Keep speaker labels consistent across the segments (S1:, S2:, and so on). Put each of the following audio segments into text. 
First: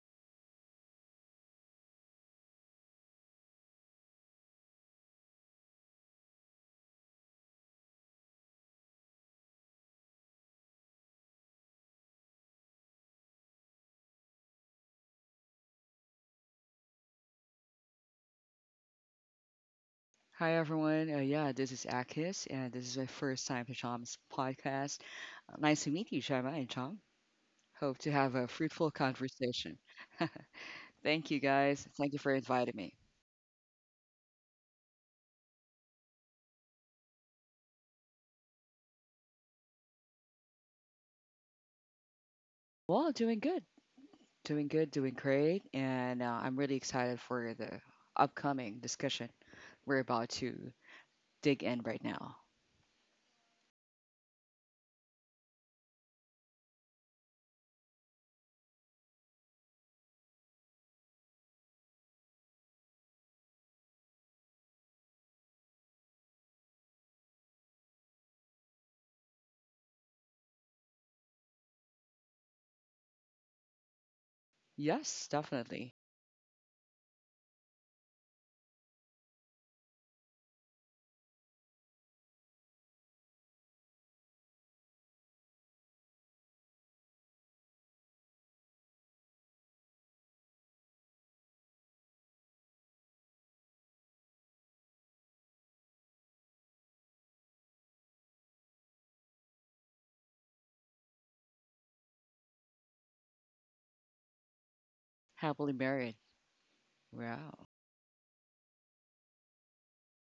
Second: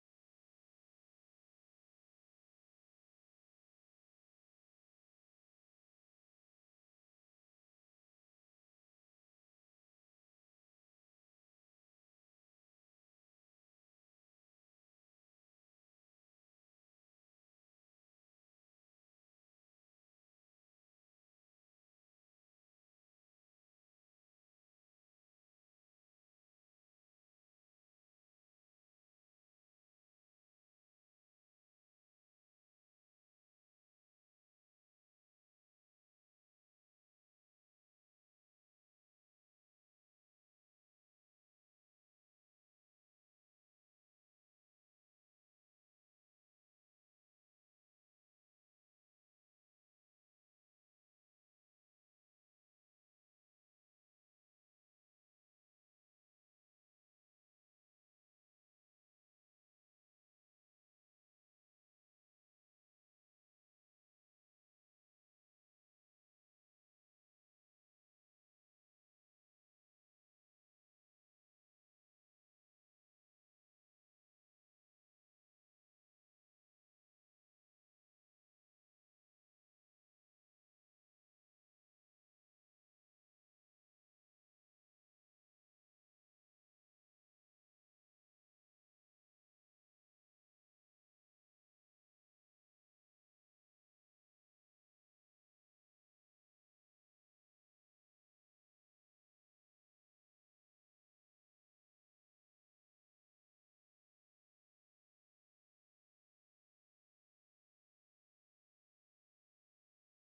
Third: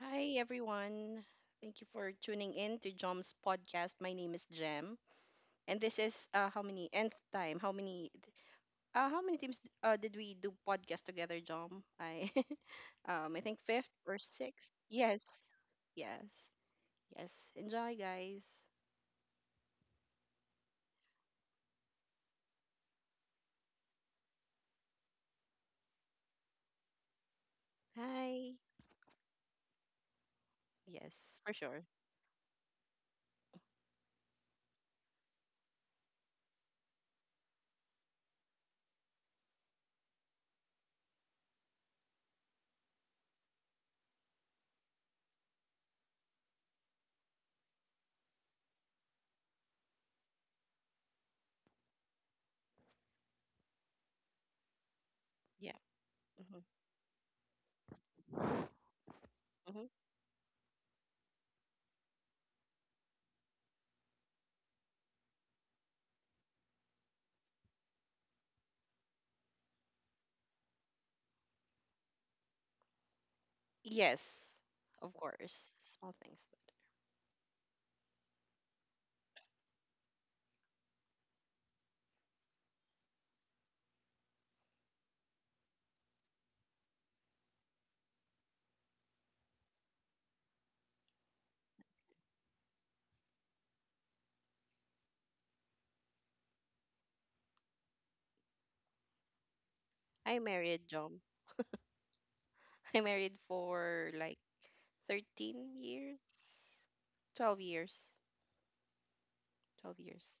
S1: Hi, everyone. Thank you for tuning in to Jom's podcast. My name is Jem, and this is how many nth time? How many? How many times did we do podcast together, Jom? I, I think fifth or sixth. Yes, yes, yes. Enjoy, guys.
S2: Hi everyone. Yeah, this is Akis, and this is my first time to Chom's podcast. Nice to meet you, Gemma and Chom. Hope to have a
S1: Hi.
S2: fruitful conversation. Thank you
S1: Yes, for sure.
S2: guys. Thank you for inviting me. Well, doing good, doing good, doing great, and I'm really excited for the upcoming discussion we're about to dig in right now.
S1: Yeah. hmm hmm Yes, of
S2: Yes,
S1: course.
S2: definitely.
S1: Small things, but I married Jom. I married for like
S2: Happily
S1: 13
S2: married.
S1: years, 12
S2: Wow.
S1: years. 12 years,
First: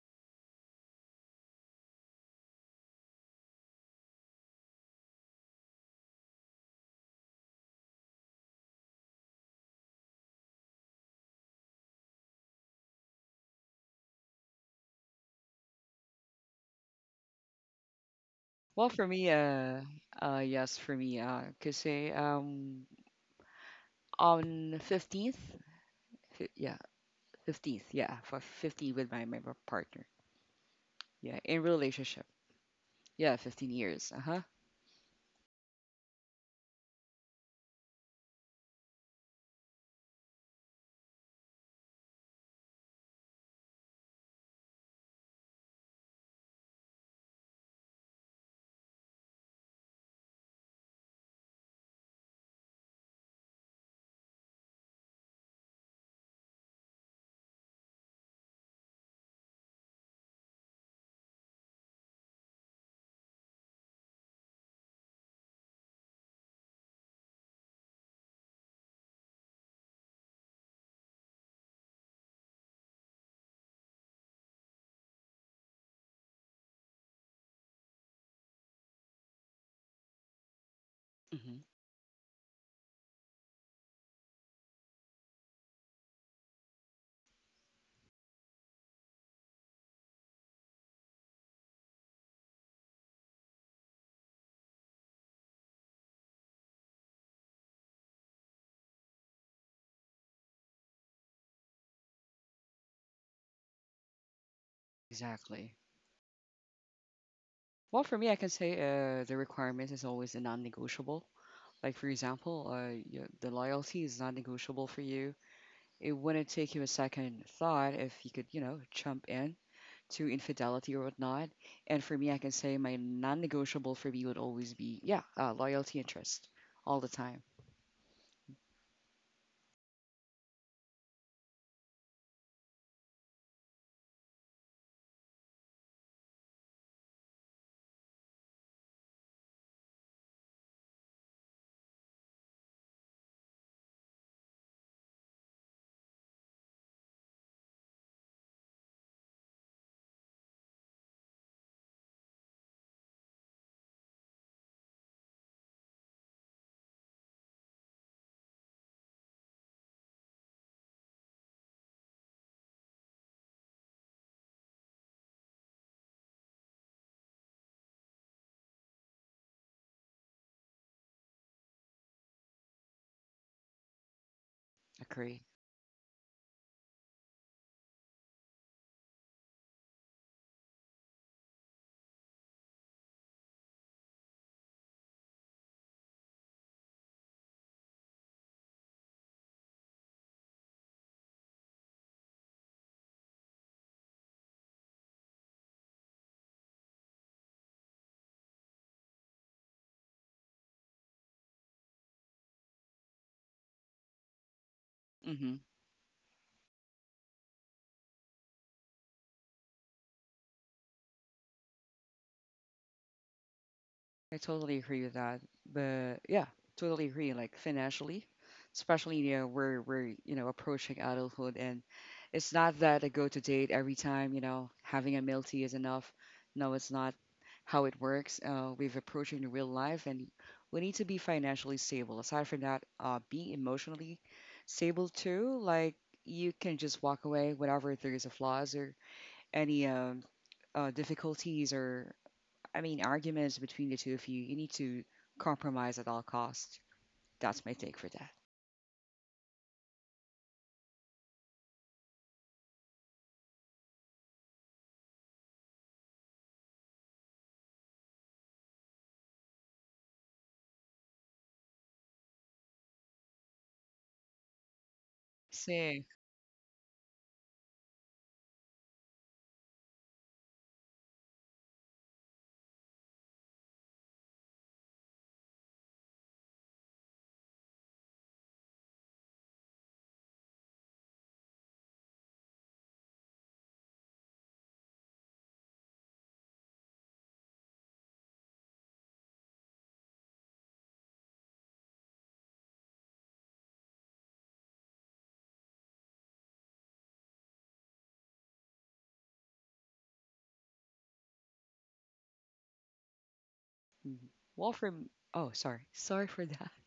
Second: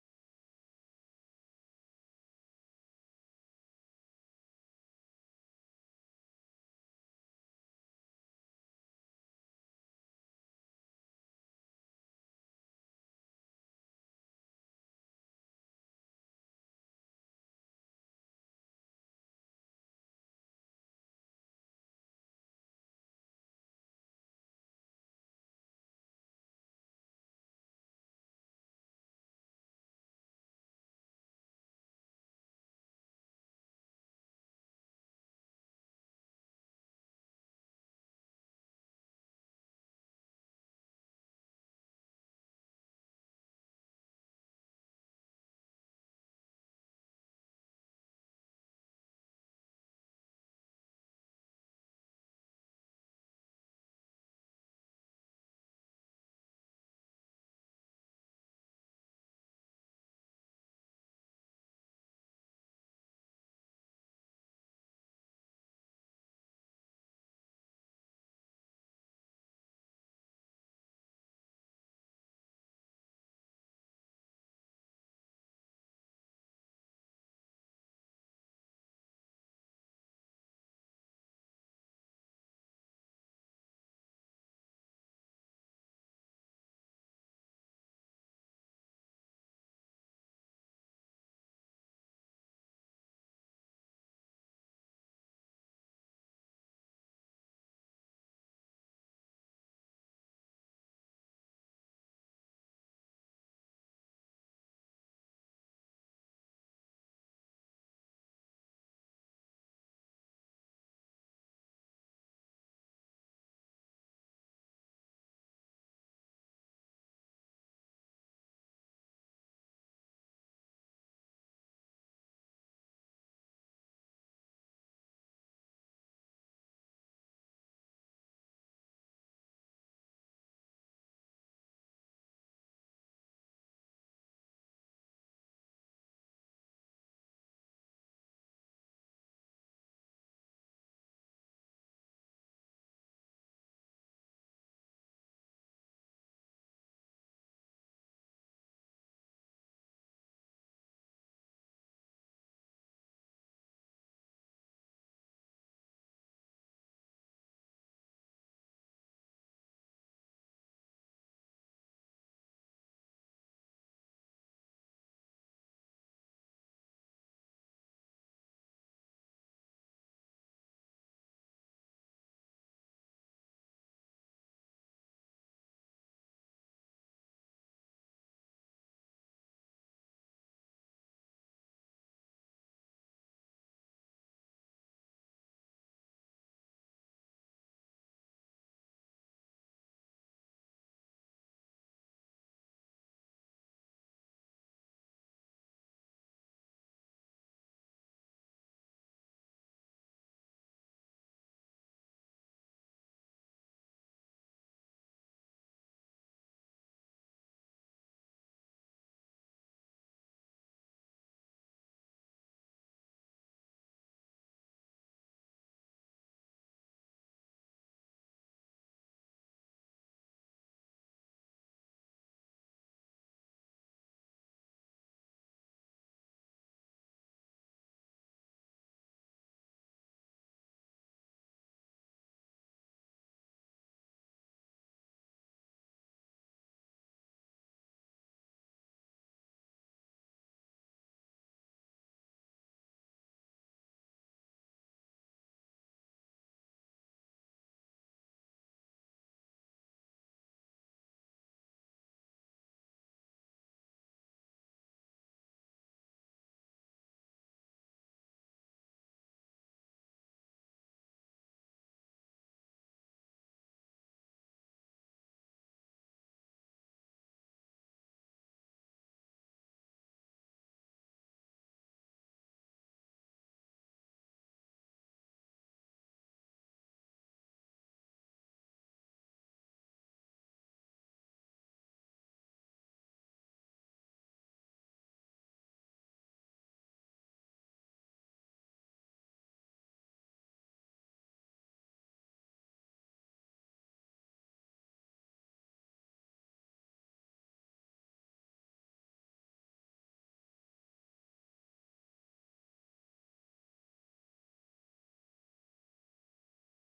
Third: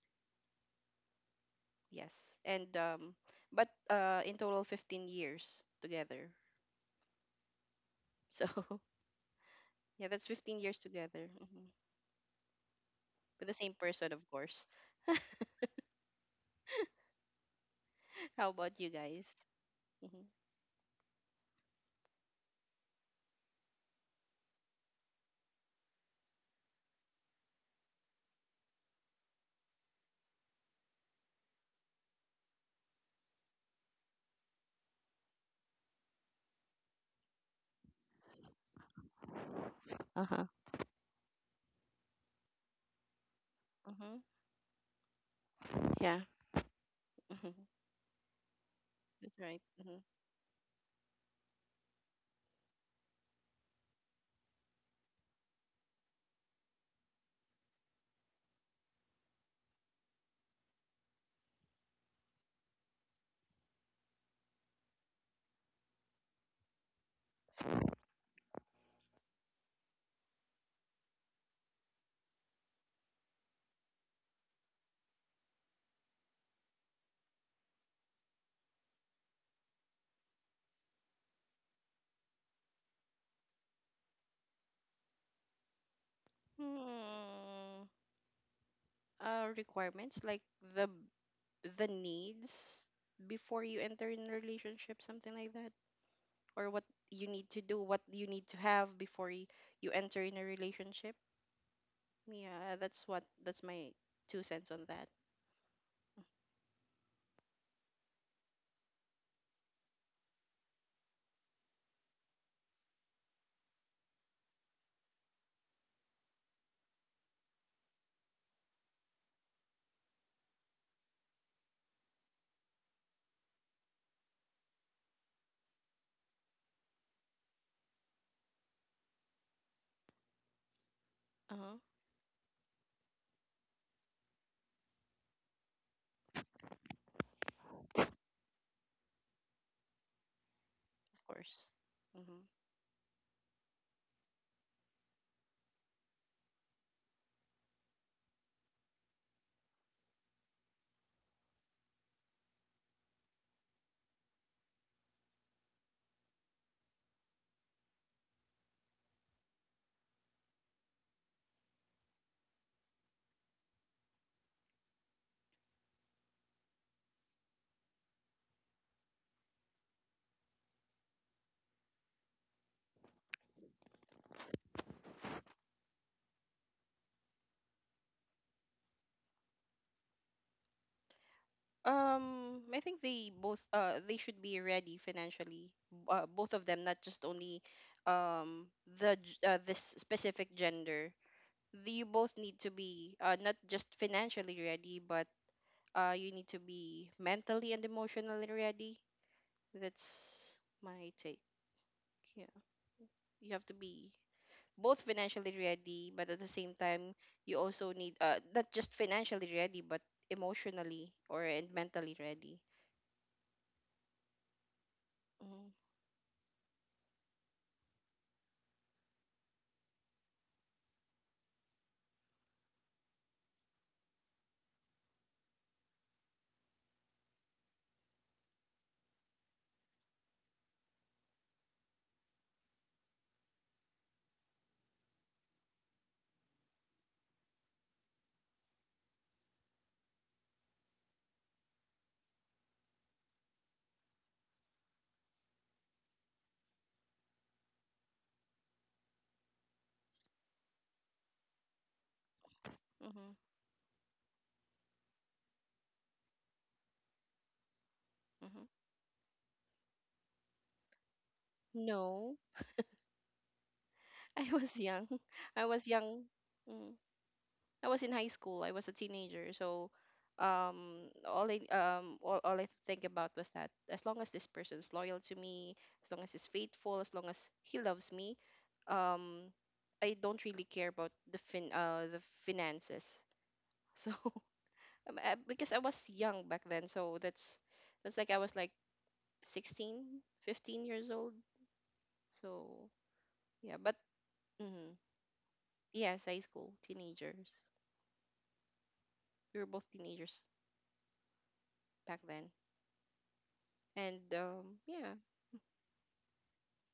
S1: yes. And but in total 15 years together, so yeah, that's 15 years together. Hmm With the same person, of course. How about you
S2: Well, for
S1: guys?
S2: me,
S1: Mm-hmm.
S2: yes, for me, cause say on 15th. Yeah, 15th. Yeah, for 15 with my partner. Yeah, in relationship. Yeah, 15 years. Uh huh.
S1: Uh-huh. Mm-hmm. Yeah. Mhm. That's right. Mm-hmm.
S2: hmm
S1: Hmm. Requirements like the the needs before you enter in a relationship, something like that. Or what you need to do, what you need to have before you enter in a relationship. Yeah, that's what, that's my two cents on that.
S2: Exactly. Well, for me, I can say the requirement is always a non-negotiable. Like for example, the loyalty is non-negotiable for you. It wouldn't take you a second thought if you could, you know, jump in to infidelity or whatnot. And for me, I can say my non-negotiable for me would always be, yeah, loyalty and trust all the time.
S1: Uh-huh. Of course. Hmm
S2: Agree.
S1: I think they both they should be ready financially. Both of them, not just only um this specific gender. You both need to be not just financially ready, but you need to be mentally and emotionally ready. That's my take. Yeah. You have to be both
S2: Mm-hmm.
S1: financially ready, but at the same time, you also need not just financially ready, but emotionally or and mentally ready.
S2: I totally agree with that.
S1: Mm-hmm,
S2: But yeah, totally agree. Like financially, especially you know we're you know approaching adulthood, and it's not that a go-to date every time. You know, having a milk tea is enough. No, it's not how it works. We've approaching the real life, and we need to be financially stable. Aside from that, being emotionally stable too. Like you can just walk away whenever there is a flaws or any difficulties or I mean, arguments between the two of you, you need to compromise at all costs. That's my take for that.
S1: mm-hmm, mm-hmm. No. i was young i
S2: So,
S1: was
S2: mhm.
S1: young Mm. I was in high school. I was a teenager, so all I think about was that as long as this person's loyal to me, as long as he's faithful, as long as he loves me, um, I don't really care about the fin the finances. So because I was young back then, so that's like I was like 16, 15 years old. So yeah, but mm, yes, high school teenagers. We were both teenagers back then. And
S2: well, for
S1: yeah,
S2: m- oh, sorry, sorry for that.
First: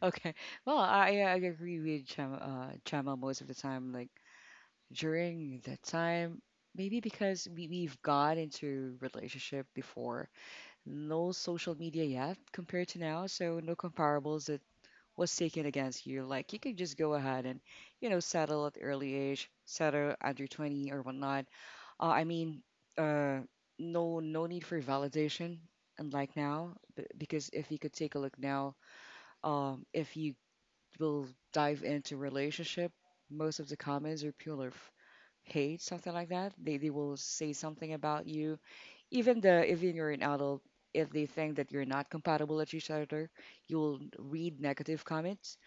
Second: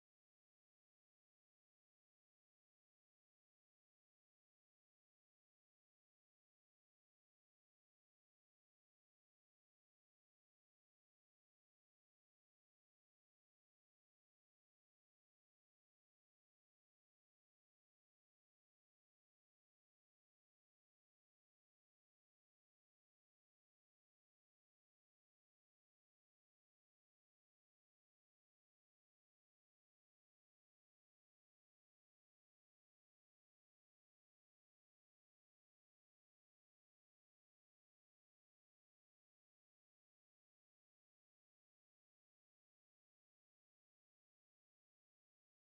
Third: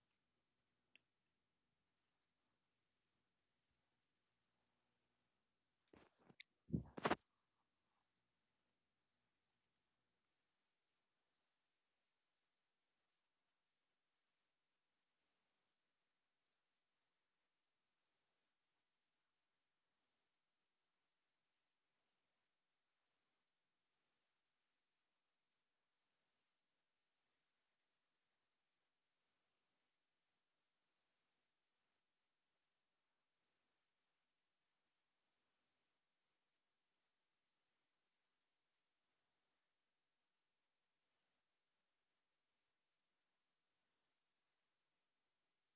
S2: Okay. Well, I agree with Chama, Chama most of the time. Like during that time, maybe because we've got into relationship before, no social media yet compared to now, so no comparables was taken against you. Like you could just go ahead and, you know, settle at early age, settle under 20 or whatnot. Uh, I mean, uh, no, no need for validation, unlike now, because if you could take a look now, if you will dive into relationship, most of the comments are pure of hate, something like that. They will say something about you, even the even you're an adult. If they think that you're not compatible at each other, you'll read negative comments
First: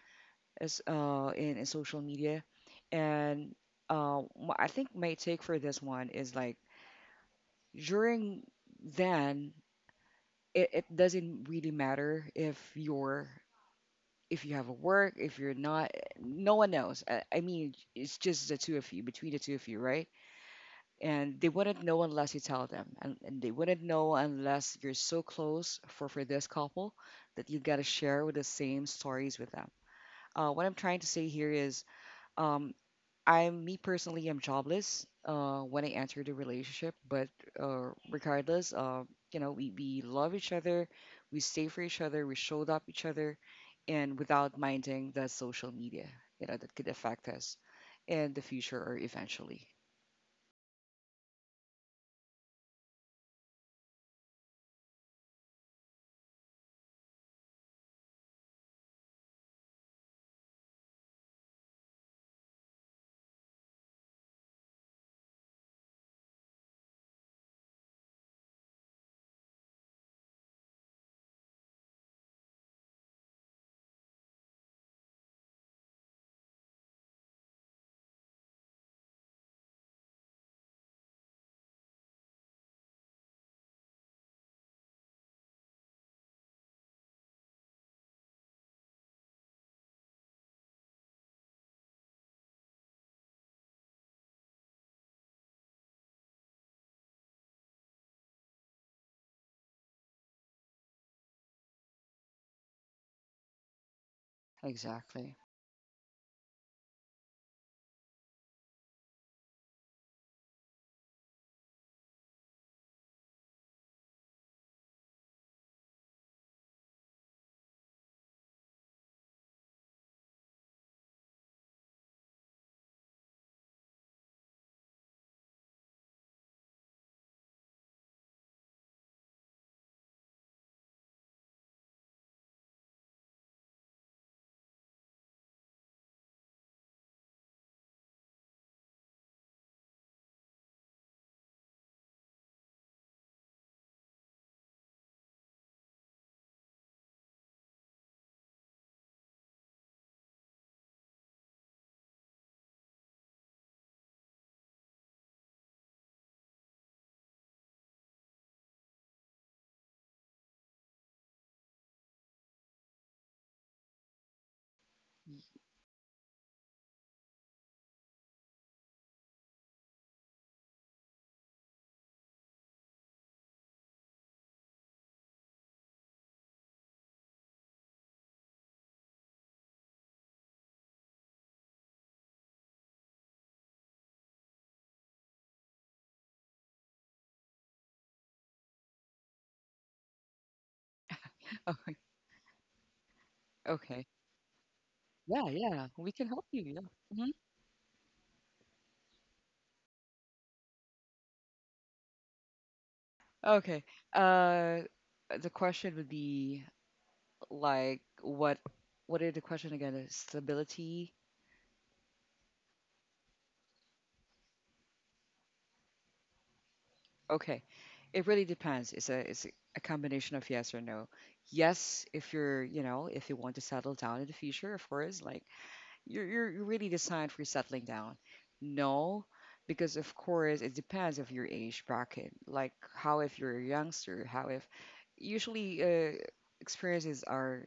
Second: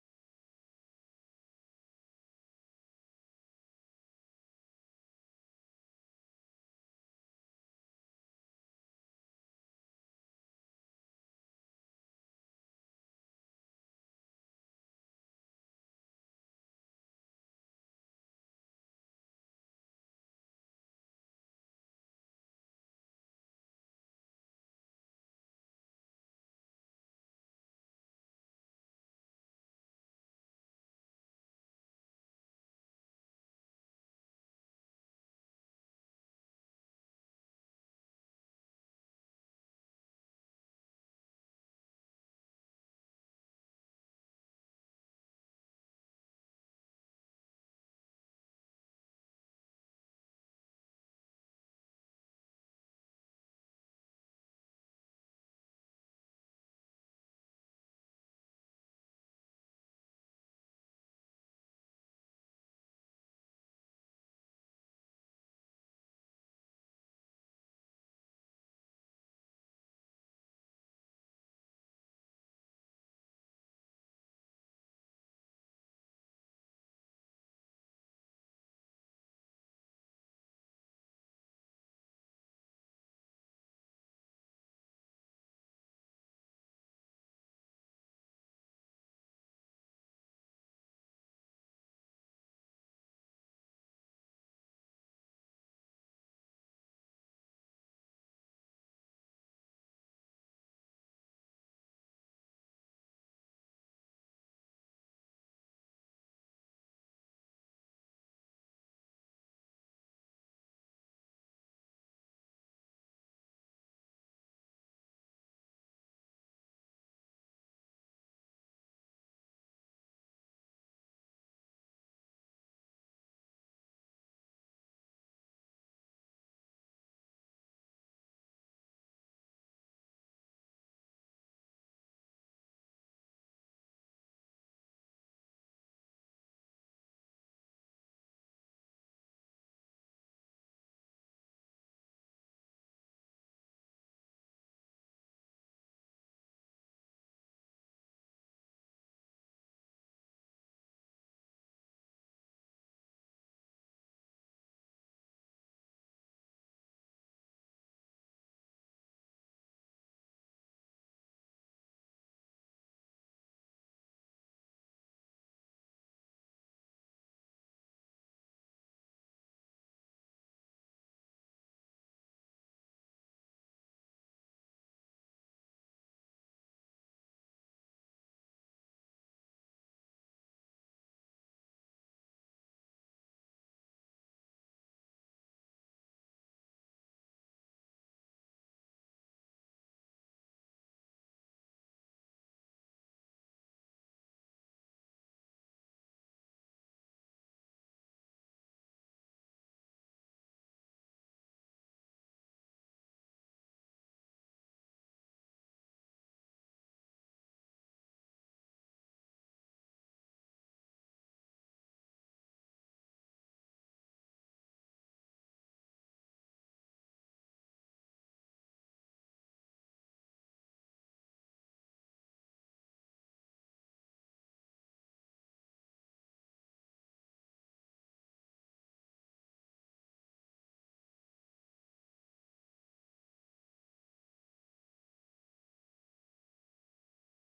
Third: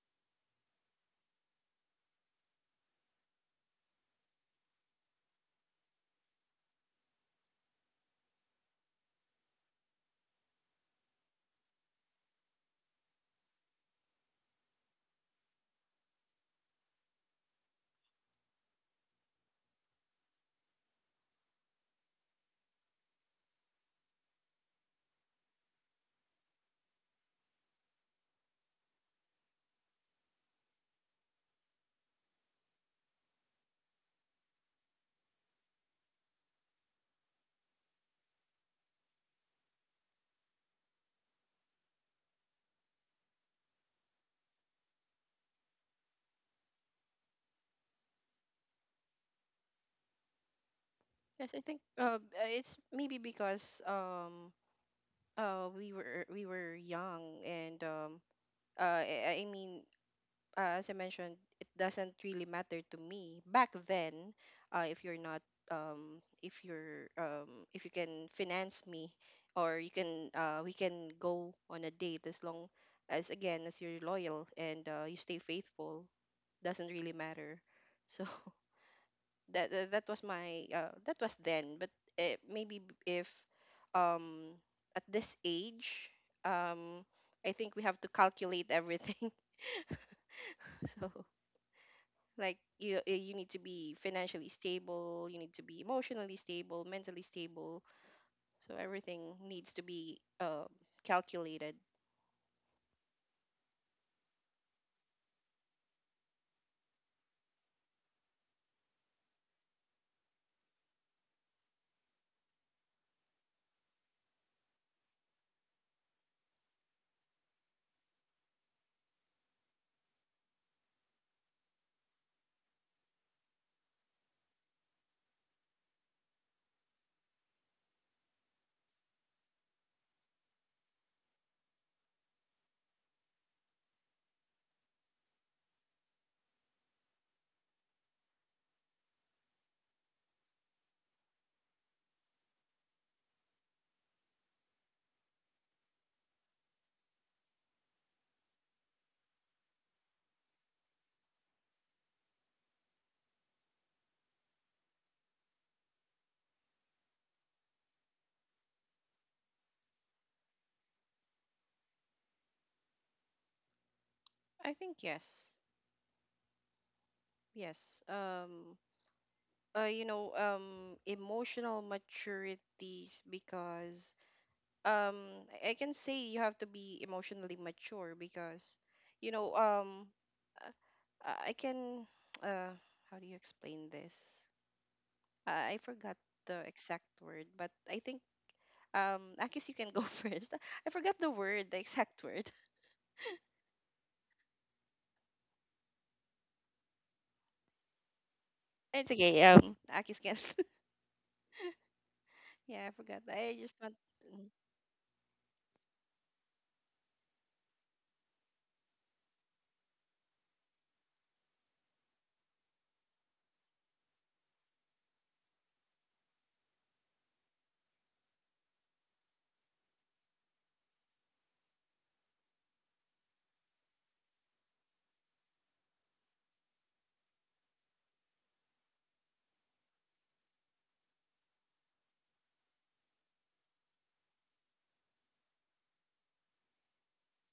S2: as in social media. And I think my take for this one is like during then it doesn't really matter if you're if you have a work if you're not no one knows I mean it's just the two of you between the two of you right and they wouldn't know unless you tell them and they wouldn't know unless you're so close for this couple that you gotta share with the same stories with them what I'm trying to say here is um, I'm me personally, I'm jobless when I entered the relationship, but regardless, you know, we love each other, we stay for each other, we showed up each other, and without minding the social media, you know, that could affect us in the future or eventually.
S1: yes, I think it's maybe because we were young and I mean as I mentioned, it doesn't really matter to me back then. If you're not, if you're, if you can finance me, or you can, we can go on a date, as long as, again, as you're loyal and you stay faithful, doesn't really matter. So that was my that was then, but maybe if um, at this age, um, I think we have to calculate everything. So like you need to be financially stable, you need to be emotionally stable, mentally stable, so everything needs to be calculated.
S2: Exactly.
S1: I think yes. Yes. Emotional maturities, because I can say you have to be emotionally mature, because you know um uh, I can uh how do you explain this? I forgot the exact word, but I think... Akis, you can go first. I forgot the word, the
S2: Okay.
S1: exact word.
S2: Okay. Yeah, yeah, we can help you. Yeah. Mhm.
S1: It's okay. Akis can. Yeah, I forgot. I
S2: Okay.
S1: just want. Mm-hmm.
S2: Uh, the question would be like, what? What is the question again? Stability. Okay. It really depends. It's a combination of yes or no. Yes, if you're you know if you want to settle down in the future, of course, like you're you're really designed for settling down. No, because of course it depends of your age bracket. Like how if you're a youngster, how if usually experiences are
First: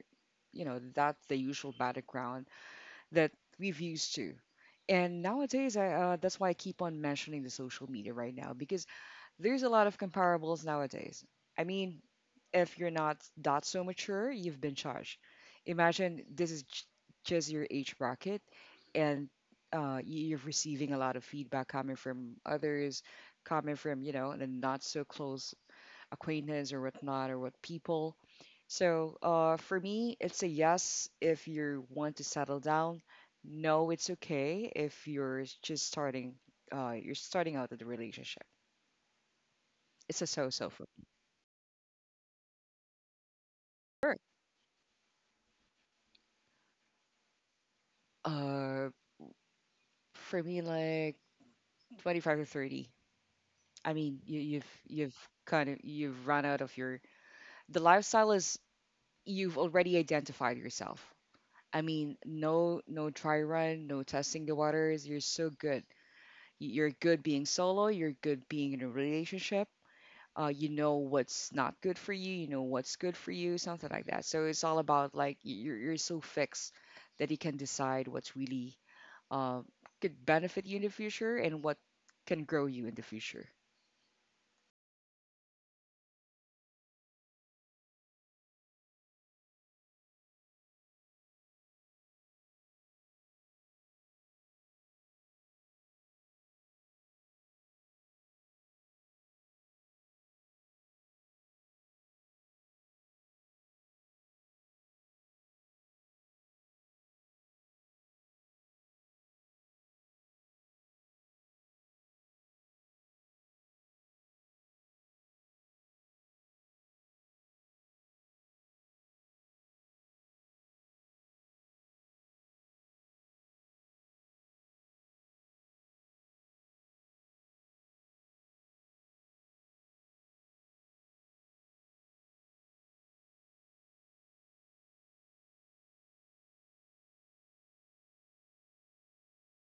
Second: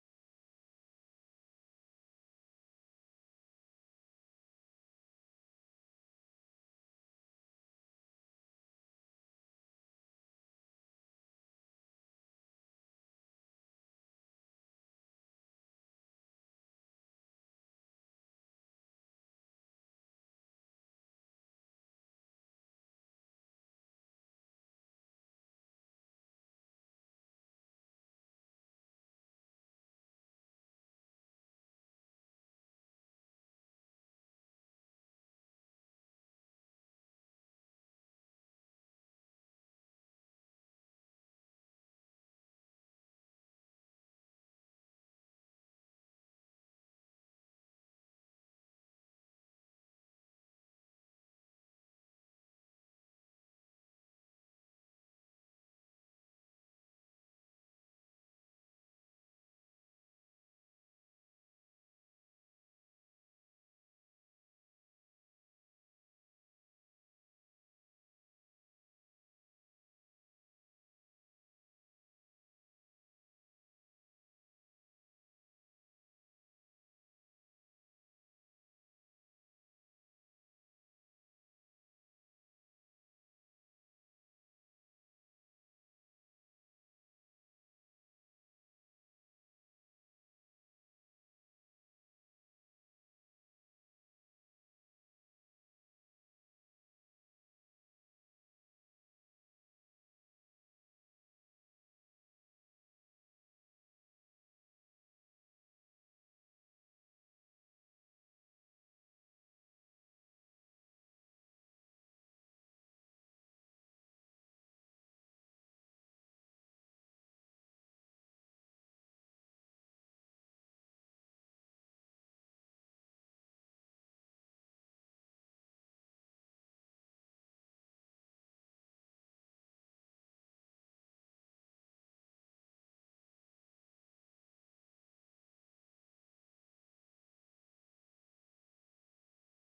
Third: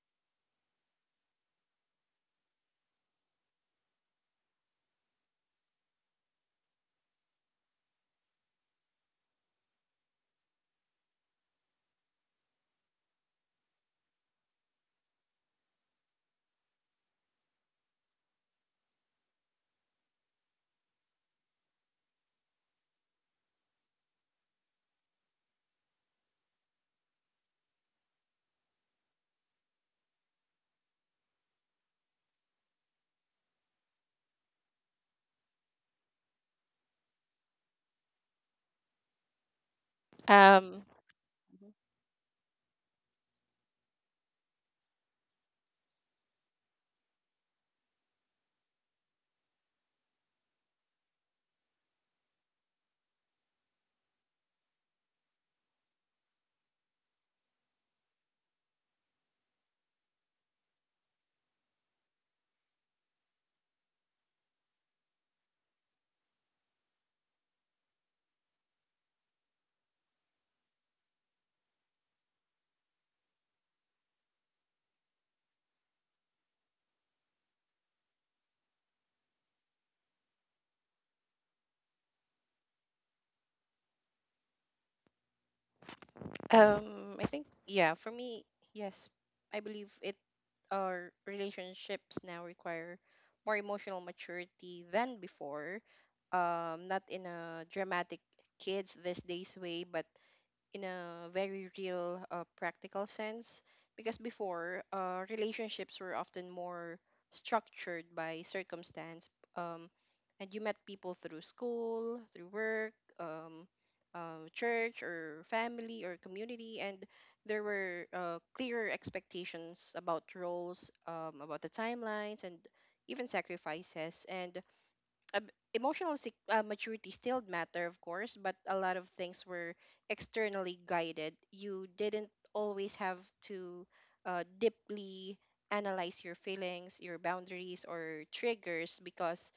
S2: you know that's the usual battleground that we've used to. And nowadays, that's why I keep on mentioning the social media right now because there's a lot of comparables nowadays. I mean, if you're not that so mature, you've been judged. Imagine this is just your age bracket, and you're receiving a lot of feedback coming from others, coming from you know the not so close acquaintance or whatnot or what people. So for me, it's a yes if you want to settle down. No, it's okay if you're just starting. You're starting out of the relationship. It's a so-so.
S1: Um, mm-hmm.
S2: Sure. Uh, for me, like 25 to 30. I mean, you've kind of you've run out of your the lifestyle is you've already identified yourself. I mean, no no try run, no testing the waters. You're so good. You're good being solo. You're good being in a relationship. You know what's not good for you. You know what's good for you. Something like that. So it's all about like you're so fixed that you can decide what's really uh, could benefit you in the future and what can grow you in the future.
S1: I think, yeah, for me, yes, I believe it, our relationships now require more emotional maturity than before. Not in a dramatic kids these days way, but in a very real, practical sense. Because before, relationships were often more structured by circumstance, um, and you met people through school, through work, um, church, or family, or community, and there were clearer expectations about roles, about the timelines, and even sacrifices. And um, emotional maturity still matter, of course, but a lot of things were externally guided. You didn't always have to deeply analyze your feelings, your boundaries, or triggers, because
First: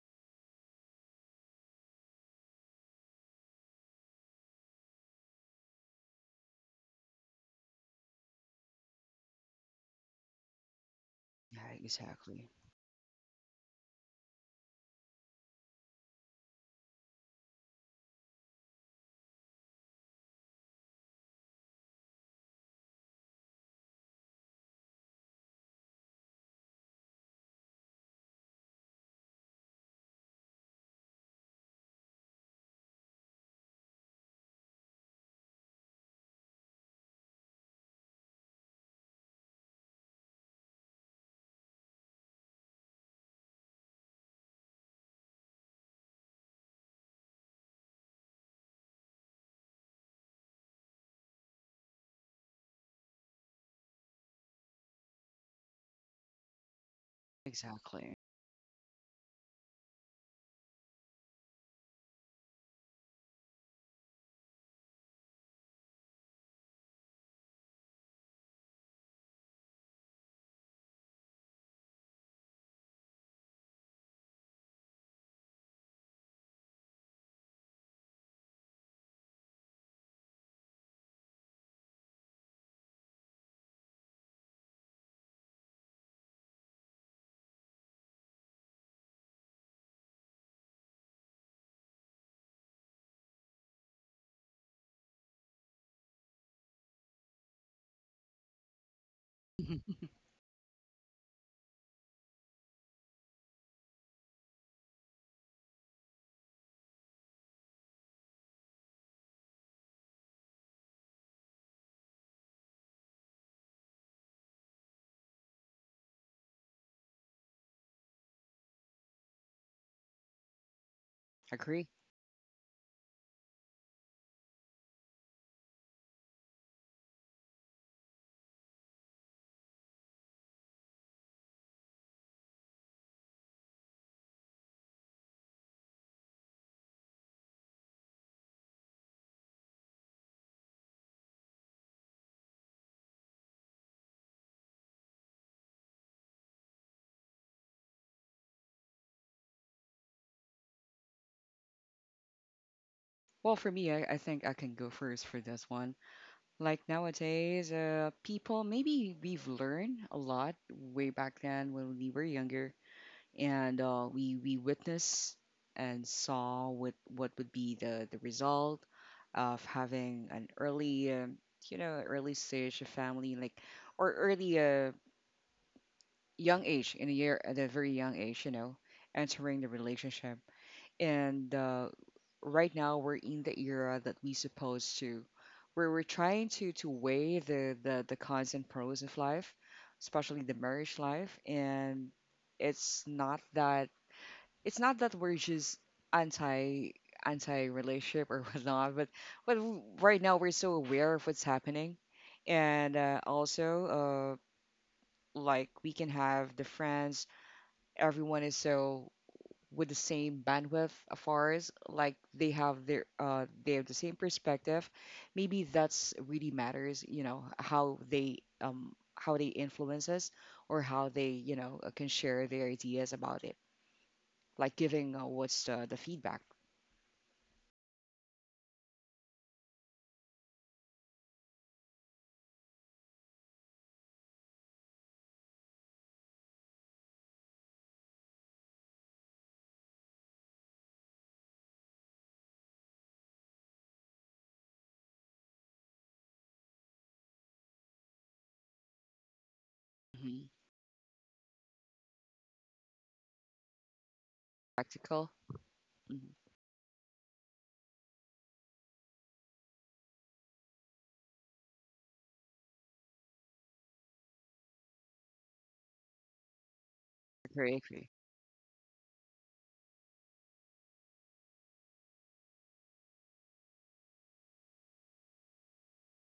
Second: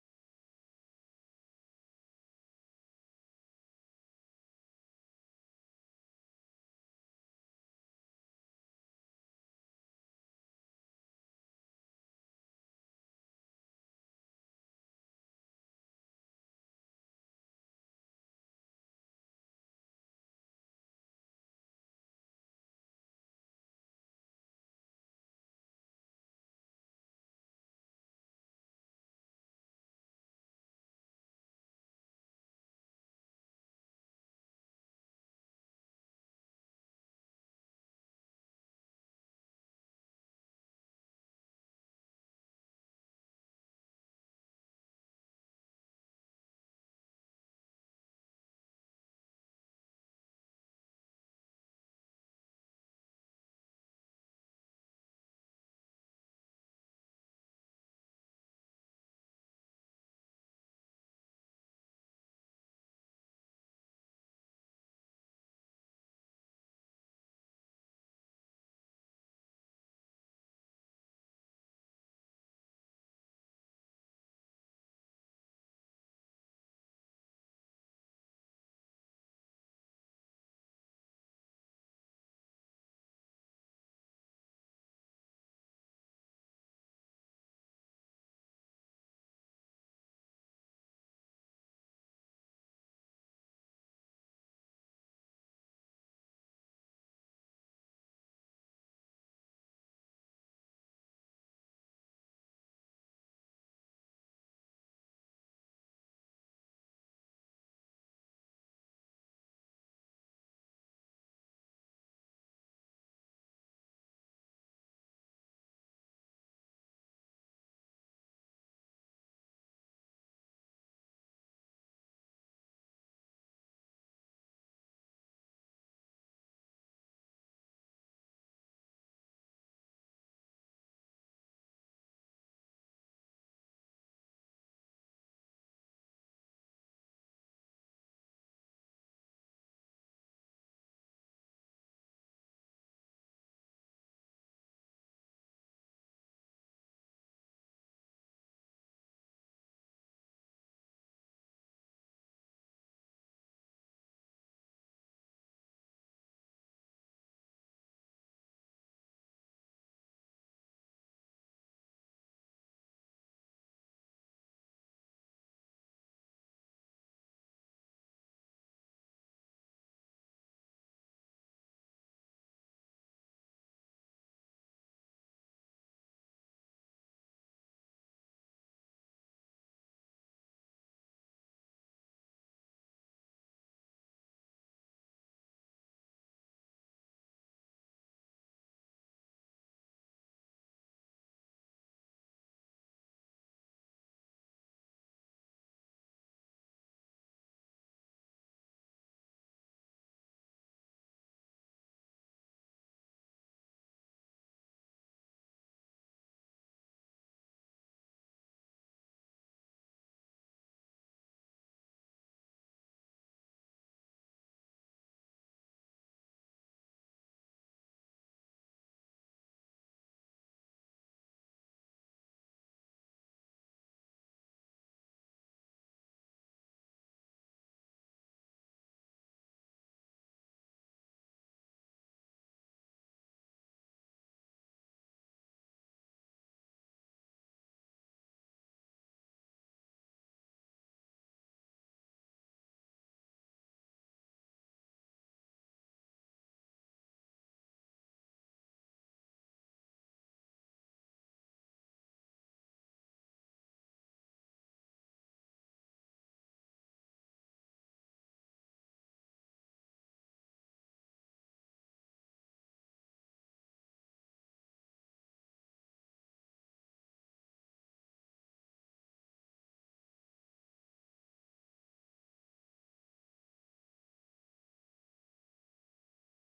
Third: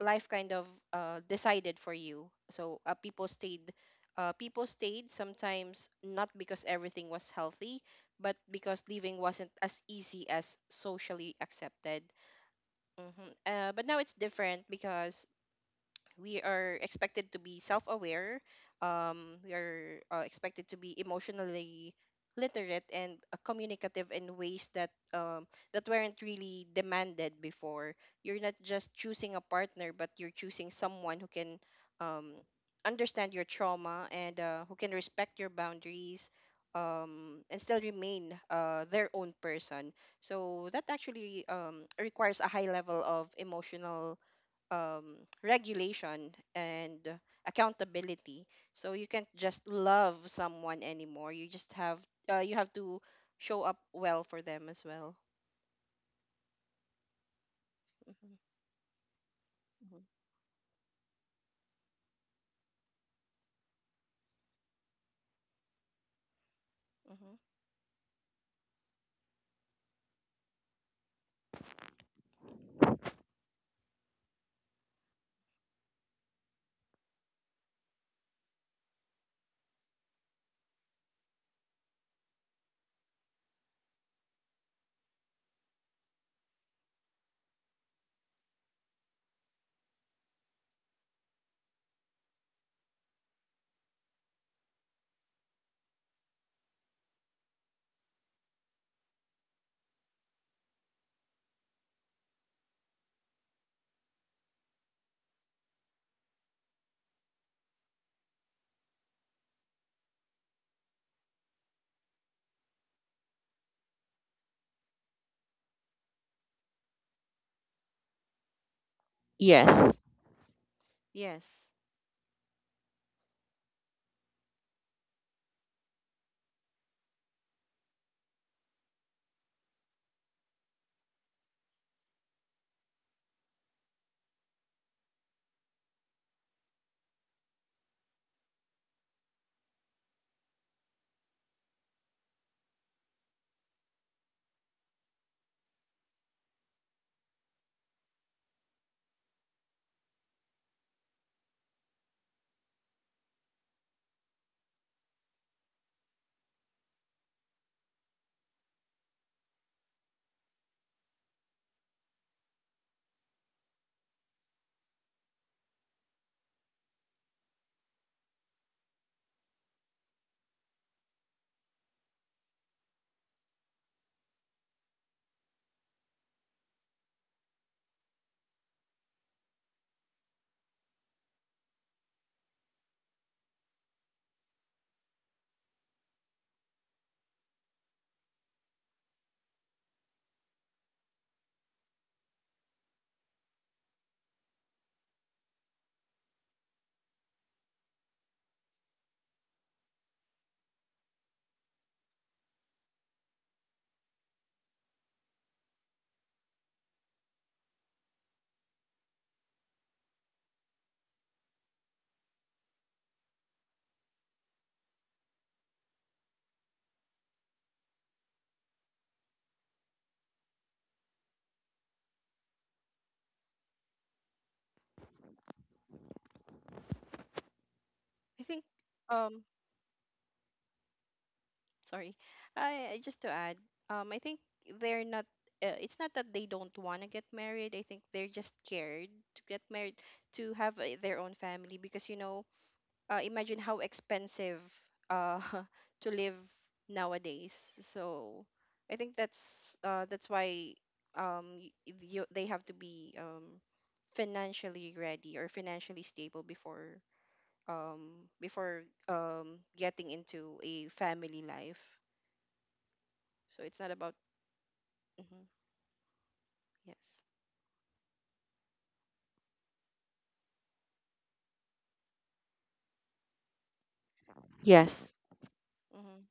S1: life kind of decided for you. So people stayed sometimes, not because everything was healthy, but because living wasn't as easy as socially
S2: Yeah,
S1: accepted.
S2: exactly.
S1: Hmm But now it's different, because we are expected to be self-aware. We are expected to be emotionally literate and communicative in ways that that weren't really demanded before. You're not just choosing a partner, but you're choosing someone who can um, understand your trauma and who can respect your boundaries, and still remain their own person. So that actually requires a high level of emotional um, regulation and accountability. So you can't just love someone anymore. You just have you have to show up well for them as well.
S2: Exactly.
S1: Hmm hmm hmm Yes.
S2: Agree.
S1: Yes,
S2: Well, for me, I think I can go first for this one. Like nowadays, people, maybe we've learned a lot way back then when we were younger, and we witnessed and saw what would be the result of having an early, you know, early stage of family, like or early young age, in a year at a very young age, you know, entering the relationship. And right now we're in the era that we supposed to, where we're trying to weigh the cons and pros of life, especially the marriage life. And it's not that it's not that we're just anti anti relationship or whatnot, but right now we're so aware of what's happening, and also like we can have the friends everyone is so with the same bandwidth of ours, like they have their they have the same perspective. Maybe that's really matters, you know, how they influence us or how they, you know, can share their ideas about it. Like giving what's the feedback.
S1: I think. Um, Sorry, just to add. I think they're not. It's not that they don't want to get married. I think they're just scared to get married, to have their own family, because imagine how expensive uh, to live nowadays. So I think that's
S2: Hmm
S1: why um, you, they have to be financially
S2: Practical.
S1: ready or financially
S2: Hmm
S1: stable before getting into a family life. So it's not about... hmm Yes.
S2: Agree, agree.
S1: Yes. hmm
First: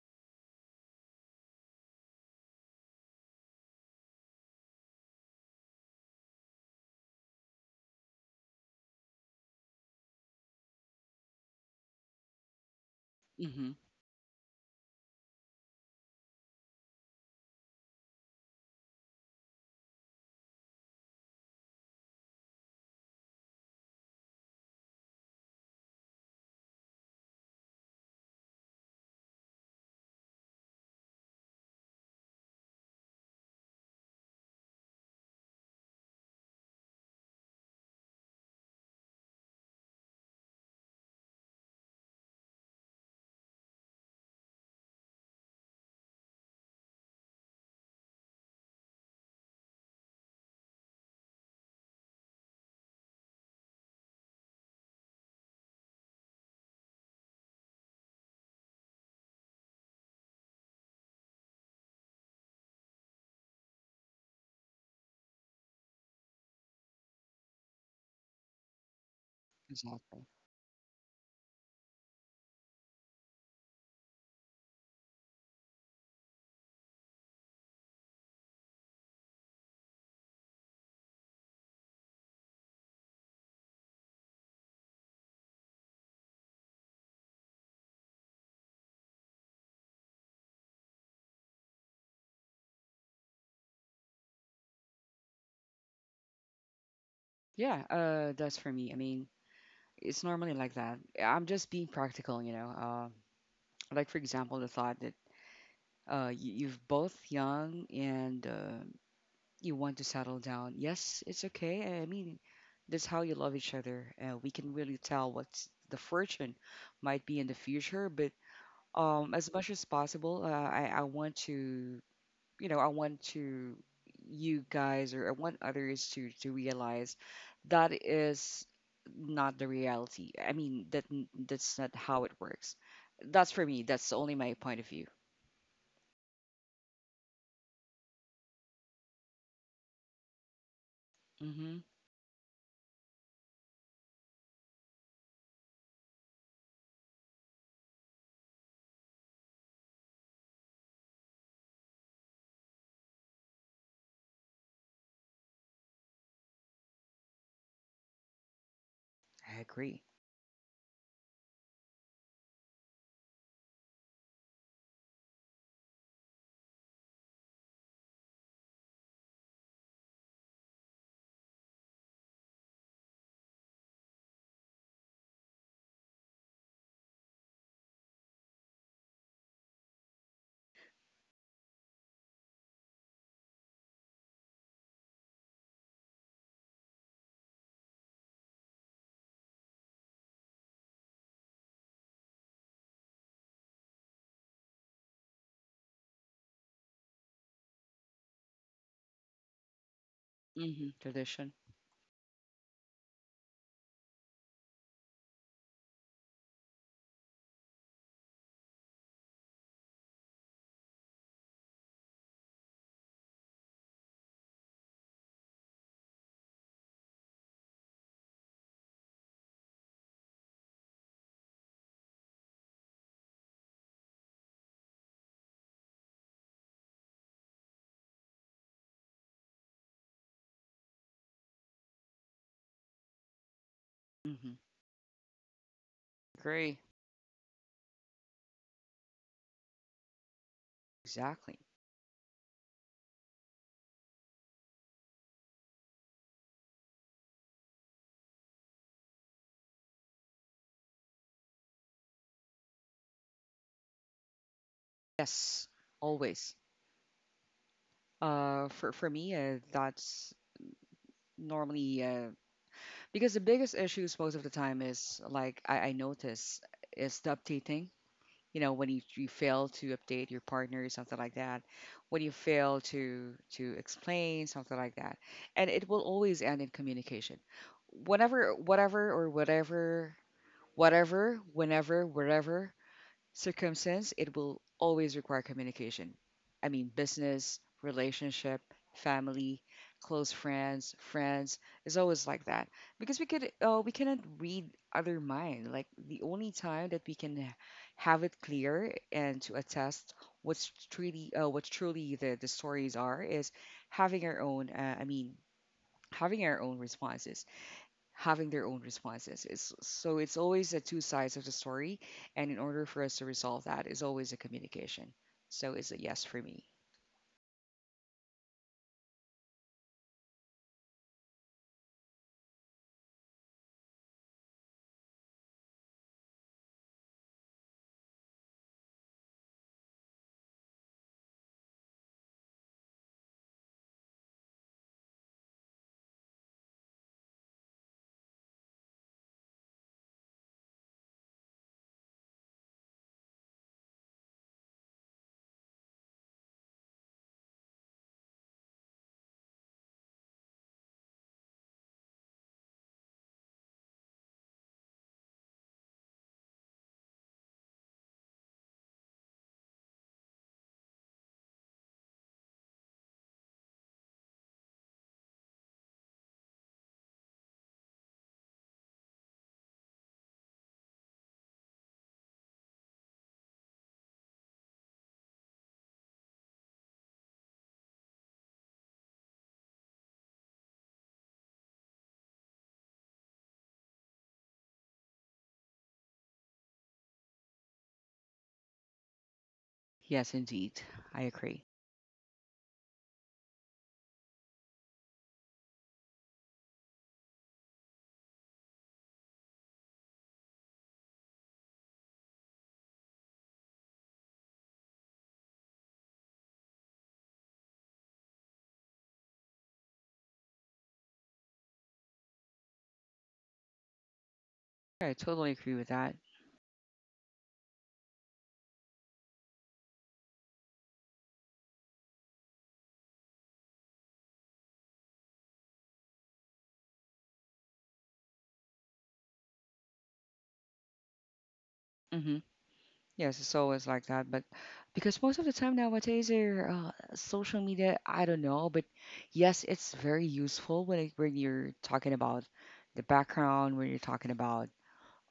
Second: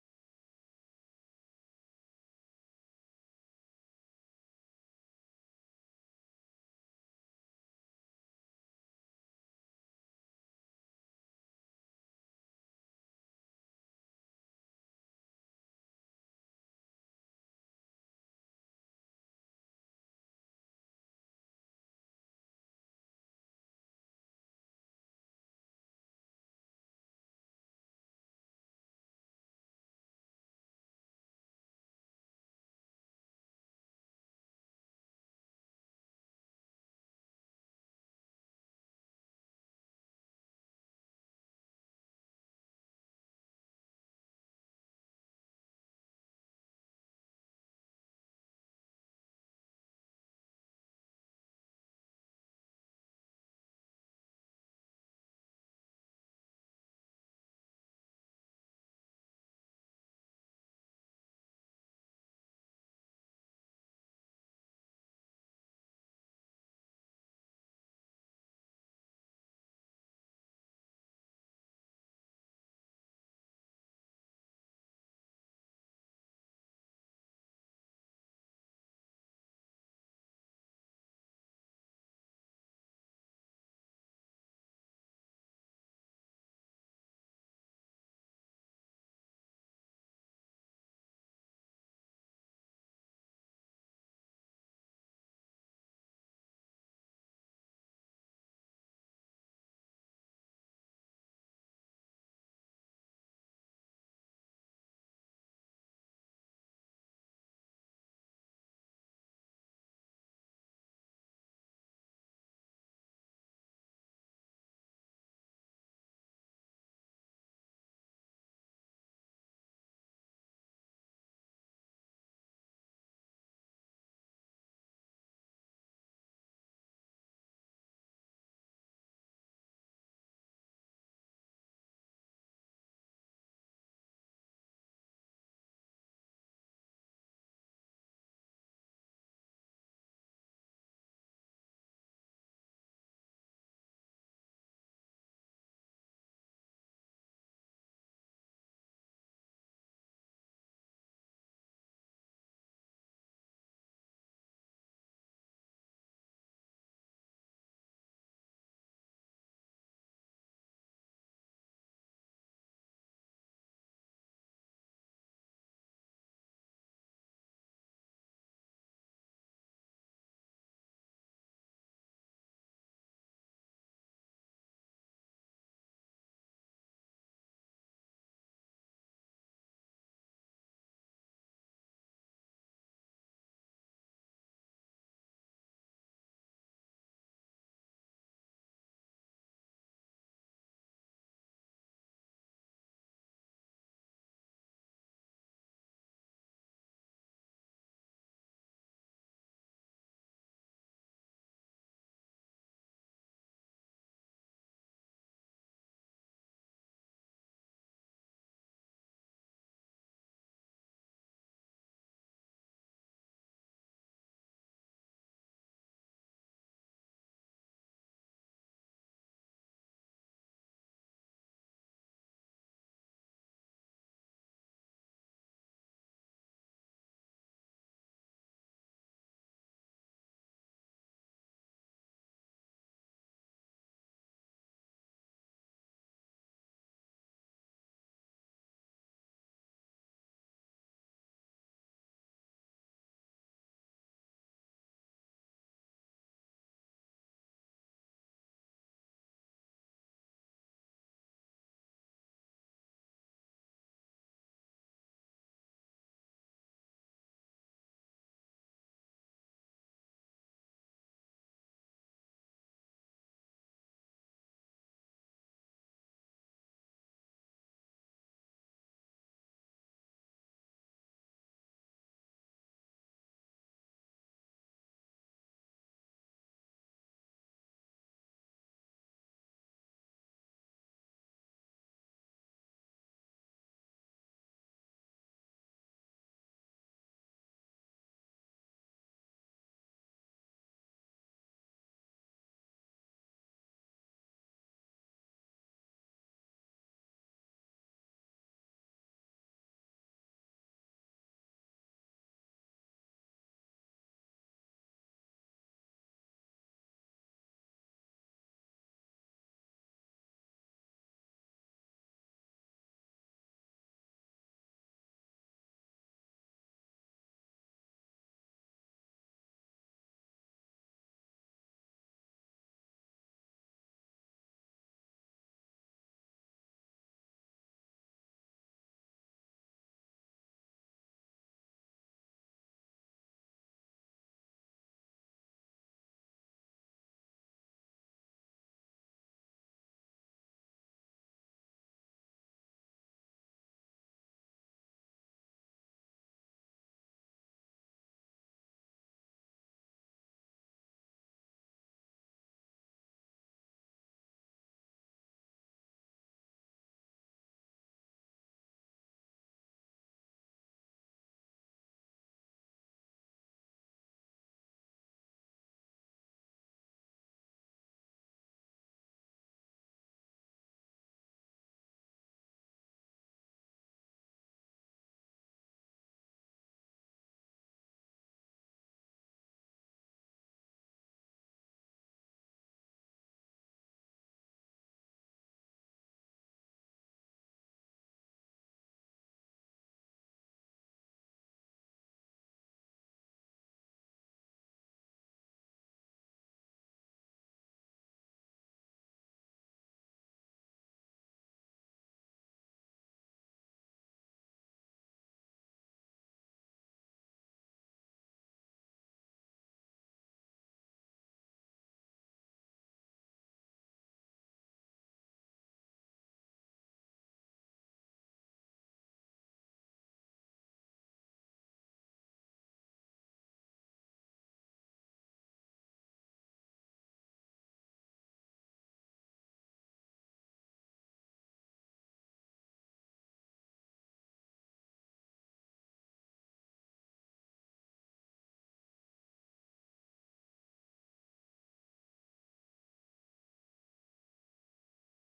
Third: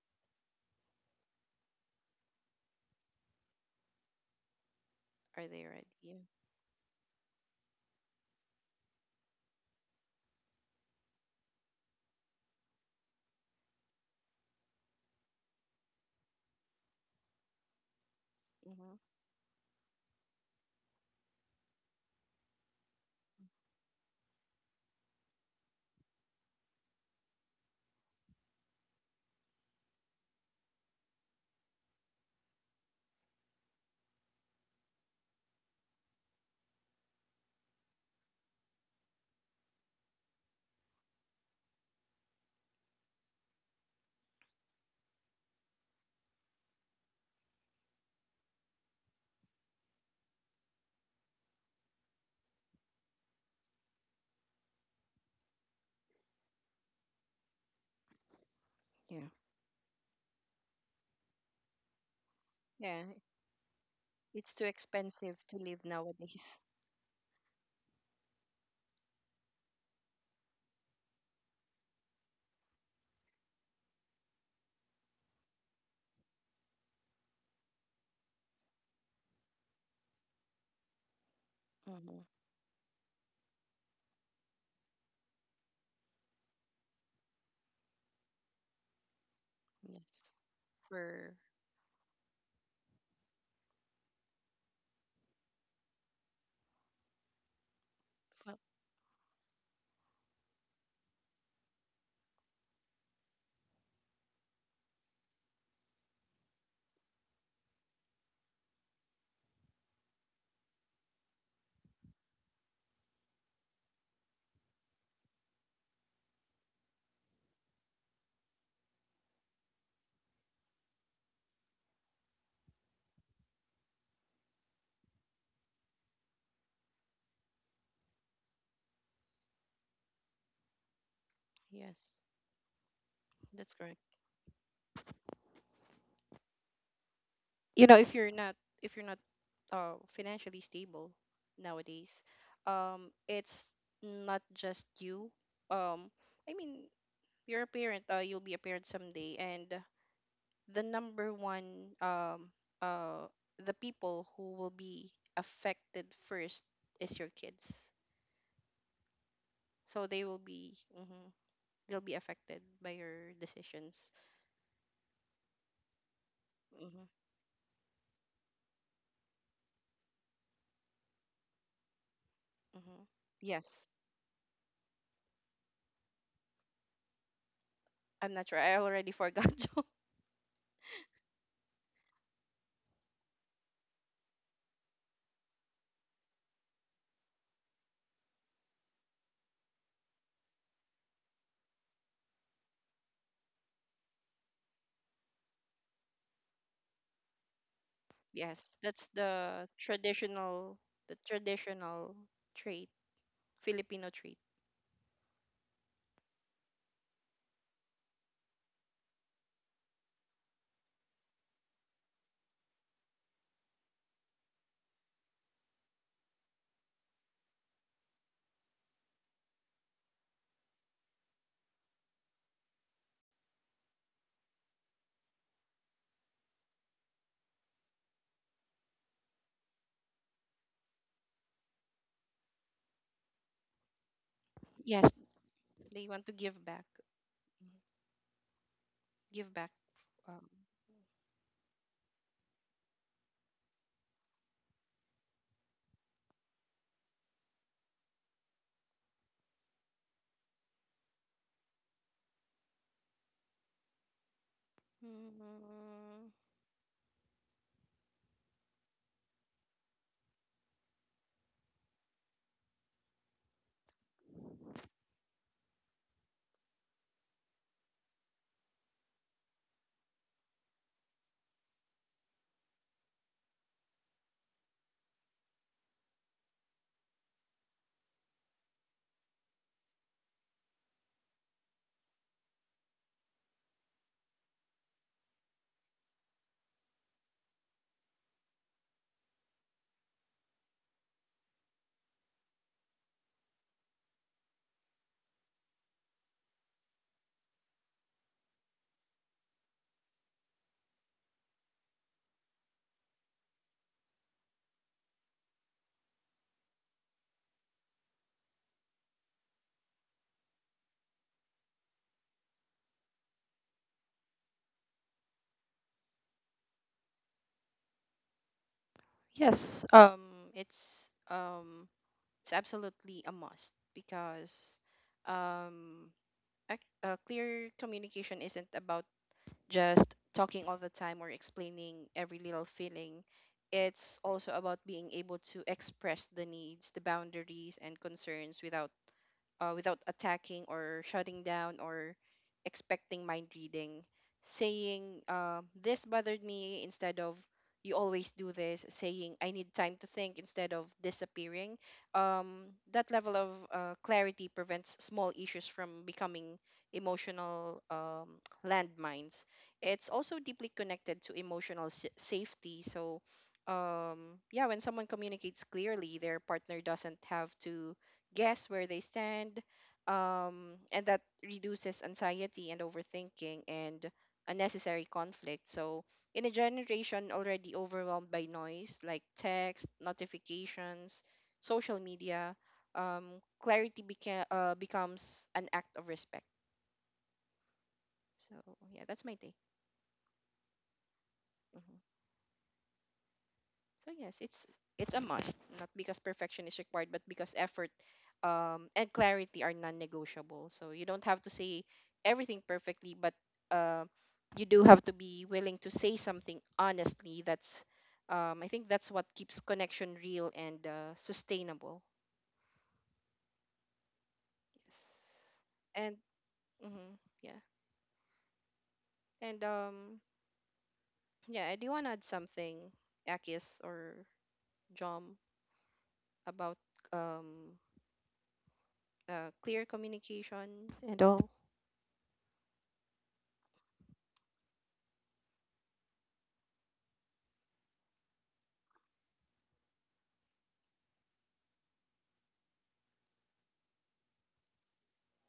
S1: Are they ready? Yeah.
S2: Hmm
S1: Mm-hmm. Yeah. Yeah. It's too expensive to live nowadays.
S2: Exactly.
S1: hmm Yes. For...
S2: Yeah,
S1: Well,
S2: that's for me. I mean, it's normally like that. I'm just being practical, you know. Like for example, the thought that you've both young and you want to settle down. Yes, it's okay. I mean, that's how you love each other. We can really tell what the fortune might be in the future, but as much as possible, I want to, you know, I want to you guys or I want others to realize that is not the reality. I mean, that that's not
S1: yes,
S2: how it works. That's
S1: that's
S2: for
S1: correct.
S2: me. That's only my point of view.
S1: You know, if you're not financially stable
S2: Hmm
S1: nowadays, it's not just you. Um, I mean, you're a parent. You'll be a parent someday, and the number one, uh the people who will be affected first is your kids.
S2: I
S1: So
S2: agree.
S1: they will be, mm-hmm, they'll be affected by your decisions. Mm-hmm, mm-hmm. Yes, I'm not sure. I already forgot. Yes, that's the traditional,
S2: Hmm
S1: the
S2: Tradition.
S1: traditional trait, Filipino trait.
S2: Hmm
S1: Yes, they want to give back.
S2: Agree.
S1: Mhm. Give back. Um,
S2: Exactly. Yes.
S1: mm,
S2: Always. For me, that's normally because the biggest issues most of the time is like I notice is the updating. You know, when you fail to update your partner, something like that. When you fail to explain something like that, and it will always end in communication. Whenever, whatever, or whatever, whatever, whenever, wherever circumstance, it will always require communication. I mean, business, relationship, family, close friends, friends is always like that because we cannot read other mind. Like the only time that we can have it clear and to attest what's truly what truly the stories are is having our own. Having our own responses having their own responses. It's, so it's always the two sides of the story. And in order for us to resolve that is always a communication. So it's a yes for me.
S1: yes, it's it's absolutely a must, because um clear communication isn't about just talking all the time or explaining every little feeling. It's also about being able to express the needs, the boundaries, and concerns without without attacking or shutting down or expecting mind reading, saying, "This bothered me," instead of "you always do this," saying, "I need time to think," instead of disappearing. That level of clarity prevents small issues from becoming emotional landmines. It's also deeply connected to emotional safety. So, yeah, when someone communicates clearly, their partner doesn't have to guess where they stand, and that reduces anxiety and overthinking and unnecessary conflict. So, in a generation already overwhelmed by noise, like text, notifications, social media, clarity becomes an act of respect. So, yeah, that's my take.
S2: Yes, indeed. I agree.
S1: Mm-hmm. So yes, it's a must, not because perfection is required, but because effort and clarity are non-negotiable. So you don't have to say everything perfectly, but uh, you do have to be willing to say something honestly. That's I think that's what keeps connection real and sustainable.
S2: Yeah, I
S1: Yes,
S2: totally agree with
S1: and
S2: that.
S1: mhm, yeah, and yeah, I do want to add something, Akis or Jom, about um, clear communication and all.
S2: Hmm Yes, it's always like that. But because most of the time nowadays, they're, social media, I don't know. But yes, it's very useful when, it, when you're talking about the background, when you're talking about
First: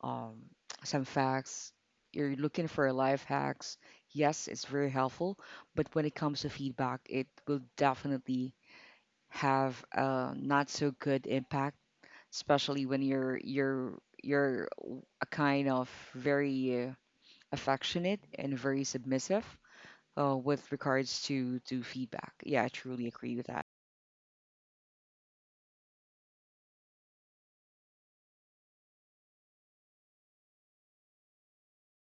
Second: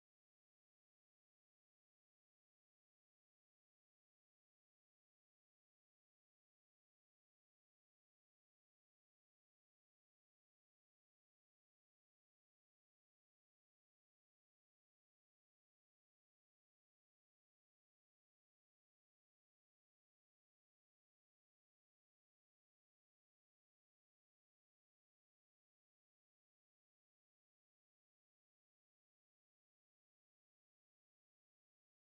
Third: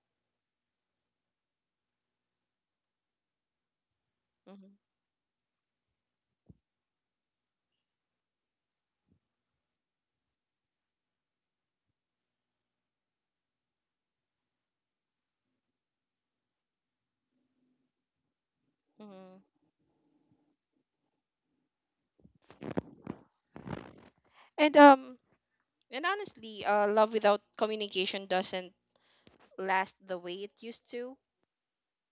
S2: um, some facts. You're looking for life hacks. Yes, it's
S1: Mhm,
S2: very helpful, but when it comes to feedback, it will definitely have a not so good impact, especially when you're you're a kind of very affectionate and very
S1: mhm.
S2: submissive with regards to feedback. Yeah, I truly agree with that.
S1: And and honestly, love without communication doesn't last the way it used to.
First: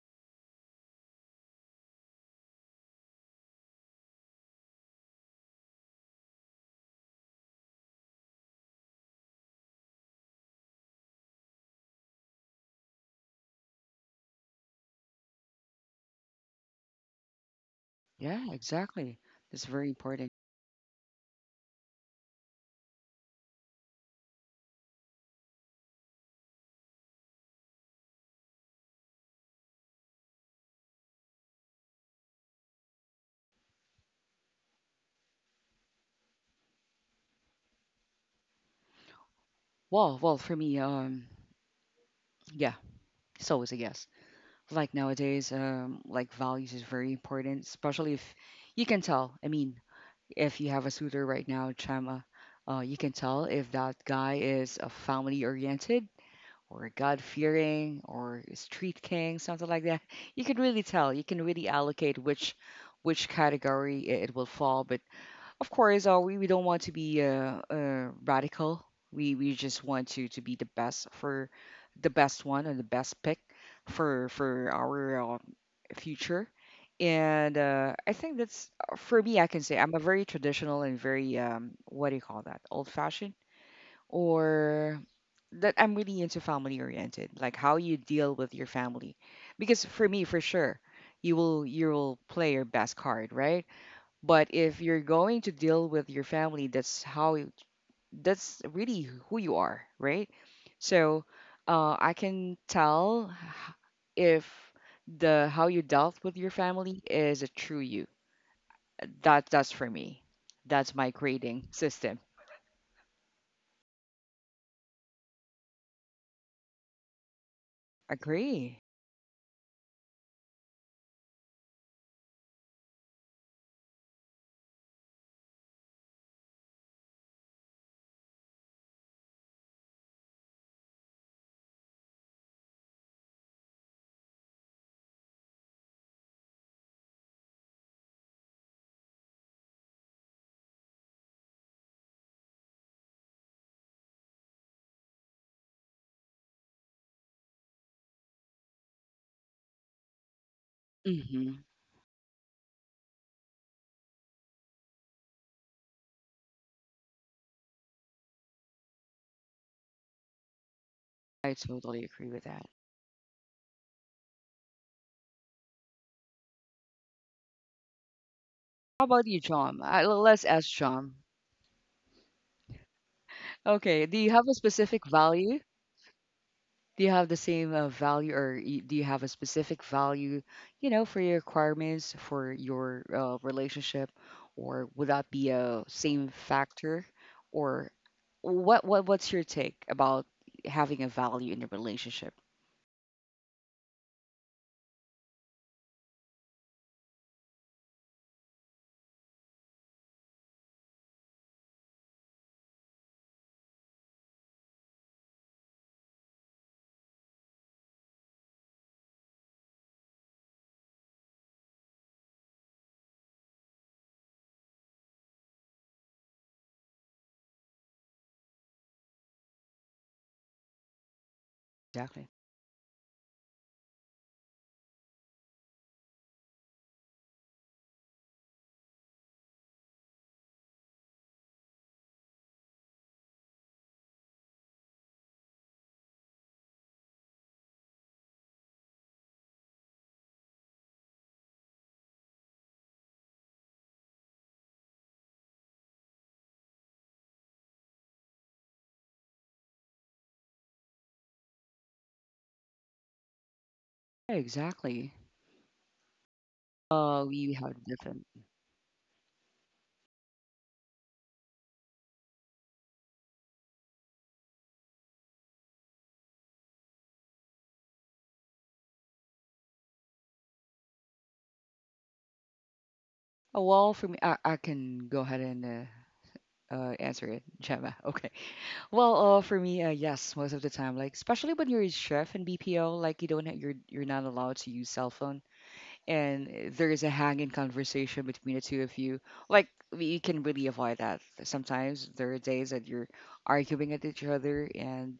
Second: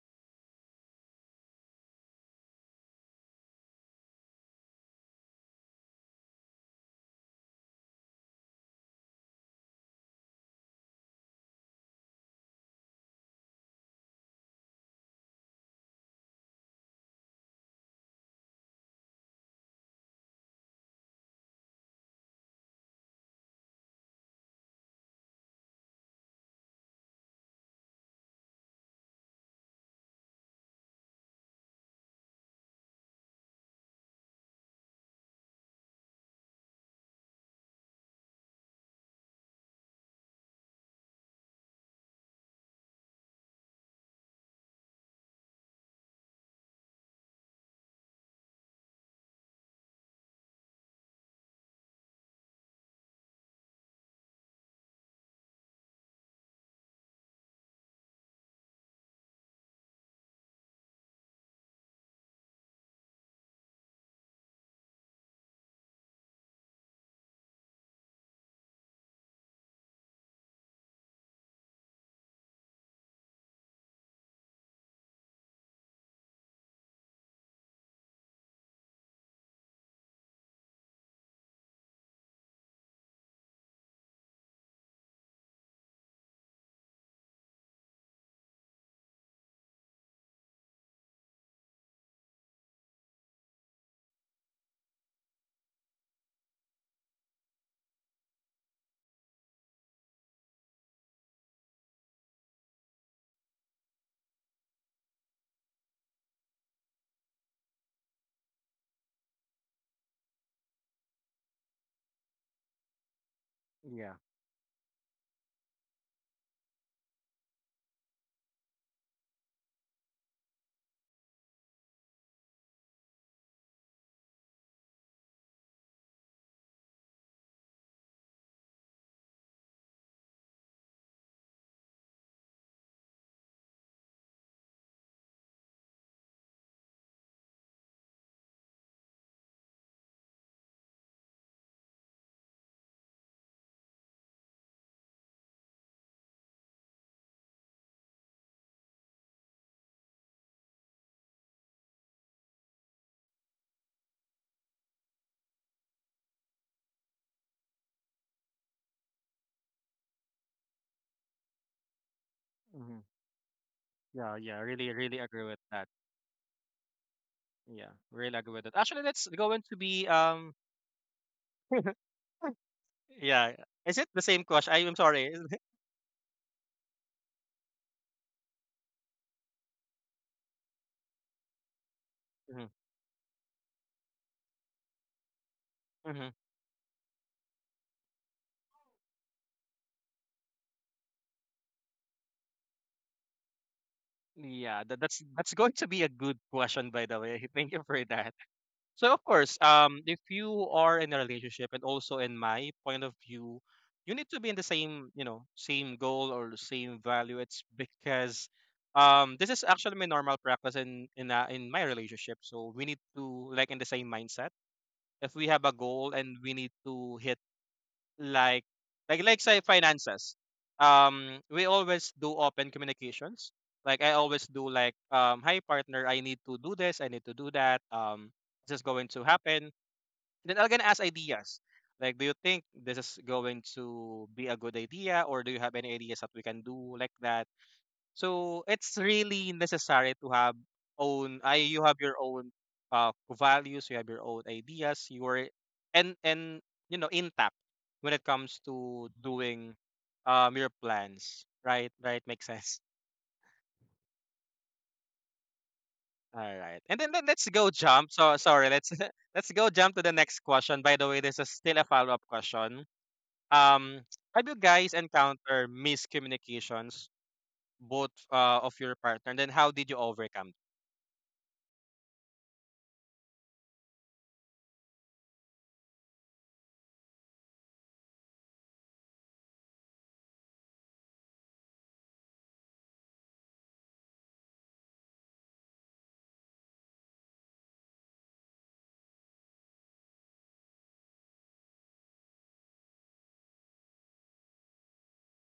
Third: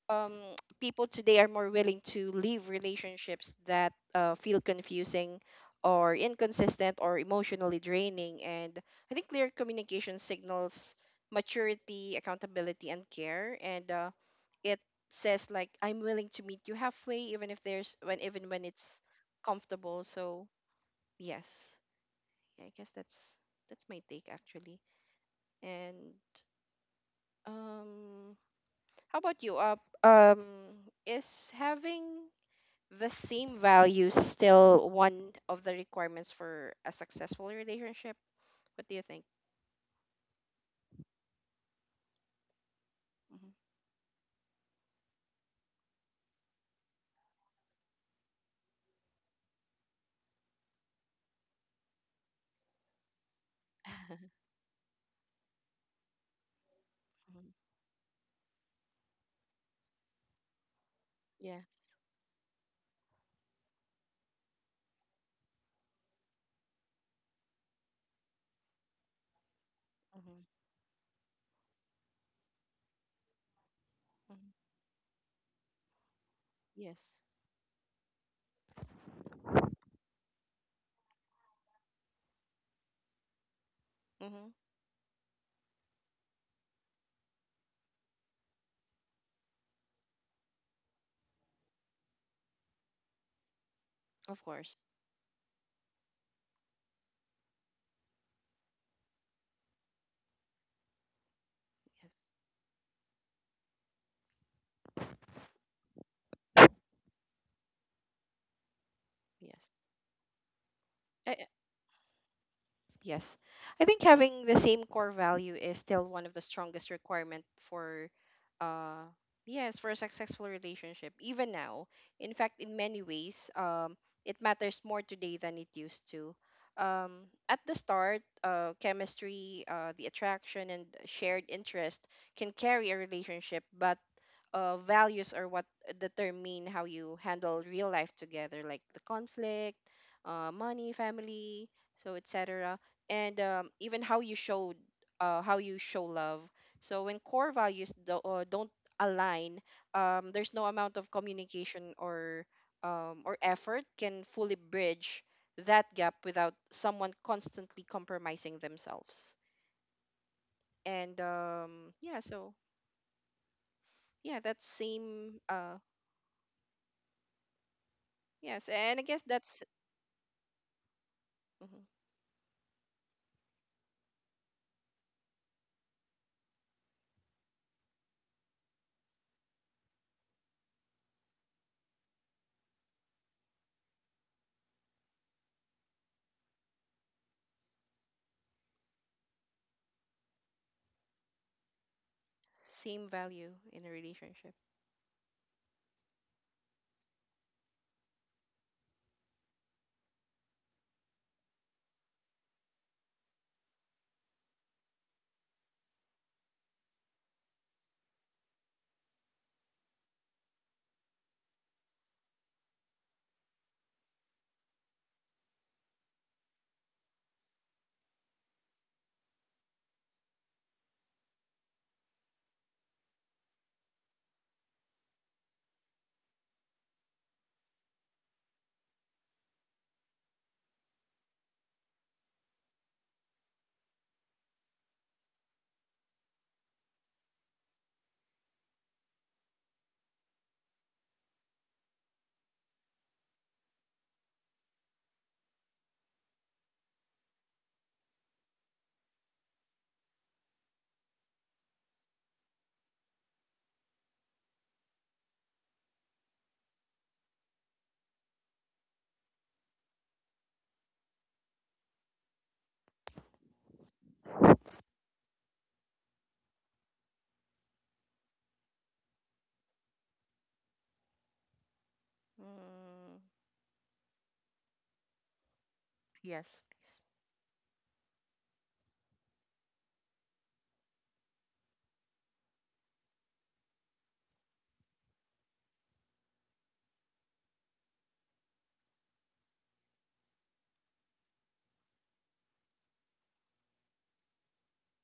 S1: um, People today are more willing to leave relationships that feel confusing or inconsistent or emotionally draining. And I think clear communication signals maturity, accountability, and care. And it says, like, I'm willing to meet you halfway, even if there's, when even
S2: Yeah,
S1: when it's
S2: exactly. It's very
S1: comfortable.
S2: important.
S1: So yes, yeah, I guess that's my take, actually. And um, how about you? Um, is having the same values still one of the requirements for a successful relationship? What do you think?
S2: Well, well, for me, yeah,
S1: Mhm,
S2: it's always a yes. Like nowadays like values is very important especially if you can tell I mean if you have a suitor right now Chama you can tell if that guy is a family oriented or God
S1: mhm.
S2: fearing or a street king something like that you can really tell you can really
S1: Yes.
S2: allocate which category it, it will fall but of course, we don't want to be radical. We just want to
S1: Mhm,
S2: be the best for the best one and the best pick for
S1: mhm.
S2: for our future.
S1: Yes.
S2: And I think that's for me. I can say I'm a very traditional and very what do you call that? Old fashioned
S1: hmm
S2: or that I'm really into family oriented, like how you deal with your family. Because for me, for sure, you will play your best card, right?
S1: Of
S2: But
S1: course.
S2: if you're going to deal with your family, that's how you, that's really who you are, right? So I
S1: Yes.
S2: can tell if the how you dealt with your family is a true you. That's
S1: Yes.
S2: for me. That's my
S1: I,
S2: grading system.
S1: yes. I think
S3: Yeah.
S1: having the same core value is still one of the strongest requirement for
S2: Agree.
S1: uh yes, for a successful relationship even now. In fact, in many ways, it matters more today than it used to. At the start, chemistry, the attraction and shared interest can carry a relationship, but values are what determine how you handle real life together, like the conflict, money, family, so etc. And even how you show, how you show love. So when core values do, don't align, there's no amount of
S2: Hmm
S1: communication or or effort can fully bridge that gap without someone constantly compromising themselves. And
S2: I totally
S1: yeah,
S2: agree with
S1: so
S2: that.
S3: hmm Yeah,
S1: yeah,
S3: yeah,
S1: that
S3: really
S1: same
S3: agree with that. Yeah, really agree with
S1: Yes,
S3: that.
S1: and
S3: Actually,
S1: I
S2: How
S1: guess
S2: about
S3: that's
S2: you,
S3: going
S1: that's,
S3: to
S2: John?
S3: be
S2: Let's ask John.
S1: mhm,
S3: yeah. Is
S2: Okay,
S3: it
S2: do
S3: the
S2: you
S3: same
S2: have a
S3: question? I am
S2: specific
S3: sorry.
S2: value do you have the same value or do you have a specific value, you know, for your requirements for
S3: Mm-hmm.
S2: your relationship, or would that be a
S3: Mm-hmm.
S2: same factor, or what's your take about having a value in a relationship?
S1: same value in a relationship.
S3: Yeah, that's going to be a good question, by the way. Thank you for that. So of course, if you are in a relationship, and also in my point of view, you need to be in the same, you know, same goal or same value. It's because this is actually my normal practice in in my relationship. So we need to like in the same mindset. If we have a goal and we need to hit like like say finances, we always do
S2: Exactly.
S3: open communications. Like I always do like hi partner, I need to do this, I need to do that. This is going to happen then I'm gonna ask ideas. Like, do you think this is going to be a good idea, or do you have any ideas that we can do like that? So it's really necessary to have own. I You have your own uh values, you have your own ideas, your and you know intact when it comes to doing your plans. Right, right, makes sense.
S2: Yeah, exactly.
S3: All right, and then let's
S2: Uh,
S3: go
S2: you have
S3: jump. So
S2: different.
S3: sorry, let's let's go jump to the next question. By the way, this is still a follow up question. Um, have you guys encountered miscommunications both of your partner? And then how did you overcome?
S1: Mm,
S2: Oh, well, for me, I can go ahead and
S1: yes, please.
S2: answer it, Gemma. Okay. Well, for me, yes, most of the time, like especially when you're a chef in BPO, like you don't you're not allowed to use cell phone, and there is a hanging conversation between the two of you. Like you can really avoid that. Sometimes there are days that you're arguing at each other, and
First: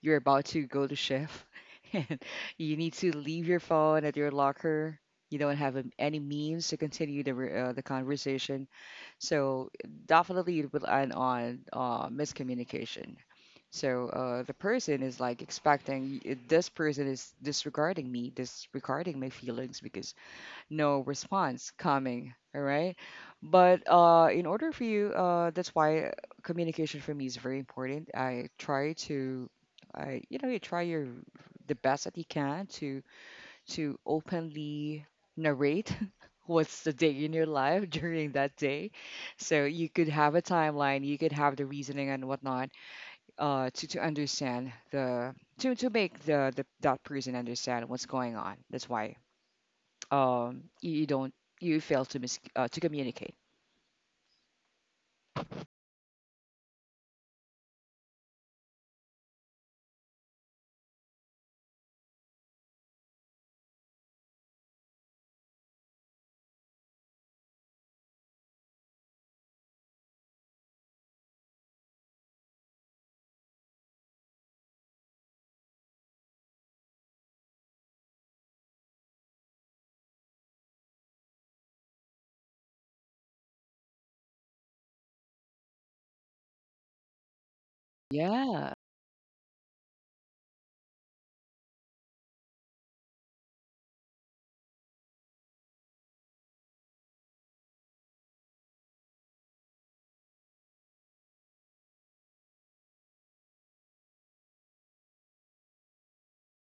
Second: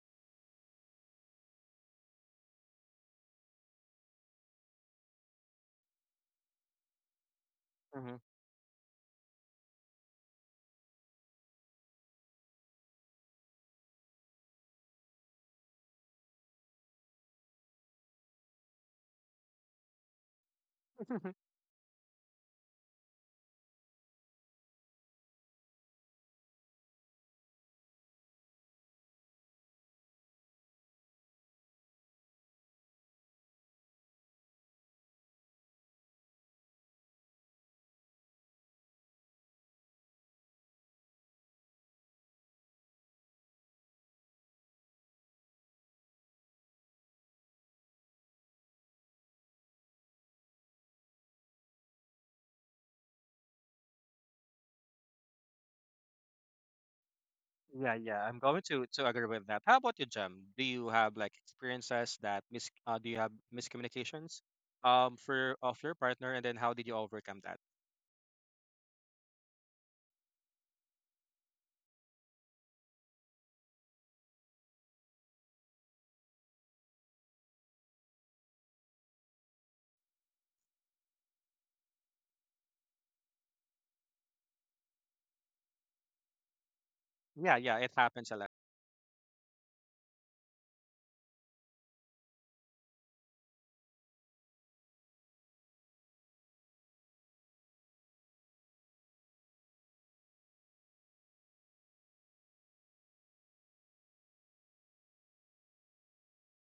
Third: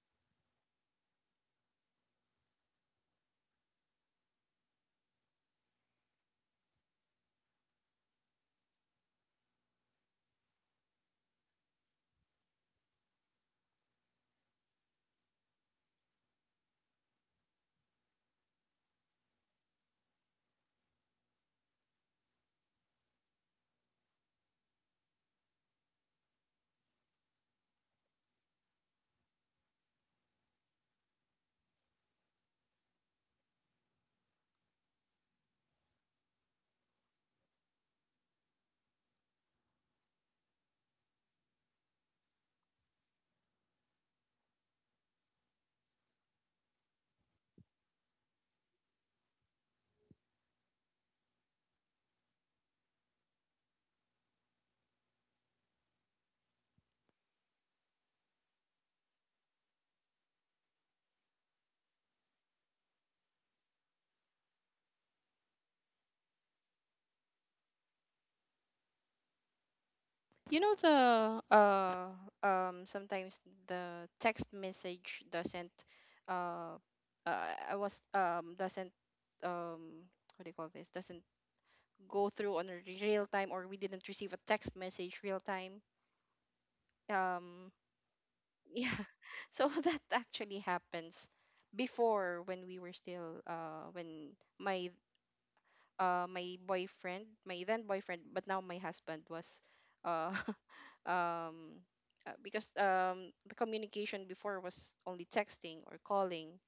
S2: you're about to go to shift, and you need to leave your phone at your locker. You don't have any means to continue the the
S3: Mhm.
S2: conversation, so definitely it will end on miscommunication. So the person is like expecting this person is disregarding me, disregarding my feelings because no response coming. All right. But in order for you, that's why communication for me is very important. I, you know, you try your the best that you can to openly narrate what's the day in your life during that day. So you could have a timeline, you could have the reasoning and whatnot to understand the to make the that person understand what's going on. That's why you you don't you fail to to communicate.
S3: Yeah, yeah, I'm going to agree with that. How about you, Jem? Do you have like experiences that mis do you have miscommunications for of your partner and then how did you overcome that?
S1: You know the uh Sometimes the text message doesn't uh, uh I was doesn't um what do you call this doesn't go through on a real time, or we didn't receive a text message real time.
S3: Yeah, yeah,
S1: um
S3: it happens a lot.
S2: Yeah,
S1: yeah, so that actually happens. Before, when we were still when my my boyfriend, my then boyfriend, but now my husband was, uh, um, because the communication before was only texting or calling.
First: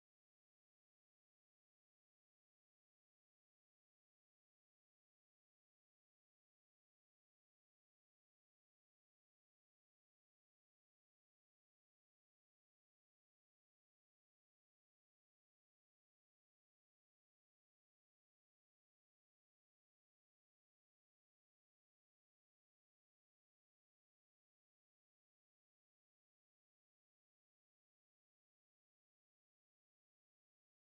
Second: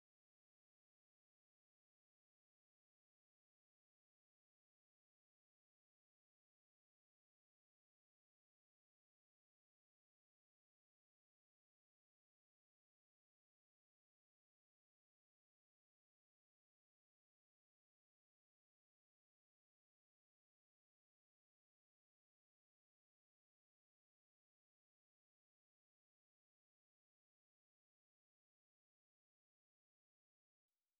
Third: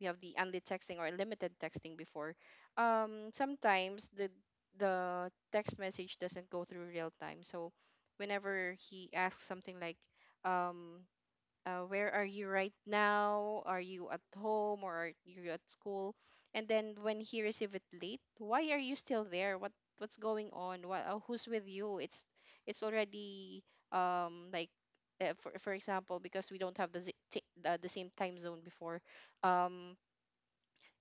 S1: We have the only texting or limited texting before. Sometimes the text message doesn't go through real time. So whenever he asks something like, um, where are you right now? Are you at home or are you at school? And then when he receive it late, why are you still there? What's going on? What Who's with you? It's already, um like for example, because we don't have the the same time zone before. um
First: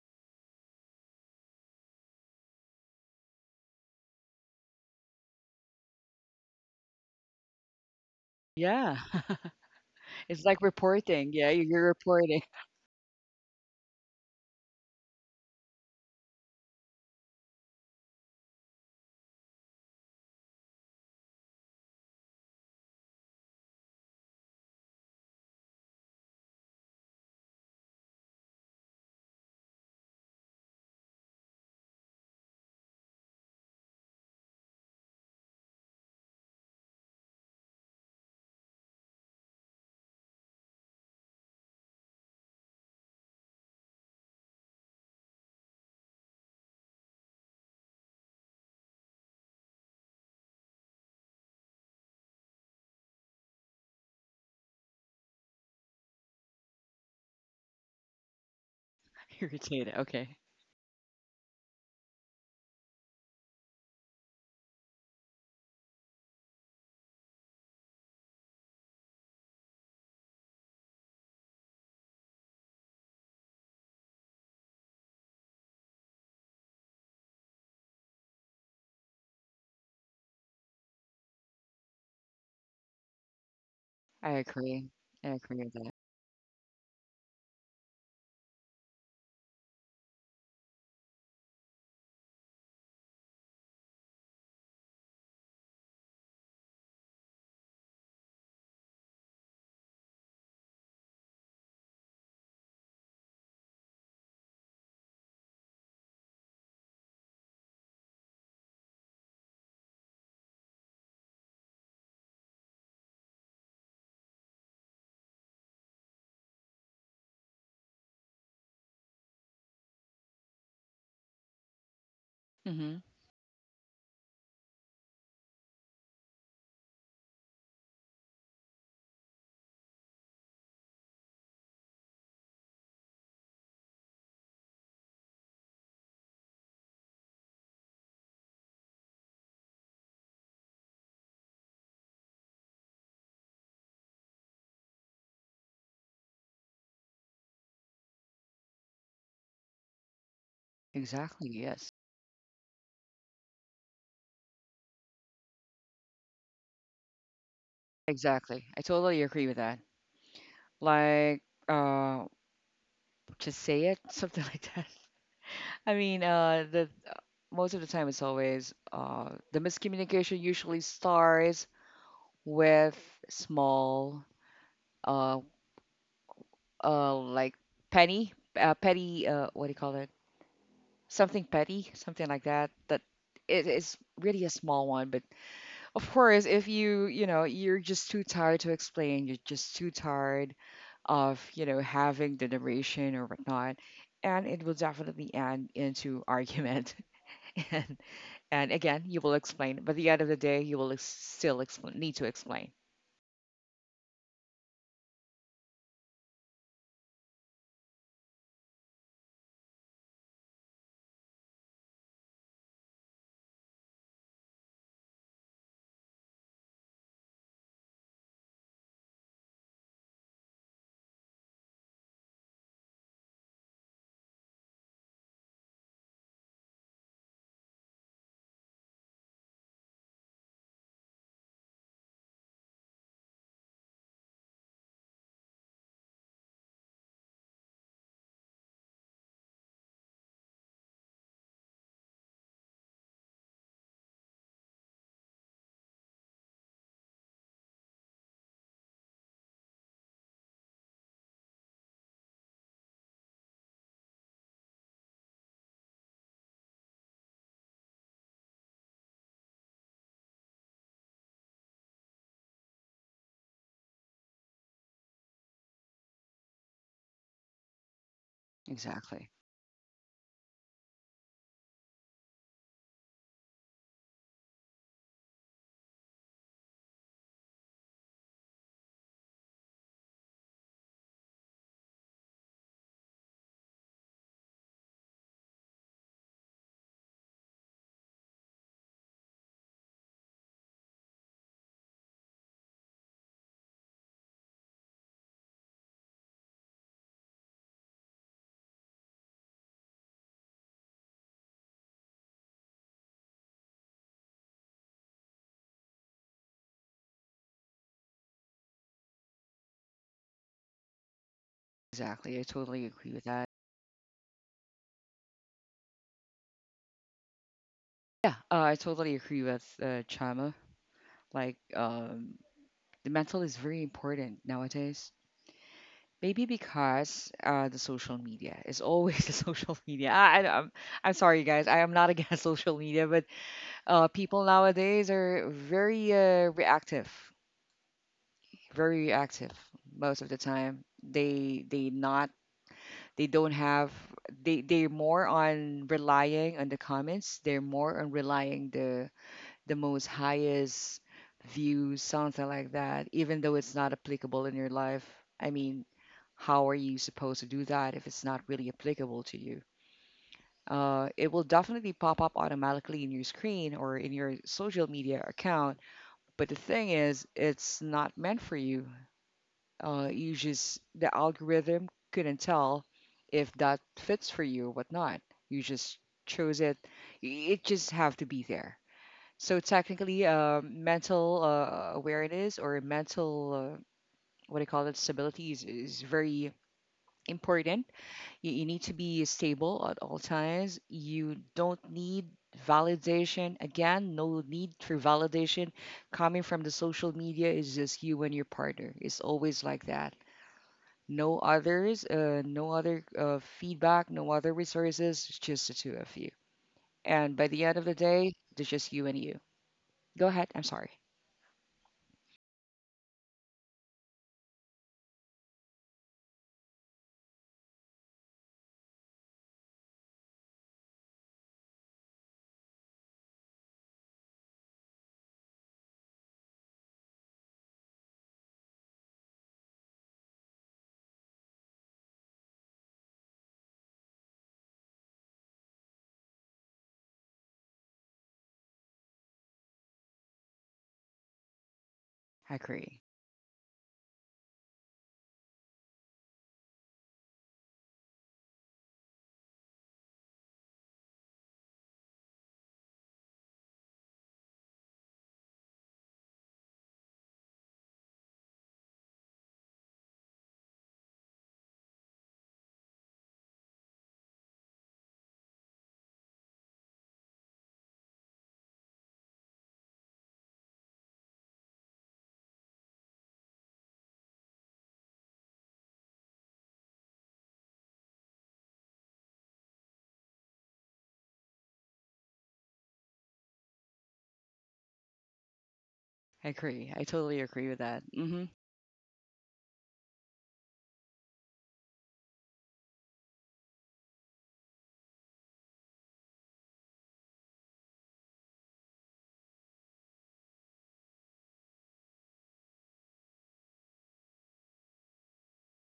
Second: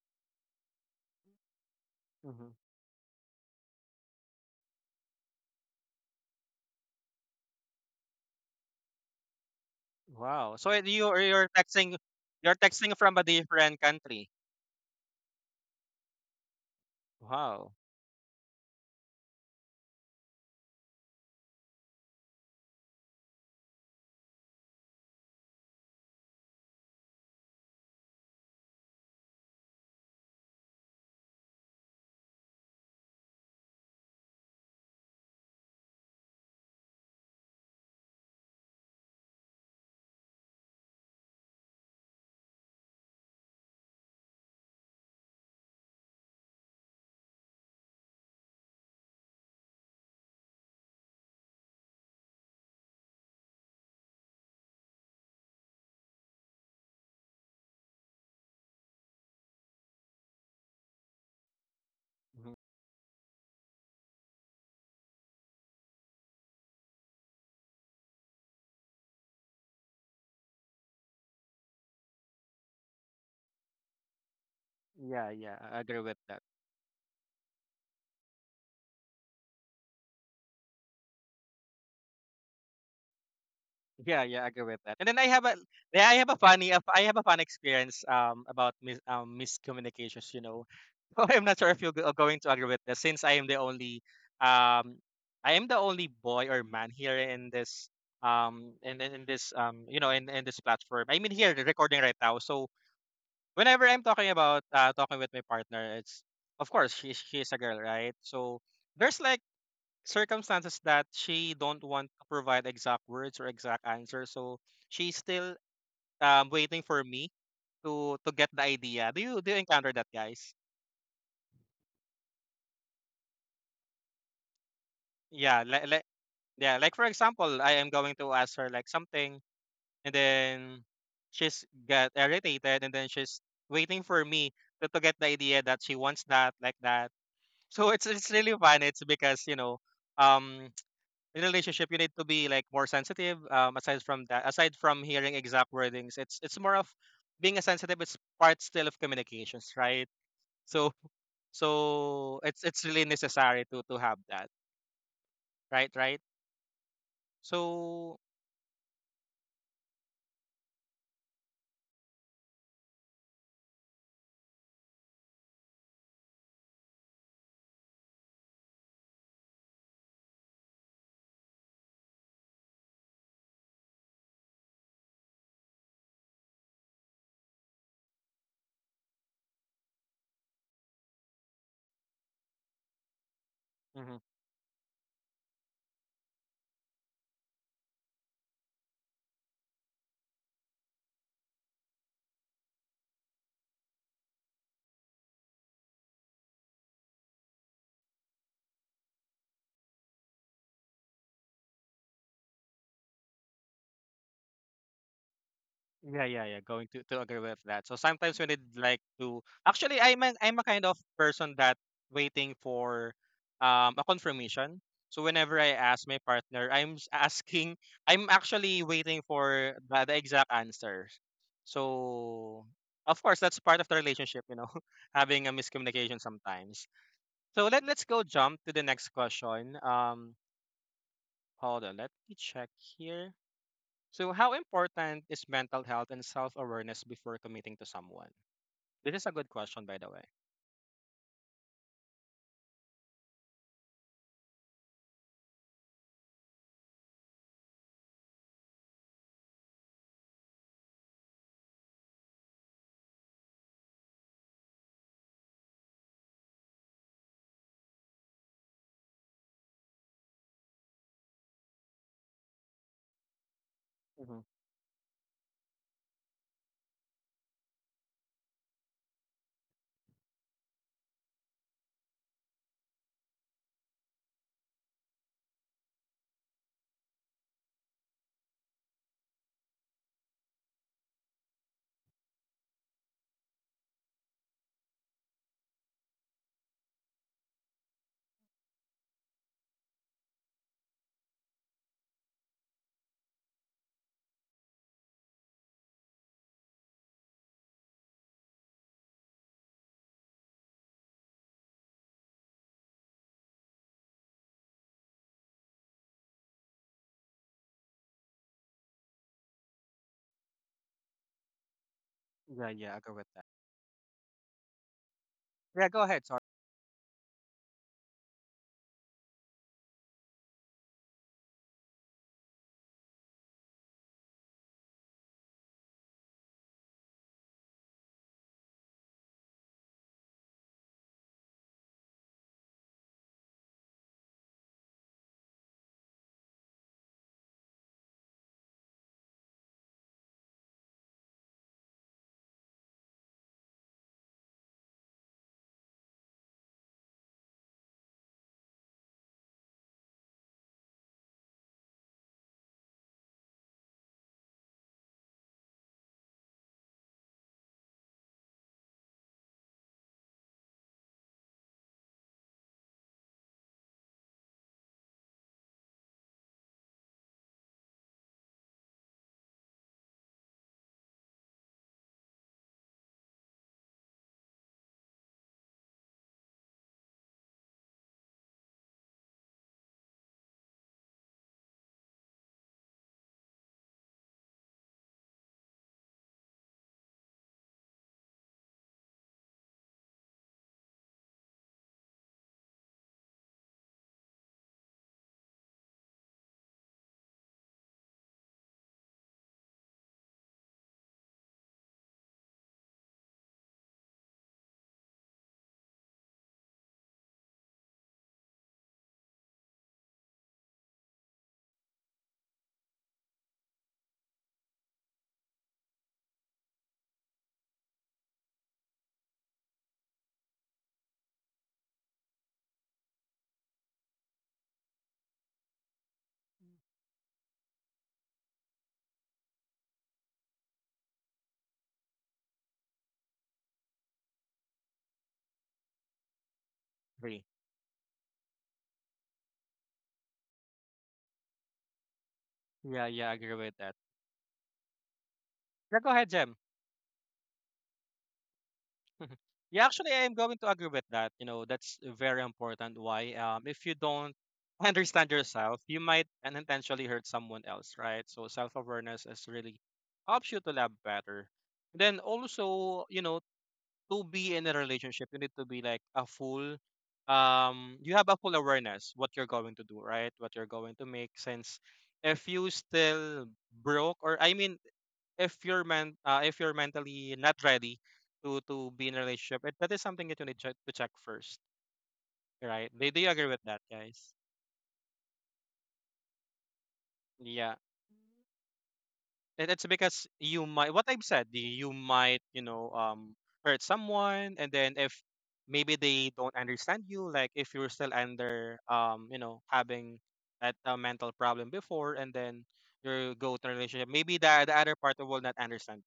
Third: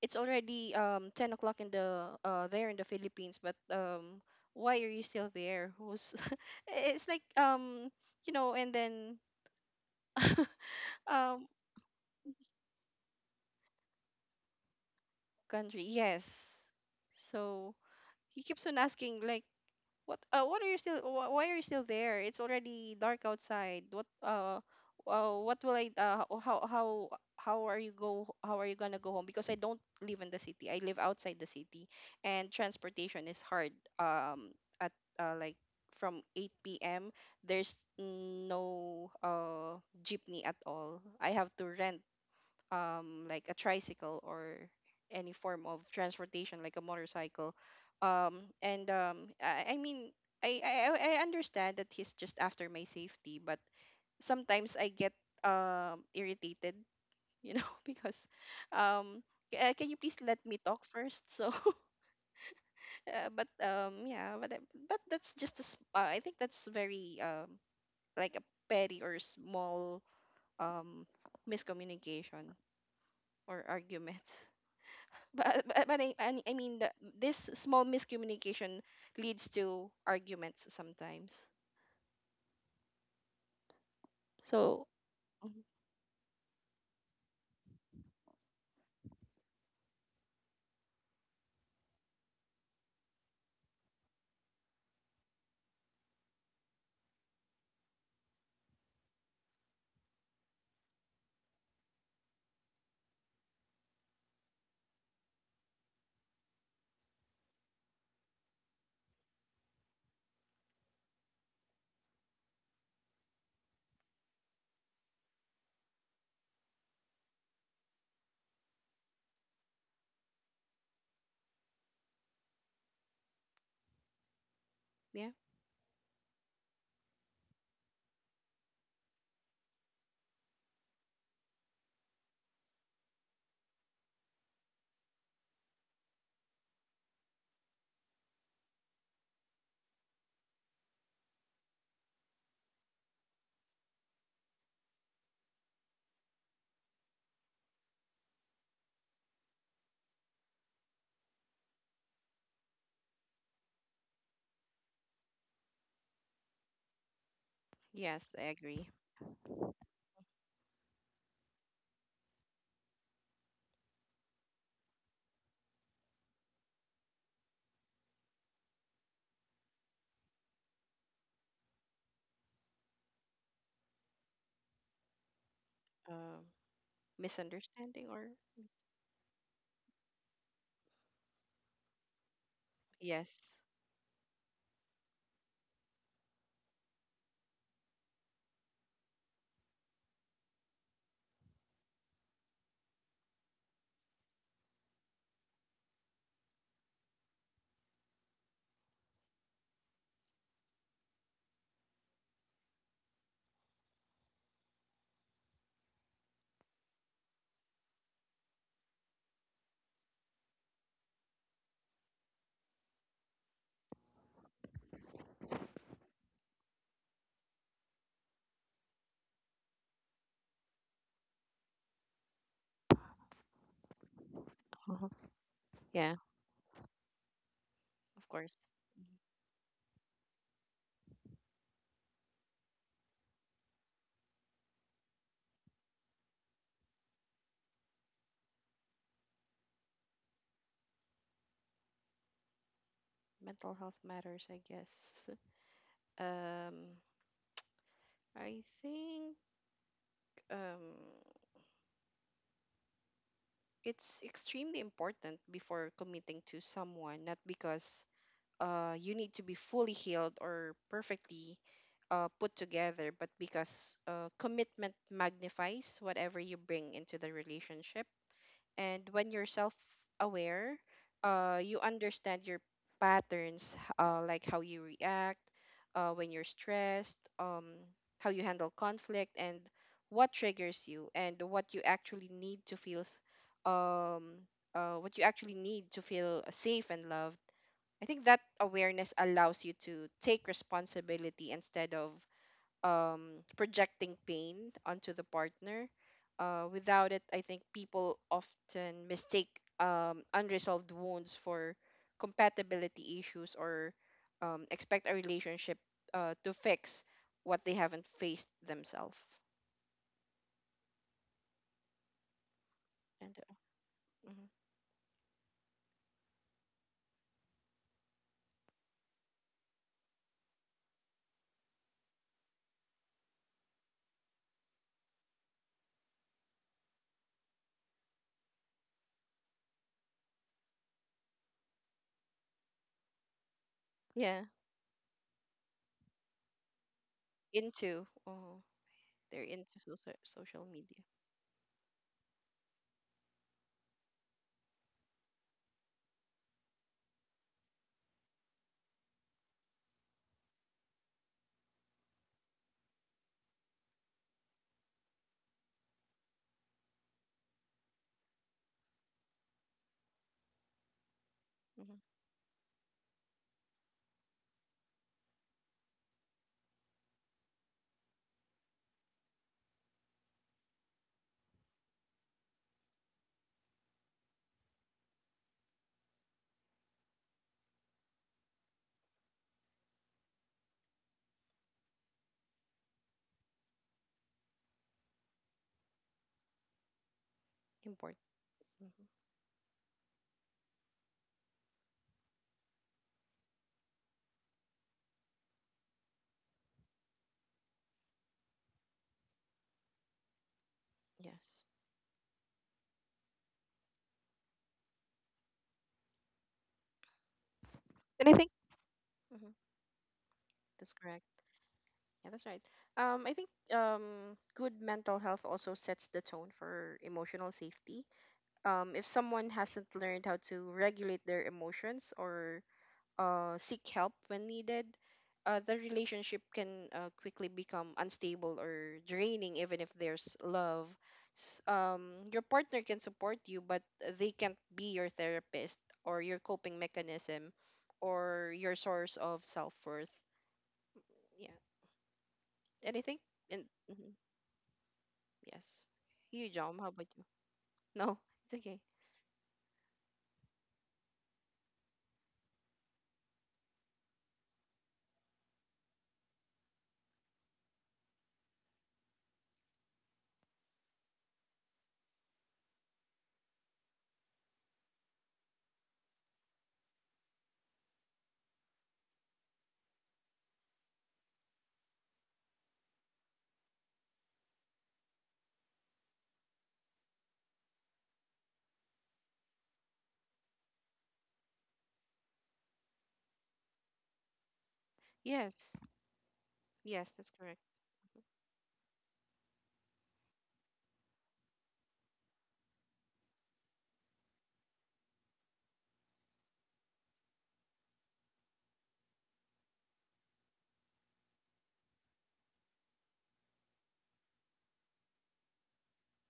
S1: it's already, 10 o'clock in the
S3: hmm
S1: there in the Philippines, but why are you still there, who's... it's like and
S2: yeah.
S1: then,
S2: It's
S3: Wow.
S2: like
S3: You
S2: reporting.
S1: um,
S3: you're
S2: Yeah, you- you're
S3: texting,
S2: reporting.
S3: you're texting from a different country.
S1: country. Yes. So
S3: Wow.
S1: he keeps on asking like, what are you still wh- why are you still there? It's already dark outside. What will I ho- how are you gonna go home? Because I don't live in the city. I live outside the city, and transportation is hard. Um at like From 8 p.m. there's no jeepney at all. I have to rent, a tricycle, or any form of transportation like a motorcycle. And I mean I understand that he's just after my safety, but sometimes I get, irritated, because um,
S2: You're
S1: can you please
S2: irritated.
S1: let me
S2: Okay,
S1: talk first? So
S3: Mhm.
S1: but yeah, but that's just I think that's very, like a petty or small, um, miscommunication or argument.
S3: Yeah,
S1: But
S3: yeah,
S1: but, but
S3: I
S1: I,
S3: agree with
S1: I I
S3: that.
S1: mean that this small miscommunication leads to arguments sometimes.
S3: Yeah,
S2: I
S3: yeah, I agree
S1: So
S3: with
S2: agree.
S3: that. And then I
S2: I
S1: mhm,
S3: have a
S2: agree with that.
S3: yeah, I have a funny I have a fun experience about miscommunications, you know. I'm not sure if you're going to agree with this since I am the only um I am the only boy or man here in this in this you know in this platform. I mean here recording right now. So whenever I'm talking about talking with my partner, it's of course she's a girl, right? So there's like circumstances that she don't want to provide exact words or exact answer, so she's still waiting for me to get the idea. Do you do you encounter that, guys?
S2: Mm-hmm.
S1: yeah.
S3: Yeah like, yeah, like for example I am going to ask her like something, and then she's get irritated, and then she's waiting for me to get the idea that she wants that like that. So it's really fun. It's because you know, um in a relationship you need to be like more sensitive, aside from that, aside from hearing exact wordings. It's more of being a sensitive. It's part still of communications, right? so
S2: Exactly. Yes.
S3: so it's really necessary to have that. Right, right.
S1: Yes, I
S3: So
S2: Exactly.
S1: agree.
S2: I totally agree with that. Like, uh to say it something like that, I mean, the most of the time, it's always the miscommunication usually starts with small uh
S1: Um,
S2: like
S1: Misunderstanding. Or
S2: penny, petty, uh, what do you call it, something petty, something like that, that
S1: yes.
S2: it is
S3: mhm.
S2: really a small one. But of course, if you, you know, you're just too tired to explain, you're just too tired of, you know, having the narration or whatnot, and it will definitely end into argument. And and again, you will explain. But at the end of the day, you will still explain, need to explain.
S3: Yeah, yeah, yeah. Going to agree with that. So sometimes we need like to, actually I'm I'm a kind of person that waiting for a confirmation. So whenever I ask my partner, asking I'm actually waiting for the exact answer. So of course that's part of the relationship, you know,
S1: Uh-huh.
S3: having a
S1: Yeah,
S3: miscommunication sometimes. So
S1: of
S3: let's go
S1: course.
S3: jump to the
S1: Mhm.
S3: next question. Um, hold on, let me check here. So, how important is mental health and self awareness before committing to someone? This is a good question, by the way.
S1: Mental health matters, I guess. Um, I think, um, it's extremely important before committing to someone, not because you need to be fully healed or perfectly put together, but because
S3: hmm
S1: commitment magnifies whatever you bring into the relationship. And when you're
S2: Exactly.
S1: self aware, you understand your patterns, like how you react when you're stressed, how you handle conflict, and what triggers you, and what you actually need to feel. What you actually need to feel safe and loved, I think that awareness allows you to take responsibility instead of, projecting pain onto the partner. Without it, I think people often mistake unresolved wounds for compatibility issues, or expect a relationship to fix what they haven't faced themselves.
S2: Exactly. I
S3: Yeah,
S2: totally
S3: yeah, I agree
S1: And
S2: agree
S3: with
S2: with
S3: that.
S2: that.
S1: mhm.
S3: Yeah, go ahead. Sorry.
S2: Yeah, I totally agree with Chama. Like, the mental is very important nowadays. Maybe because the social media is always the social media. I'm sorry, guys. I am not against social media, but
S1: Yeah,
S2: people nowadays are very reactive,
S1: into, oh,
S2: very
S1: they're into
S2: reactive
S1: social
S2: most of the
S1: social media.
S2: time. They not they don't have they're more on relying on the comments. They're more on relying the most highest views, something like that. Even though it's not applicable in your life. I mean, how are you supposed to do that if it's not really applicable to you? It will
S1: hmm.
S2: definitely pop up automatically in your screen or in your social media account. But the thing is, it's not meant for you. You just, the algorithm couldn't tell if that fits for you or whatnot. You just chose it. It just have to be there. So technically, mental awareness or mental, what I call it, stability is very
S1: Important.
S2: important. You
S1: hmm.
S2: need to be stable at all times. You don't need validation. Again, no need for validation coming from the social media is just you and your partner. It's always like that.
S1: Yes.
S2: No others, no other feedback, no other resources, it's just the two of you. And by the end of
S1: And I
S2: the
S1: think...
S2: day, it's just you and you. Go ahead.
S1: That's
S2: I'm
S1: correct.
S2: sorry.
S1: Yeah, that's right. I think, good mental health also sets the tone for emotional safety. If someone hasn't learned how to regulate their emotions, or seek help when needed, the relationship can quickly become unstable or draining, even if there's love. Your partner can support you, but they can't be your therapist, or your coping mechanism,
S3: Agree.
S1: or your source of self worth.
S2: I
S1: Anything?
S3: Yeah,
S2: agree.
S3: yeah, I
S1: And
S3: agree with
S1: mhm,
S3: that.
S1: yes.
S3: Yeah, go
S1: You,
S3: ahead,
S1: John,
S3: Jem.
S1: how about you? No, it's okay.
S3: Yeah, actually, I am going to agree with that. You know, that's very important. Why? If you don't understand yourself, you might unintentionally hurt someone else, right? So, self awareness is really helps you to love better. Then also, you know, to be in a relationship, you need to be like a full you have a full awareness what you're going to do, right? What you're going to make since if you still broke or I mean if you're men if you're mentally not ready to be in a relationship, that is something that you need to check first, right? They Do you agree with that, guys?
S1: Yes.
S2: I
S1: Yes, that's
S2: agree. I
S1: correct.
S2: totally
S3: Yeah.
S2: agree with that. Hmm
S3: And it's because you might, what I've said, you might, you know, hurt someone, and then if maybe they don't understand you, like if you're still under, you know, having that mental problem before, and then you go to a relationship, maybe the other party will not understand.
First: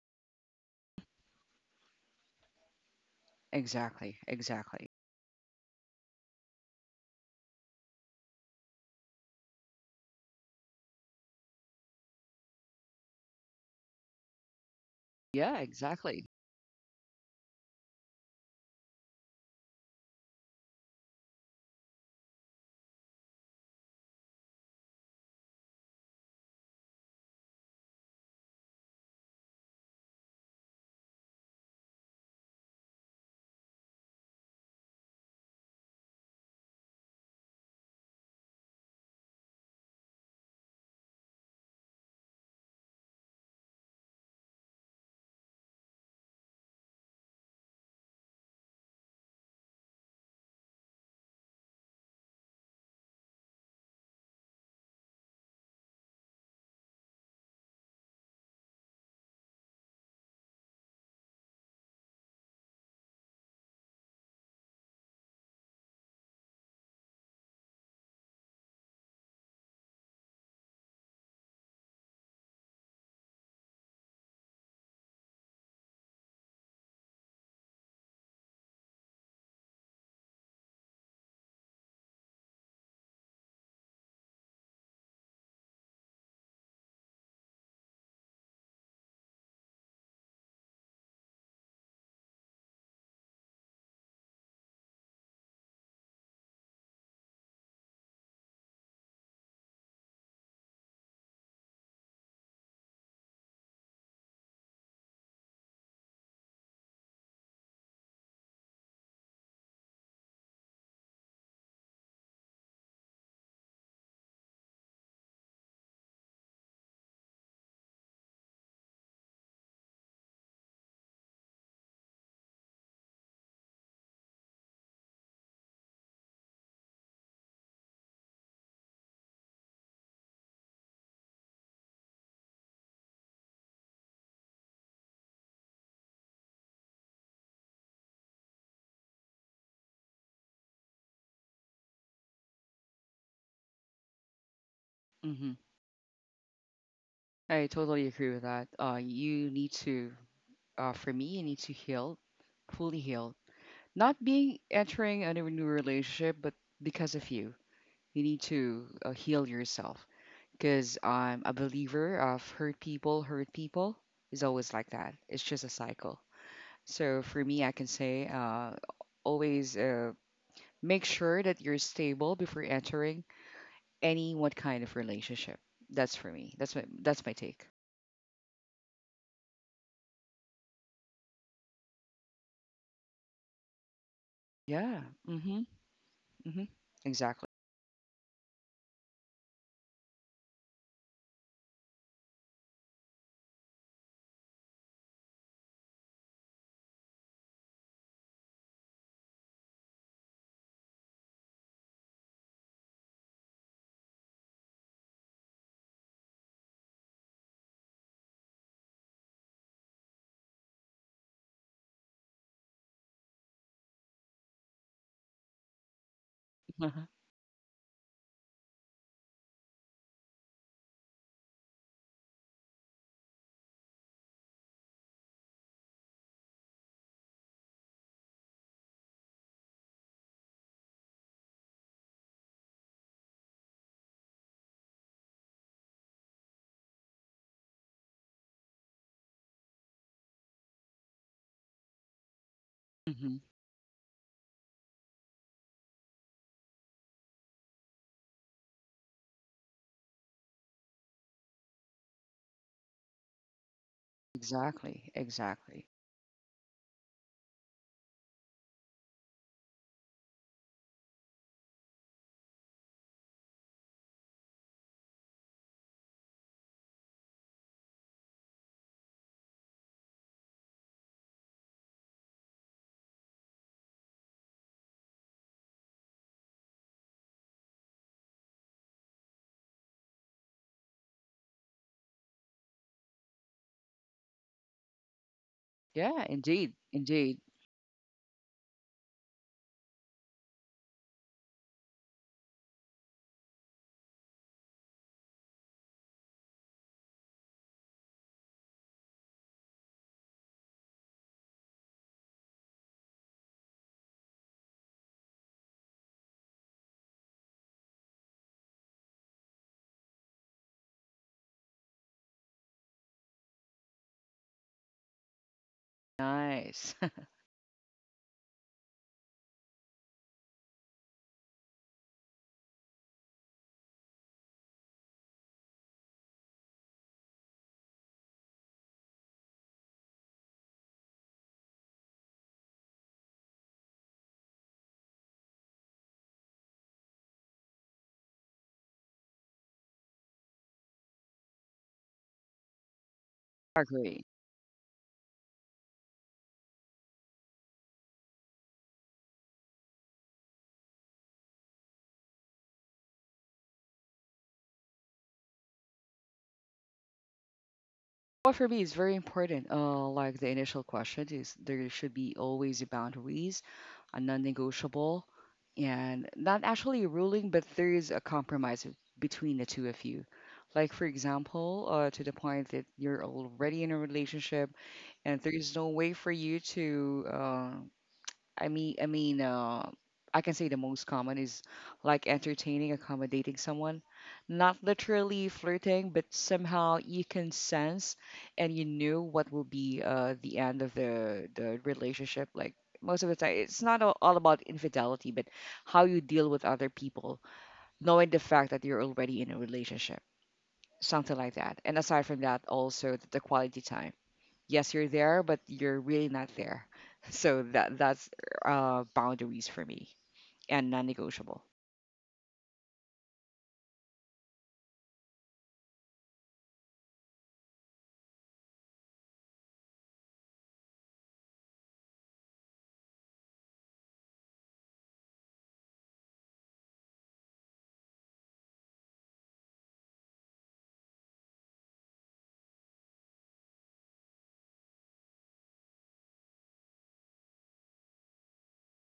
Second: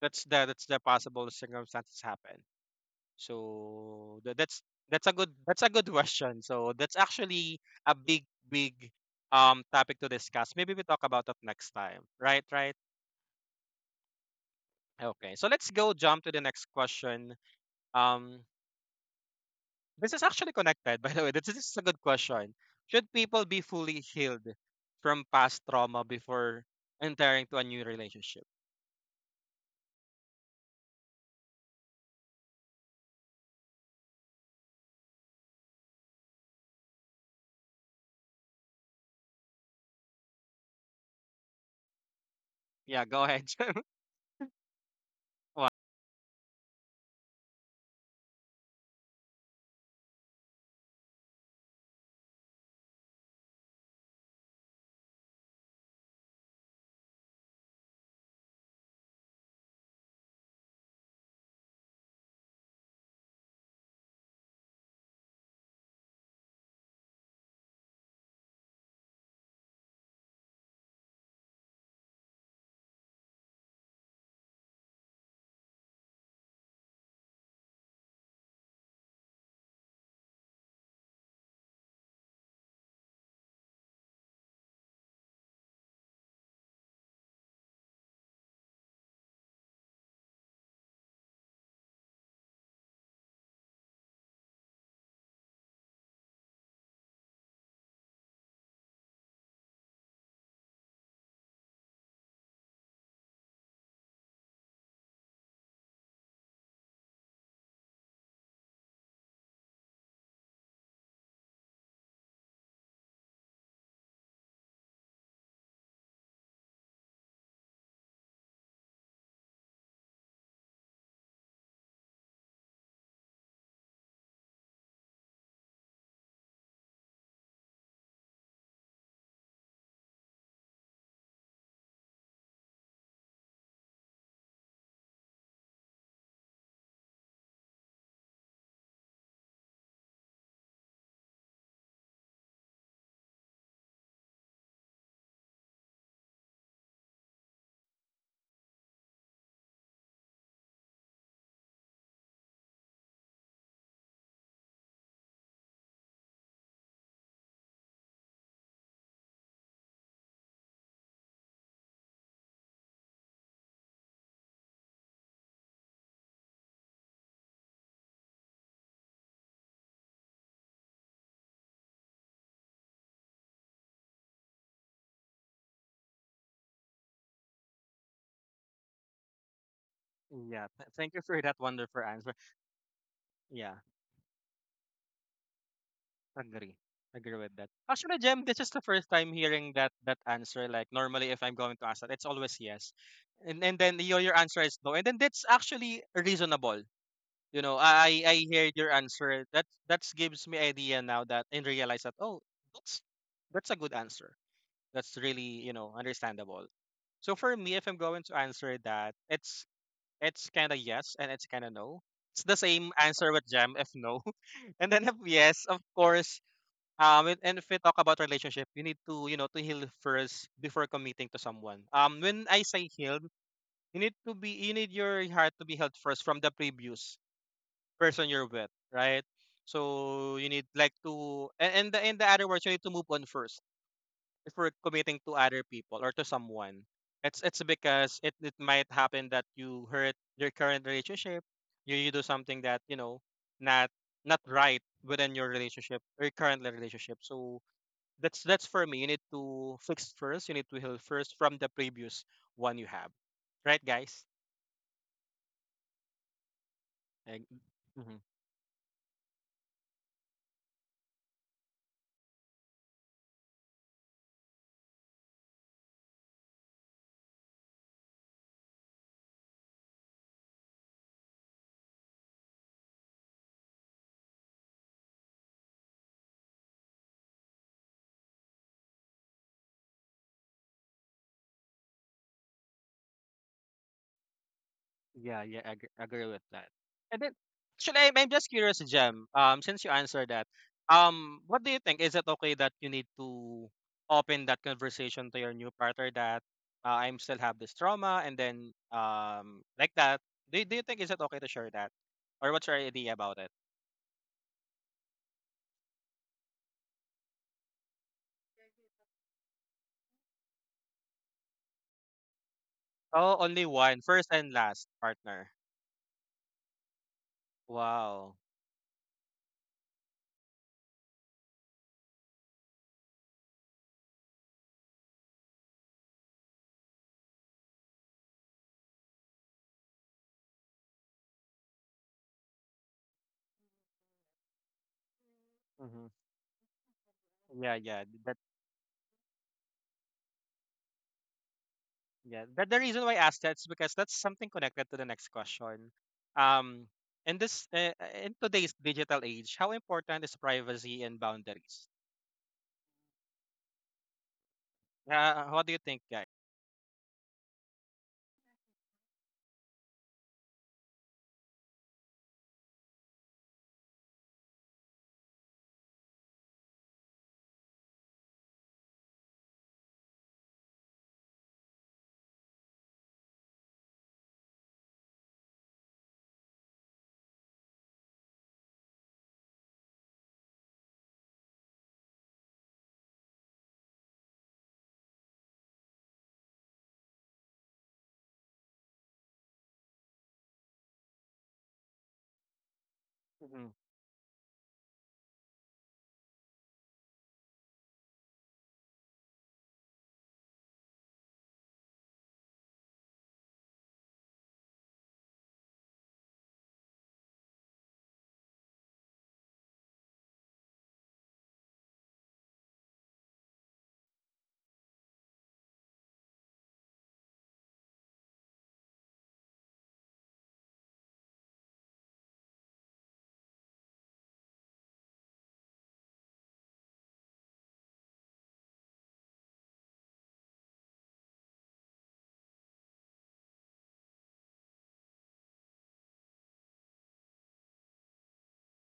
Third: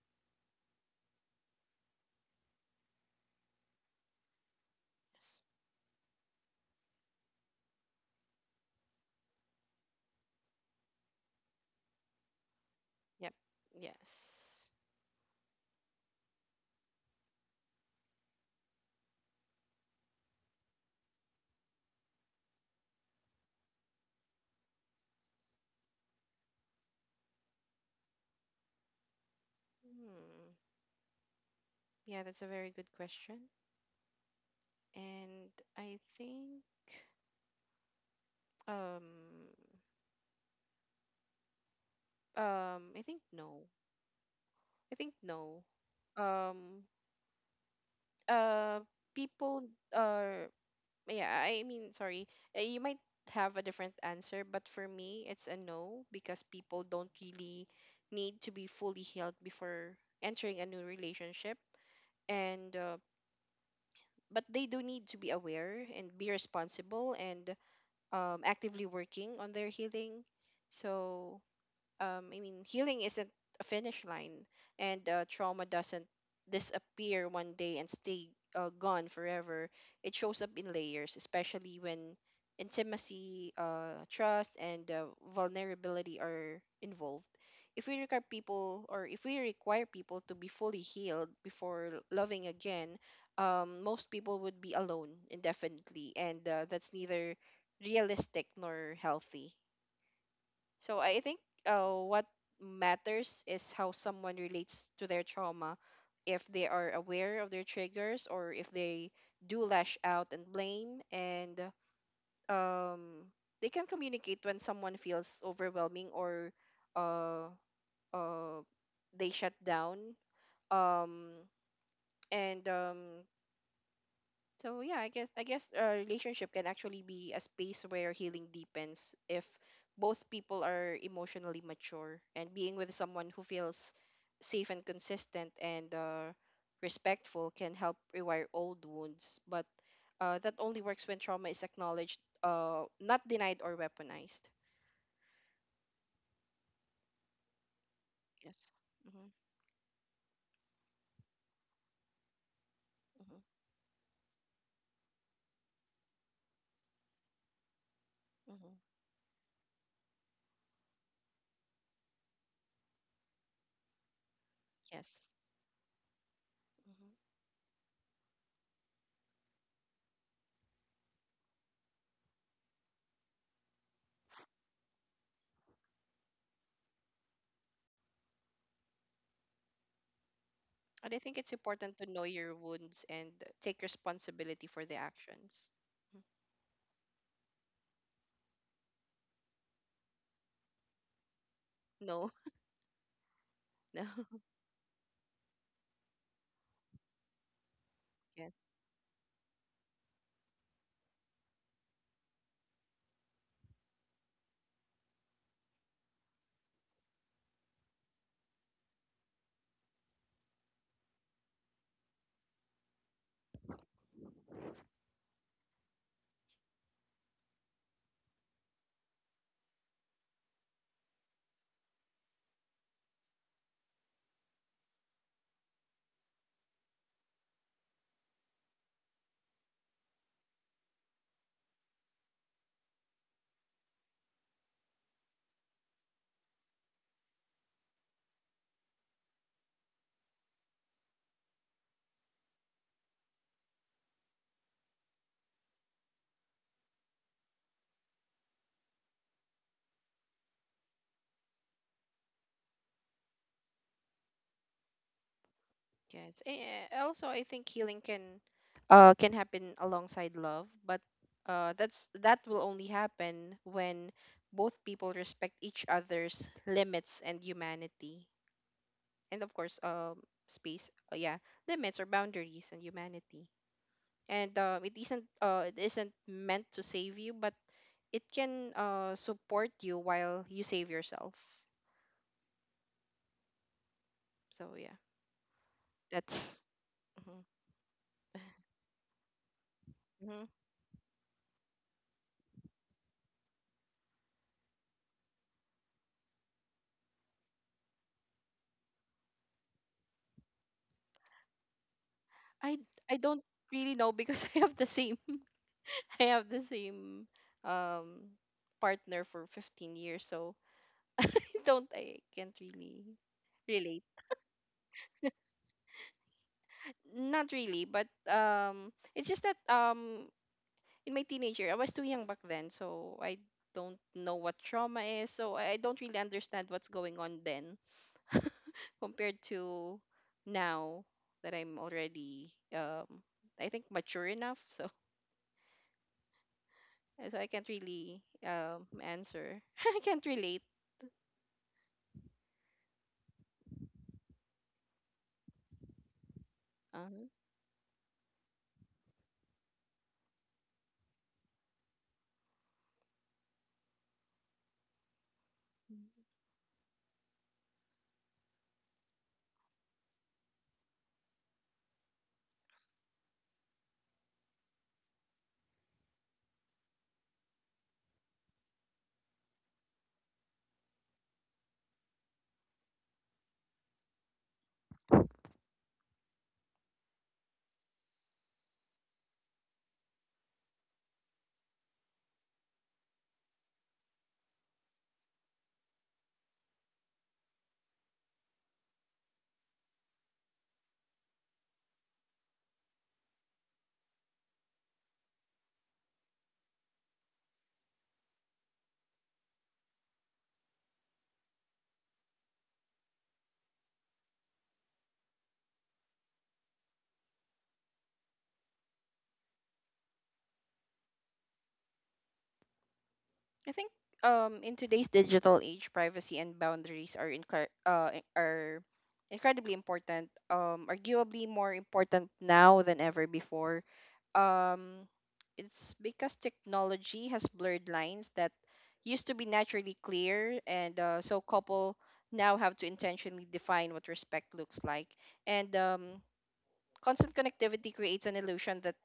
S3: That's the possible circumstances happen.
S2: Exactly.
S3: So that's
S2: Exactly.
S1: Yes.
S3: that's a good question. So that's actually a big topic to discuss. Maybe we talk about that next time. Right, right.
S1: Yep. Yes.
S3: Okay, so
S2: Yeah,
S3: let's go jump
S2: exactly.
S3: to the next question. Um, this is actually connected, by the way. This is a good question. Should people be fully healed from past trauma before entering to a new relationship?
S1: Hmm. Yeah, that's a very good question. And I think, um I
S3: Yeah,
S1: think
S3: go ahead.
S1: no.
S3: Jem.
S1: I think no. Um uh People are... yeah, I mean, sorry. You might have a different answer, but for me, it's a no, because people don't really need to be fully healed before entering a new relationship. And, uh, but they do need to be aware, and be responsible, and actively working on their healing. So, I mean, healing isn't a finish line, and trauma doesn't disappear one day and stay gone forever. It shows up in layers, especially when intimacy, trust, and vulnerability are involved. If we require people, or if we require people to be fully healed before loving again, most people would be alone indefinitely, and that's neither realistic nor healthy. So I think what matters is how someone relates to their trauma. If they are aware of their triggers, or if they do lash out and blame, and um, they can communicate when someone feels overwhelming, or uh, uh, they shut down. Um, and So yeah, I guess, a relationship can actually be a space where healing deepens, if both people are emotionally mature, and being with someone who feels safe and consistent and respectful can help rewire old wounds. But that only works when trauma is acknowledged, not denied or weaponized.
S2: hmm I totally agree with that.
S1: Yes. hmm.
S2: You need to, for me, you need to heal, fully heal.
S1: hmm.
S2: Not being entering a new relationship, but because of you, you need to
S1: hmm.
S2: heal yourself. Because I'm a believer of hurt people is always like that. It's
S1: Yes.
S2: just a cycle. So
S1: hmm.
S2: for me, I can say always make sure that you're stable before entering any what kind of relationship. That's for me. That's my take.
S3: Yeah, thank you
S1: And I
S3: for
S1: think
S3: that
S1: it's
S3: wonderful
S1: important to
S3: answer.
S1: know your wounds and
S3: Yeah,
S1: take responsibility
S2: Yeah.
S1: for the
S2: Mm-hmm.
S1: actions. Mhm.
S2: hmm
S3: agree, agree
S2: Exactly.
S3: with that. Actually, Jem, this is the first time hearing that that answer. Like normally, if I'm going to ask that, it's
S1: No.
S3: always yes, and then
S1: No.
S3: your answer is no, and then that's actually reasonable. You know, I heard
S1: Yes.
S3: your answer. That gives me idea now that and realize that, oh, that's that's a good answer. That's really you know understandable. So for me, if I'm going to answer that, it's kind of yes and it's kind of no. It's the same answer with Jam if no, and then if yes, of course. And if we talk about relationship, you need to you know to heal first before committing to someone. When I say healed, you need to be you need your heart to be healed first from the previous person you're with, right? So you need like to and, in the other words, you need to move on first before committing to other people or to someone. It's because it might happen that you hurt your current relationship, you do something that, you know,
S2: hmm
S3: not not right within your relationship or current relationship. So that's for me. You need to fix first, you need to heal first from the previous one you have. Right, guys?
S2: Exactly. Exactly.
S1: Yes. And also,
S3: Like,
S1: I think healing can happen alongside love, but that will only happen when both people respect each other's limits and humanity. And of course, space, yeah, limits or boundaries and humanity. And it isn't meant to save you, but it can support you while you save yourself. So yeah,
S3: yeah, yeah, I agree,
S2: Yeah,
S3: agree with
S2: indeed.
S3: that.
S1: that's...
S3: And then,
S2: Indeed.
S3: actually, I'm just curious, Jem. Since you answered that,
S1: mhm.
S3: what do you think? Is it okay that you need to open that conversation to your new partner that, I'm still have this trauma, and then like that? Do do you think is it okay to share that, or what's your
S1: I
S3: idea
S1: I
S3: about
S1: don't
S3: it?
S1: really know because I have the same I have the same um partner for 15 years, so I can't really
S3: Oh, only one,
S1: relate.
S3: first and last partner.
S2: Nice.
S1: Not really, but
S3: Wow.
S1: it's just that in my teenager I was too young back then, so I don't know what trauma is, so I don't really understand what's going on then, compared to now, that I'm already I think mature enough. So
S3: Mm-hmm.
S1: So I can't
S3: Yeah, yeah.
S1: really answer. I can't relate.
S3: Yeah, but the reason why I asked that is because
S2: Agree.
S3: that's something connected to the next question. Um,
S1: Uh-huh.
S3: in this in today's digital age, how important is privacy and boundaries? What do you
S1: Mm.
S3: think, guys?
S2: Well, for me, it's very important. Like the initial question is, there should be always boundaries, a non-negotiable, and not actually a ruling, but there is a compromise between the two of you. Like for example, to the point that you're already in a relationship, and there is no way for you to I mean, I mean, uh, I can say the most common is like entertaining, accommodating someone, not literally flirting, but somehow you can sense and you know what will be the end of the relationship. Like most of the time, it's
S3: Mm-hmm.
S2: not all, all about infidelity, but how you deal with other people, knowing the fact that you're already in a relationship, something like that. And aside from that, also the quality time, yes, you're there but you're really not there. So that that's boundaries for me and non-negotiable.
S1: I think in today's digital age, privacy and boundaries are are incredibly important. Arguably more important now than ever before. Um, it's because technology has blurred lines that used to be naturally clear, and so couple now have to intentionally define what respect looks like. And constant connectivity creates an illusion that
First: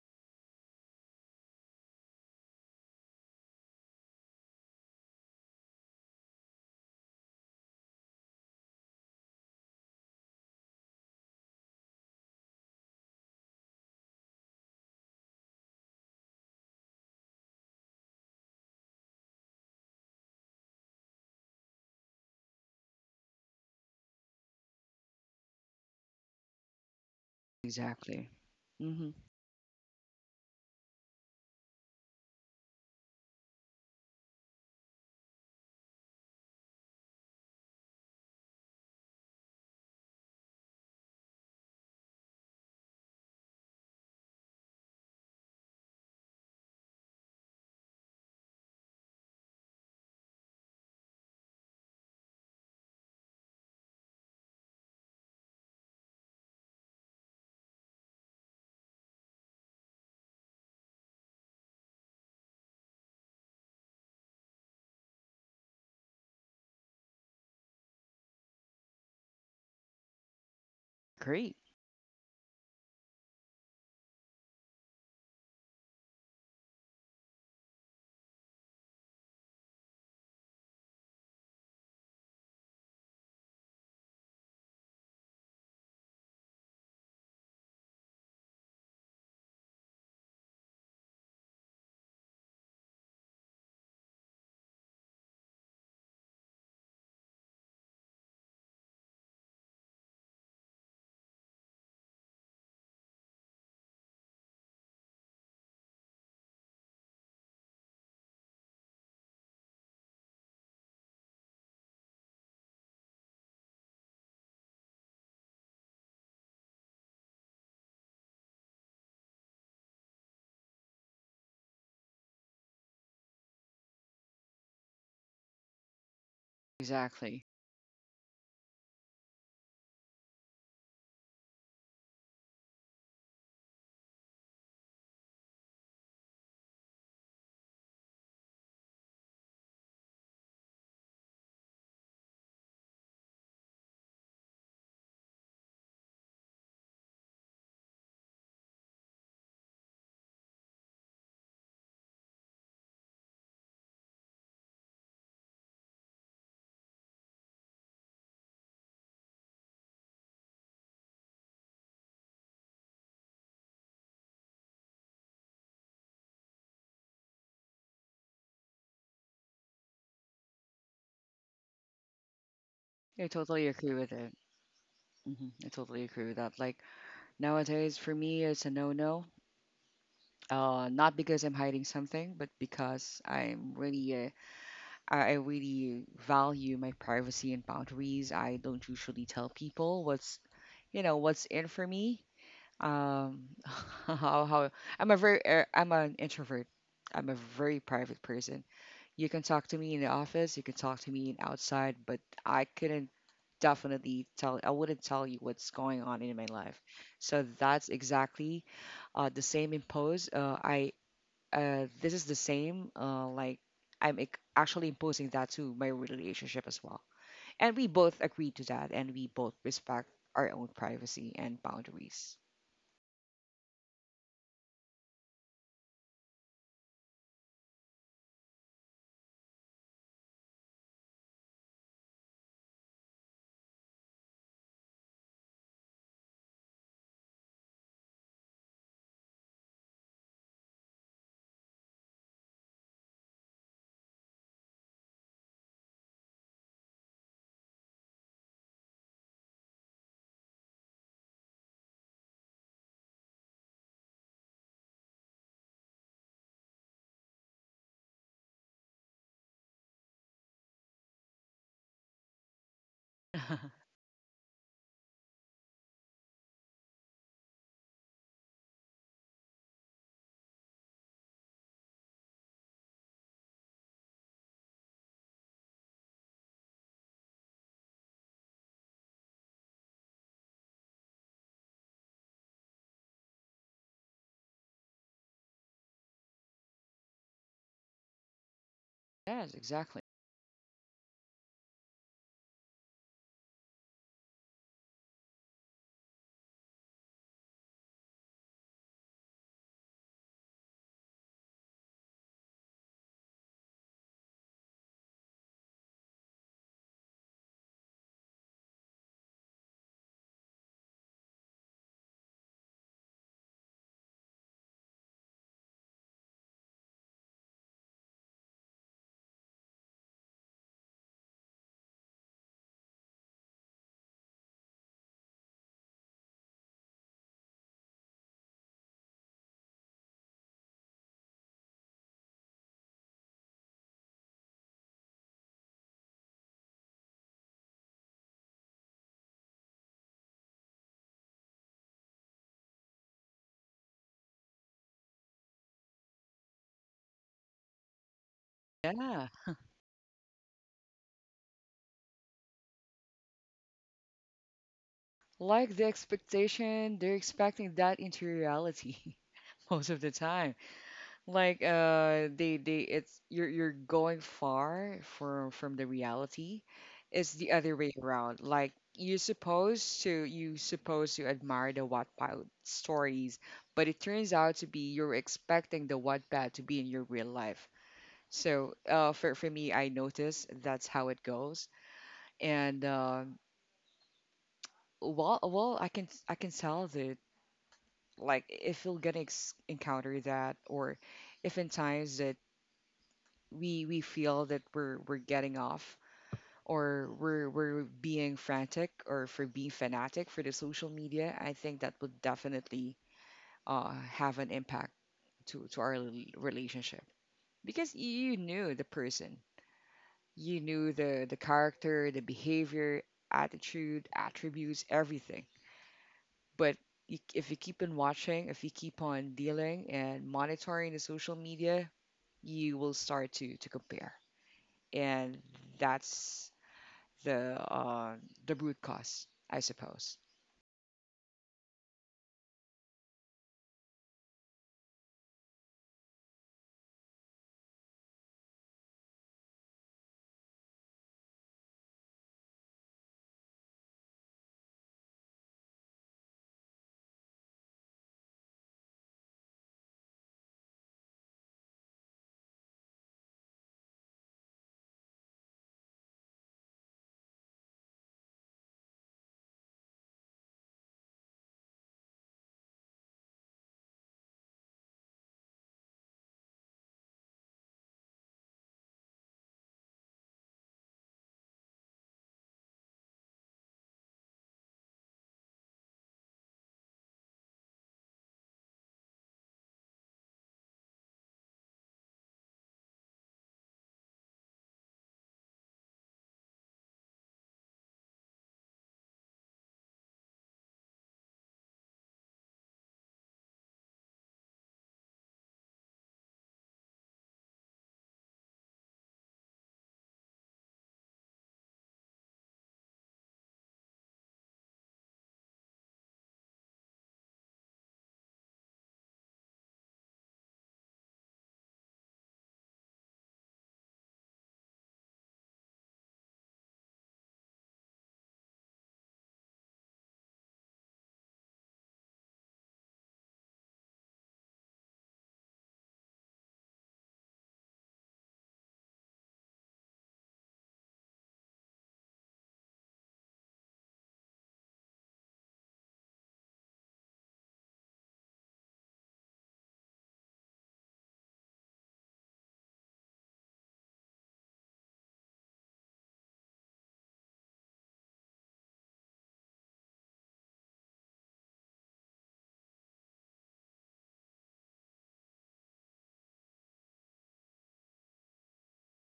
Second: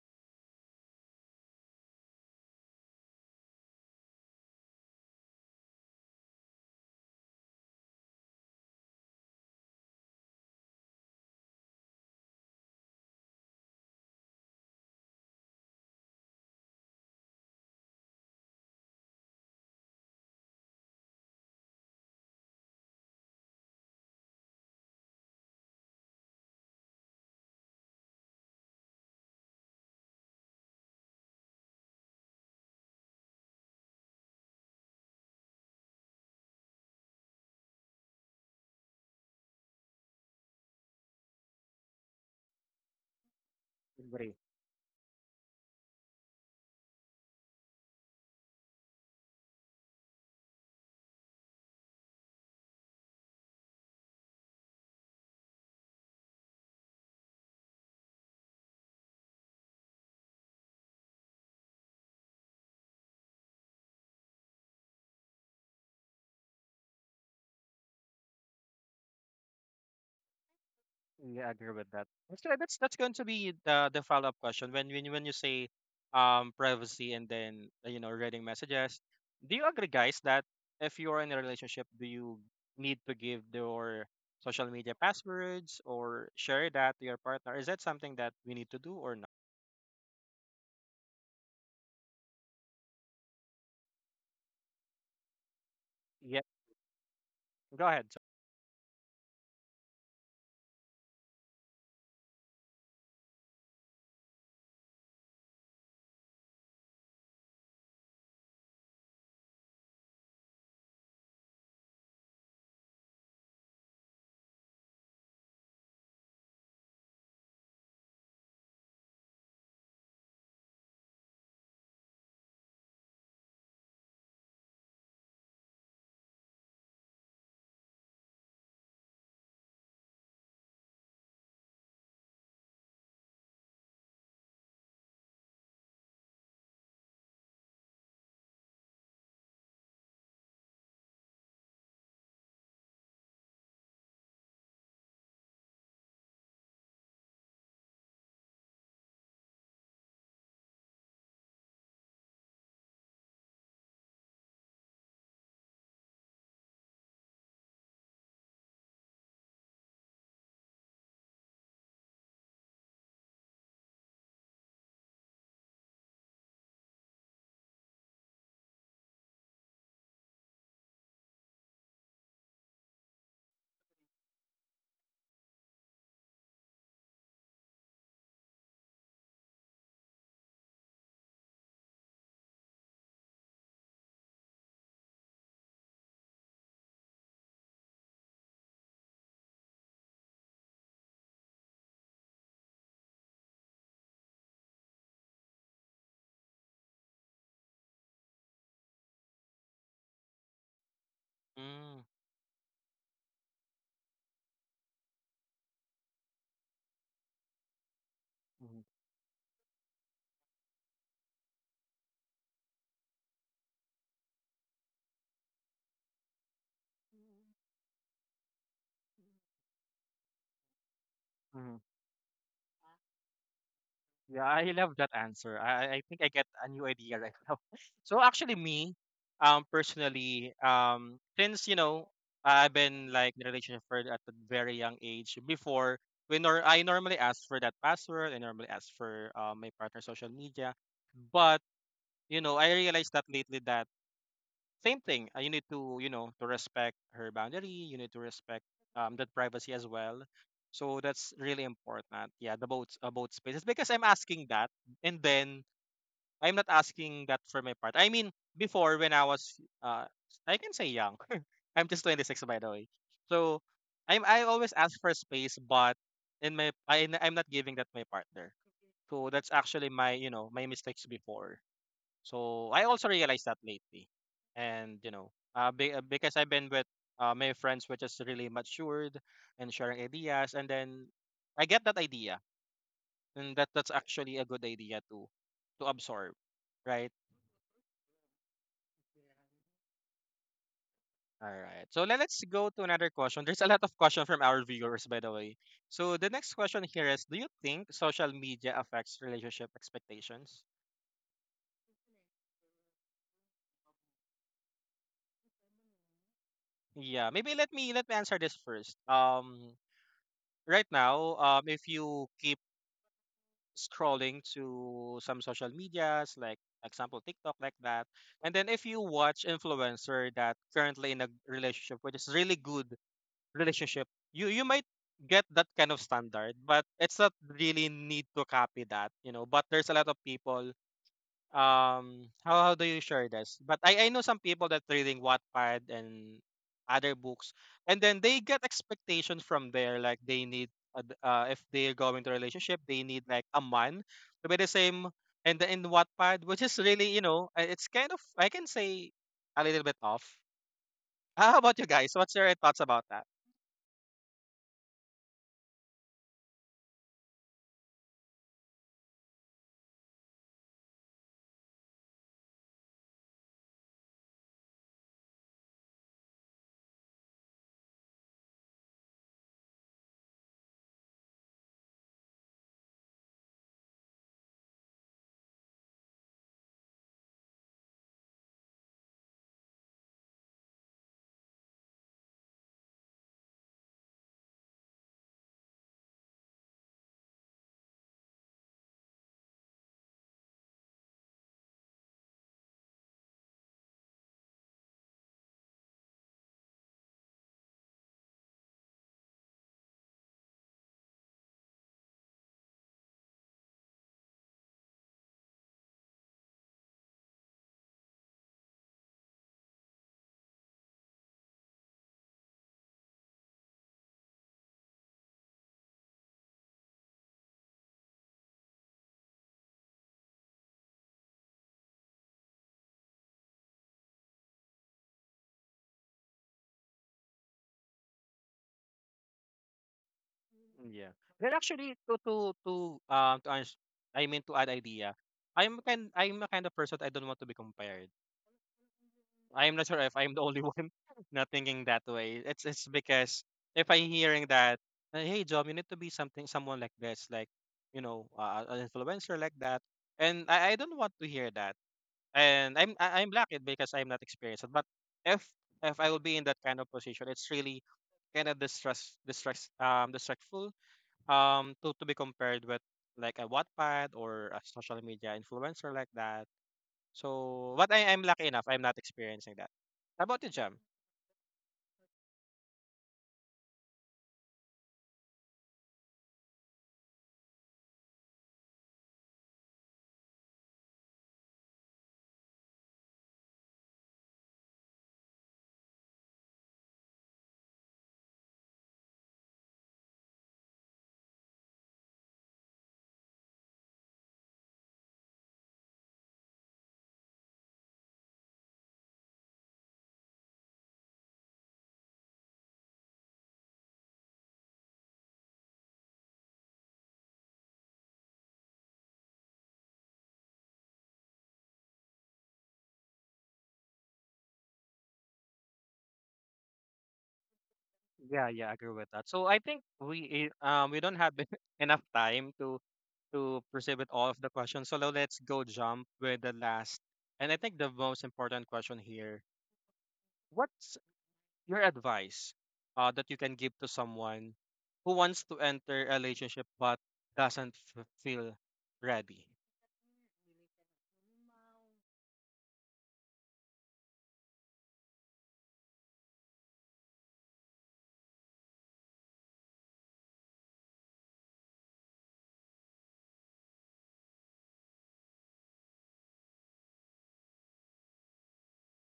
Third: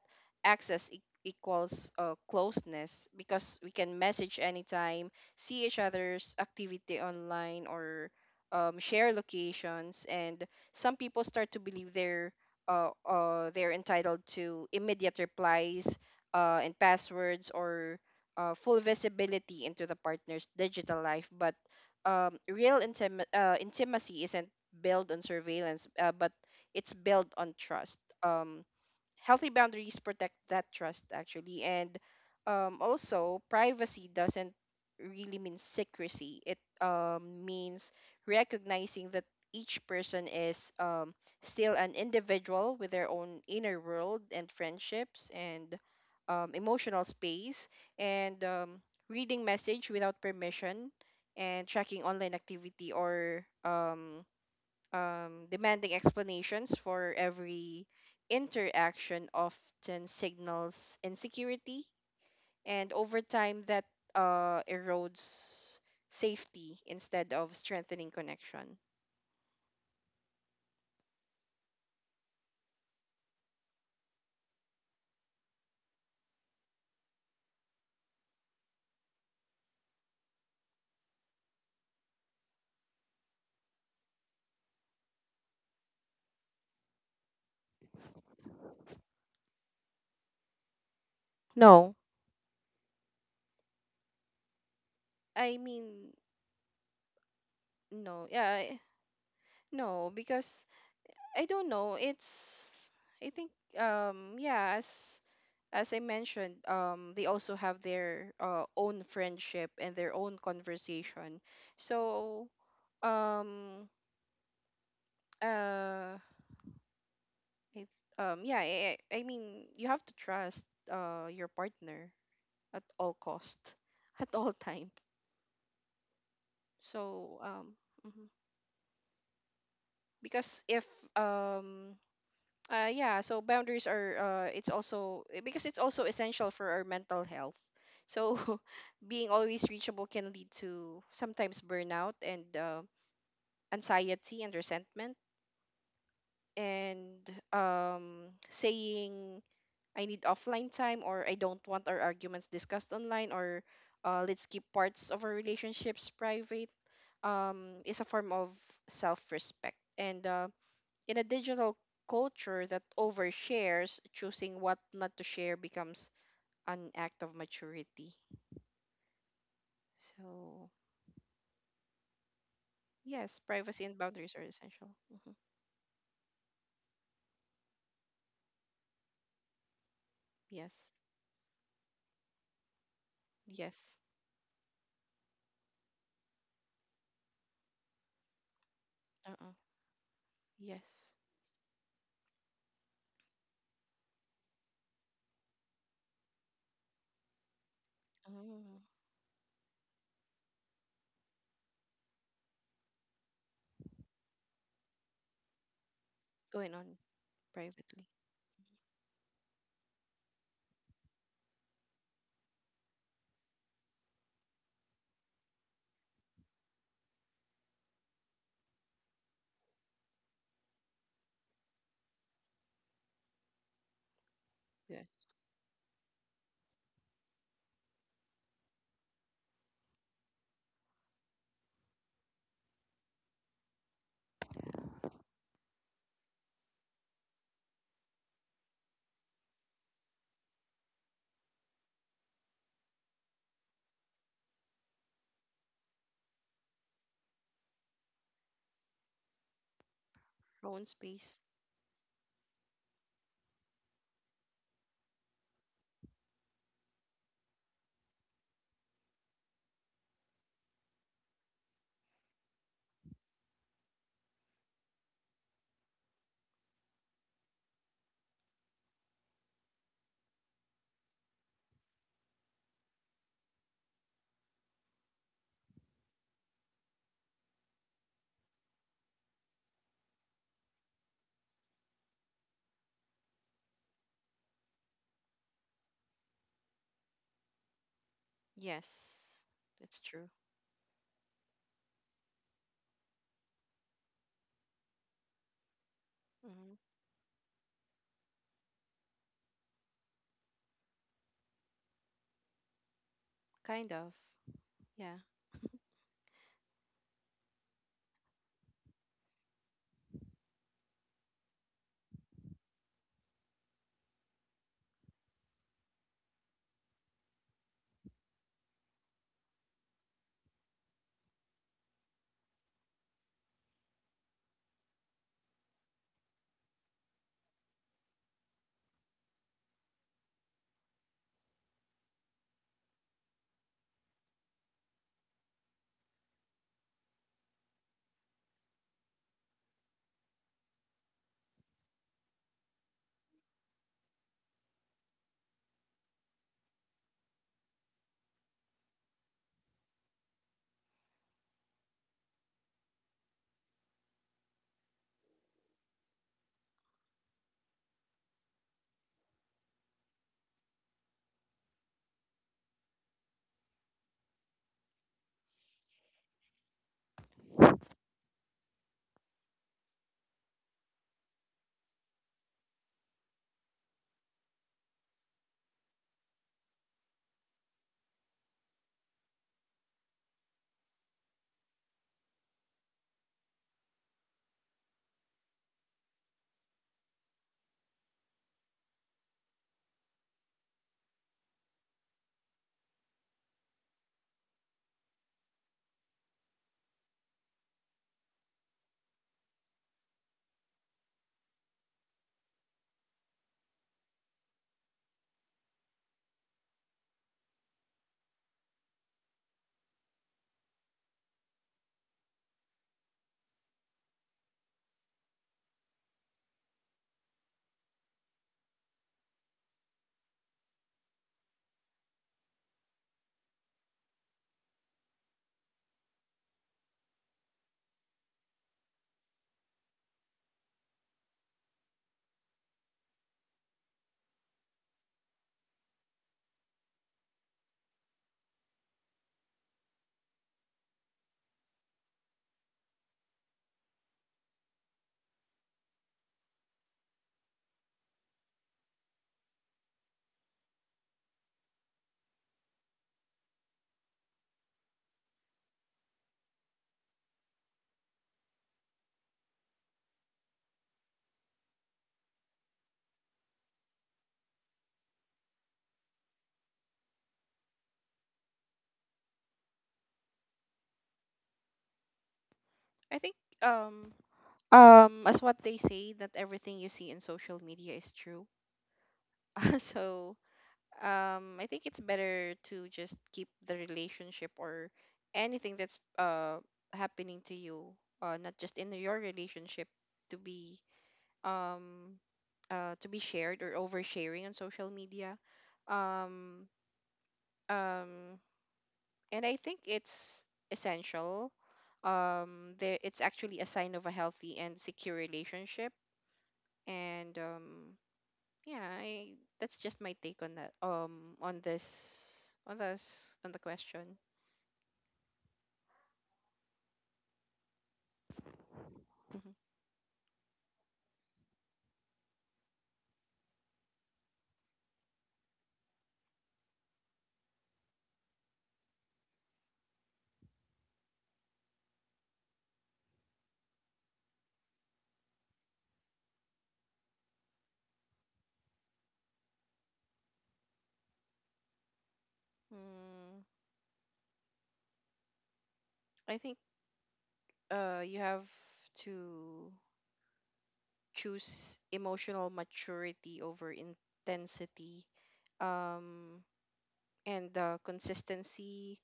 S1: access equals, closeness, because we can message anytime, see each other's activity online, or share locations. And some people start to believe they're entitled to immediate replies, and passwords, or full visibility into the partner's digital life. But real intimacy isn't built on surveillance, but it's built on trust.
S2: Exactly. Mm-hmm.
S1: Healthy boundaries protect that trust, actually. And also, privacy doesn't really mean secrecy. It means recognizing that each person is still an individual with their own inner world,
S3: Agree.
S1: and friendships, and emotional space, and reading message without permission, and tracking online activity, or demanding explanations for every interaction, often signals insecurity. And over time, that erodes safety instead of strengthening connection.
S3: Yeah, I
S2: Great.
S3: agree with that. Actually, that's going to be the follow up question when when you say privacy and then you know reading messages. Do you agree, guys, that if you're in a relationship, do you need to give your social media passwords or share that to your partner? Is that something that we need to do or not?
S1: No, I mean,
S3: Yeah, go ahead.
S1: no, yeah, no, because I don't know. It's... I think yeah, as I mentioned, they also have their own friendship and their own conversation. So um uh it, yeah, I mean, you have to trust your partner at all cost, at all time. So
S2: Exactly.
S1: mhm. Because if um yeah, so boundaries are it's also because it's also essential for our mental health. So being always reachable can lead to sometimes burnout, and anxiety and resentment. And saying, "I need offline time," or "I don't want our arguments discussed online," or "let's keep parts of our relationships private," is a form of self-respect. And in a digital culture that overshares, choosing what not to share becomes an act of maturity. So,
S2: I
S1: yes,
S2: totally
S1: privacy and
S2: agree with
S1: boundaries
S2: it.
S1: are essential. hmm.
S2: Hmm I totally agree with that. Like nowadays for me it's a no-no.
S1: Yes.
S2: Uh, not because I'm hiding something, but because
S1: Yes.
S2: I'm really, I really value my privacy and boundaries. I don't usually
S1: Uh-uh.
S2: tell people what's,
S1: Yes.
S2: you know, what's in for me. Um, how, I'm a very I'm an introvert. I'm a very private person.
S1: Mm.
S2: You can talk to me in the office, you can talk to me in outside, but I couldn't definitely tell, I wouldn't tell you what's going on in my
S1: Going
S2: life.
S1: on
S2: So that's
S1: privately.
S2: exactly
S3: Mm-hmm.
S2: the same impose. I this is the same like I'm actually imposing that to my relationship as well. And we both agree to that and we both respect our own privacy and boundaries.
S3: Yeah, I love that
S1: Yes.
S3: answer. I think I get a new idea right now. So actually, me, personally, since you know, I've been like in a relationship for at a very young age. Before, when I normally ask for that password, I normally ask for my partner's social media, but you know, I realized that lately that same thing. You need to, you know, to respect her boundary. You need to respect that privacy as well.
S1: Own
S3: So
S1: space.
S3: that's really important. Yeah, the both both spaces because I'm asking that, and then I'm not asking that for my part. I mean, before when I was, uh, I can say young. I'm just 26 by the way. So I always ask for space, but in my I'm not giving that my partner. So that's actually my you know my mistakes before. So I also realized that lately, and because I've been with my friends, which is really matured and sharing ideas, and then I get that idea, and that's actually a good idea to absorb, right?
S1: Yes.
S2: Yes,
S1: That's
S2: exactly.
S1: true.
S3: All right. So let, us go to another question. There's a lot of question from our viewers, by the way. So the next
S1: hmm.
S3: question here is: Do you think social media affects relationship expectations?
S1: Kind of. Yeah.
S3: Yeah, maybe let me answer this first. Right now, if you keep scrolling to some social medias like example TikTok like that. And then if you watch influencer that currently in a relationship which is really good relationship, you might get that kind of standard, but it's not really need to copy that. But there's a lot of people how do you share this but I know some people that reading Wattpad and other books and then they get expectations from there like they need if they go into a relationship they need like a man to be the same and the, in Wattpad which is really it's kind of I can say
S2: Yeah.
S3: a little bit off. How about you guys, what's your thoughts about that?
S2: Like the expectation, they're expecting that into reality most of the time. Like, they it's you're going far from the reality. It's the other way around. Like you're supposed to you supposed to admire the Wattpad stories, but it turns out to be you're expecting the Wattpad to be in your real life. So for me I notice that's how it goes. And well, well, I can I can tell that like if you're gonna encounter that, or if in times that we feel that we're getting off, or we're being frantic, or for being fanatic for the social media, I think that would definitely uh have an impact to our relationship because you knew the person, you knew the character, the behavior, attitude, attributes, everything. But if you keep on watching, if you keep on dealing and monitoring the social media, you will start to compare, and that's the uh, the root cause, I suppose.
S3: Yeah, well actually to ans- I mean to add idea. I'm a kind of person, I don't want to be compared. I am not sure if I'm the only one not thinking that way. It's because if I'm hearing that, hey John, you need to be something someone like this, like an influencer like that, and I don't want to hear that. And I'm lucky because I'm not experienced. But if if I will be in that kind of position, it's really kind of distress distress distractful to be compared with like a Wattpad or a social media influencer like that. So, but I'm lucky enough, I'm not experiencing that. How about you, Jam?
S1: I think um as what they say, that everything you see in social media is true. So I think it's better to just keep the relationship, or anything that's happening to you, not just in your relationship, to be um to be shared, or oversharing on social media. um um and I think it's essential. There, it's actually a sign of a healthy and secure relationship. And yeah, I that's just my take on that, on this, on the question.
S3: Yeah, yeah, I agree with that.
S1: Mhm.
S3: So I think we don't have enough time to pursue with all of the questions. So now let's go jump with the last and I think the most important question here. What's your advice that you can give to someone who wants to enter a relationship but doesn't feel ready?
S1: Mm, I think, you have to choose emotional maturity over intensity. um and consistency,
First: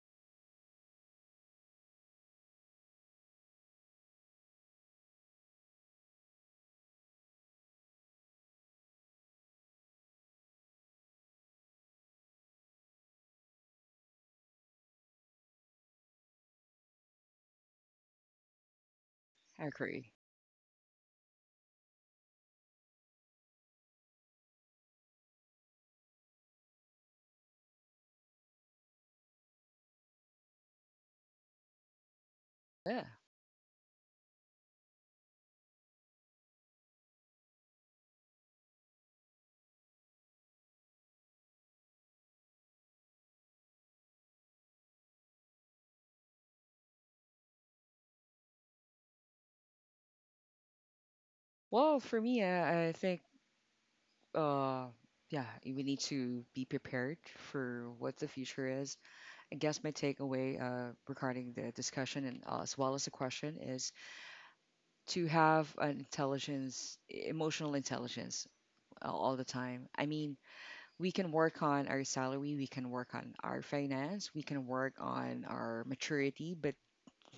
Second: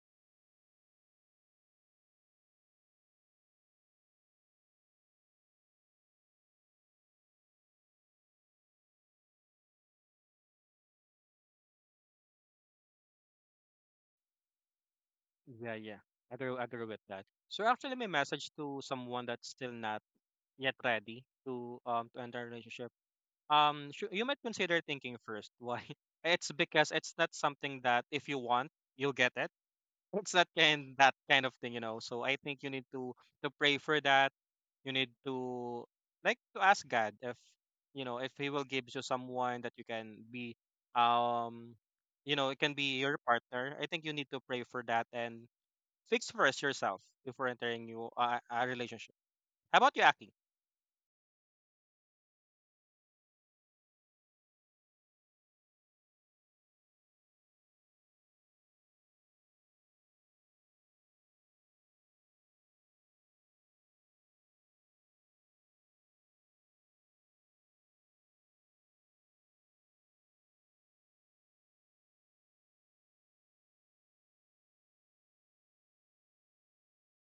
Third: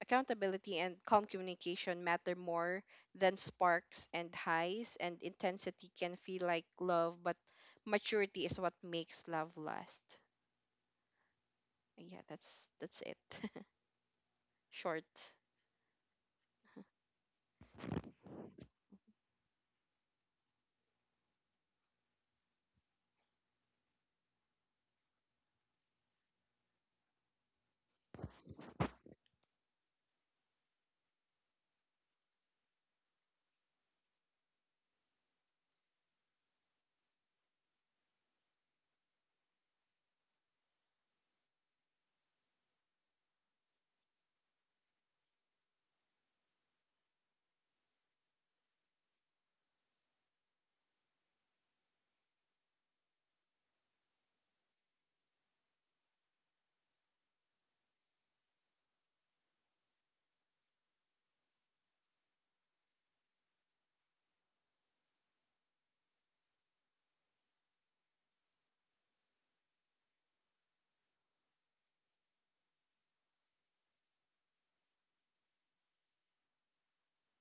S1: accountability, and calm communication matter more than sparks and highs, and intensity can feel like love, but maturity is what makes love last. Yeah, that's it. Short.
S3: Yeah, yeah. I agree with that. So actually my message to someone that's
S2: I
S3: still not
S2: agree.
S3: yet ready to enter a relationship you might consider thinking first why. It's because it's not something that if you want you'll get it. It's that kind of thing, you know. So I think you need
S2: Yeah.
S3: to pray for that. You need to like to ask God if you know if he will give you someone that you can be, um, you know, it can be your partner. I think you need to pray for that and fix first yourself before entering you a relationship. How about you, Aki?
S2: Well, for me, I think, uh, yeah, we need to be prepared for what the future is. I guess my takeaway regarding the discussion and as well as the question is to have an intelligence, emotional intelligence all the time. I mean, we can work on our salary, we can work on our finance, we can work on our maturity, but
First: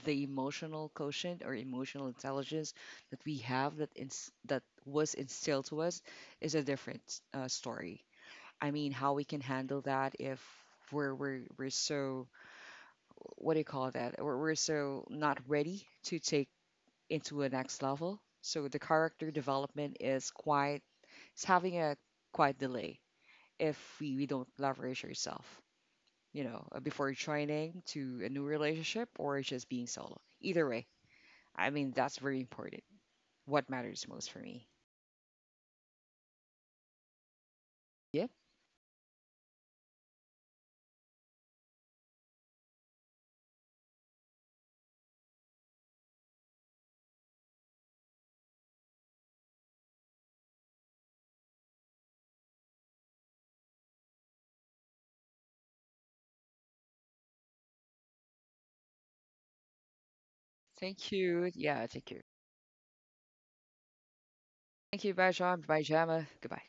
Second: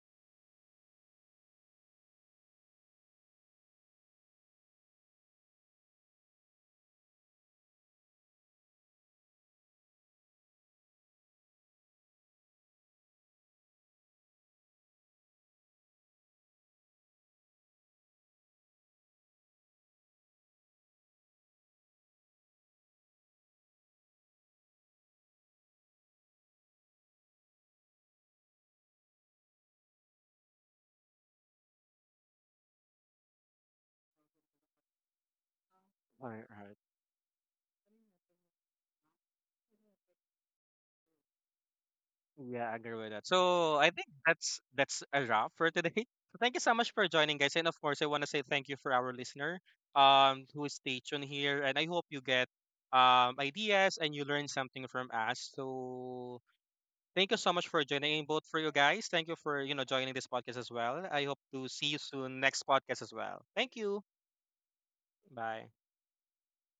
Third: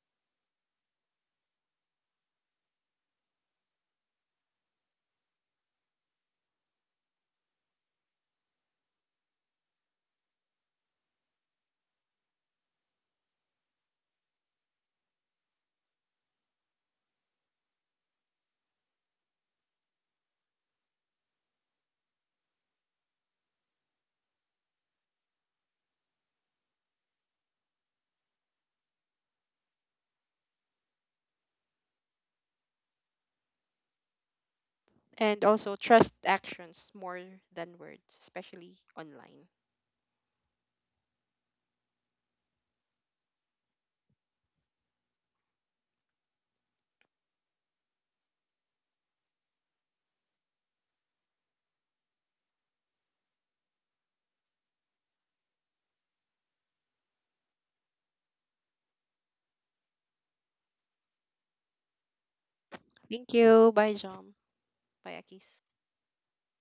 S2: the emotional quotient or emotional intelligence that we have that that was instilled to us is a different story. I mean, how we can handle that if we're so what do you call that? We're so not ready to take into a next level. So the character development is quite it's having a quite delay if we don't leverage ourselves, you know, before joining to a new relationship or just being solo. Either way, I mean, that's very important. What matters most for me.
S1: And also, trust
S3: All right.
S1: actions more than words,
S2: Yep.
S1: especially online.
S3: Yeah, I agree with that. So I think that's a wrap for today. So thank you so much for joining, guys, and of course, I want to say thank you for our listener, who stay tuned here, and I hope you get ideas and you learn something from us. So thank you so much for joining, and both for you guys. Thank you for joining this podcast as well.
S2: Thank
S3: I hope
S2: you.
S3: to see
S2: Yeah,
S3: you
S2: thank you.
S3: soon next podcast as well.
S1: Thank
S3: Thank
S1: you.
S3: you.
S1: Bye, Jom.
S2: Thank you. Bye,
S1: Bye,
S3: Bye.
S2: John.
S1: Akis.
S2: Bye, Gemma. Goodbye.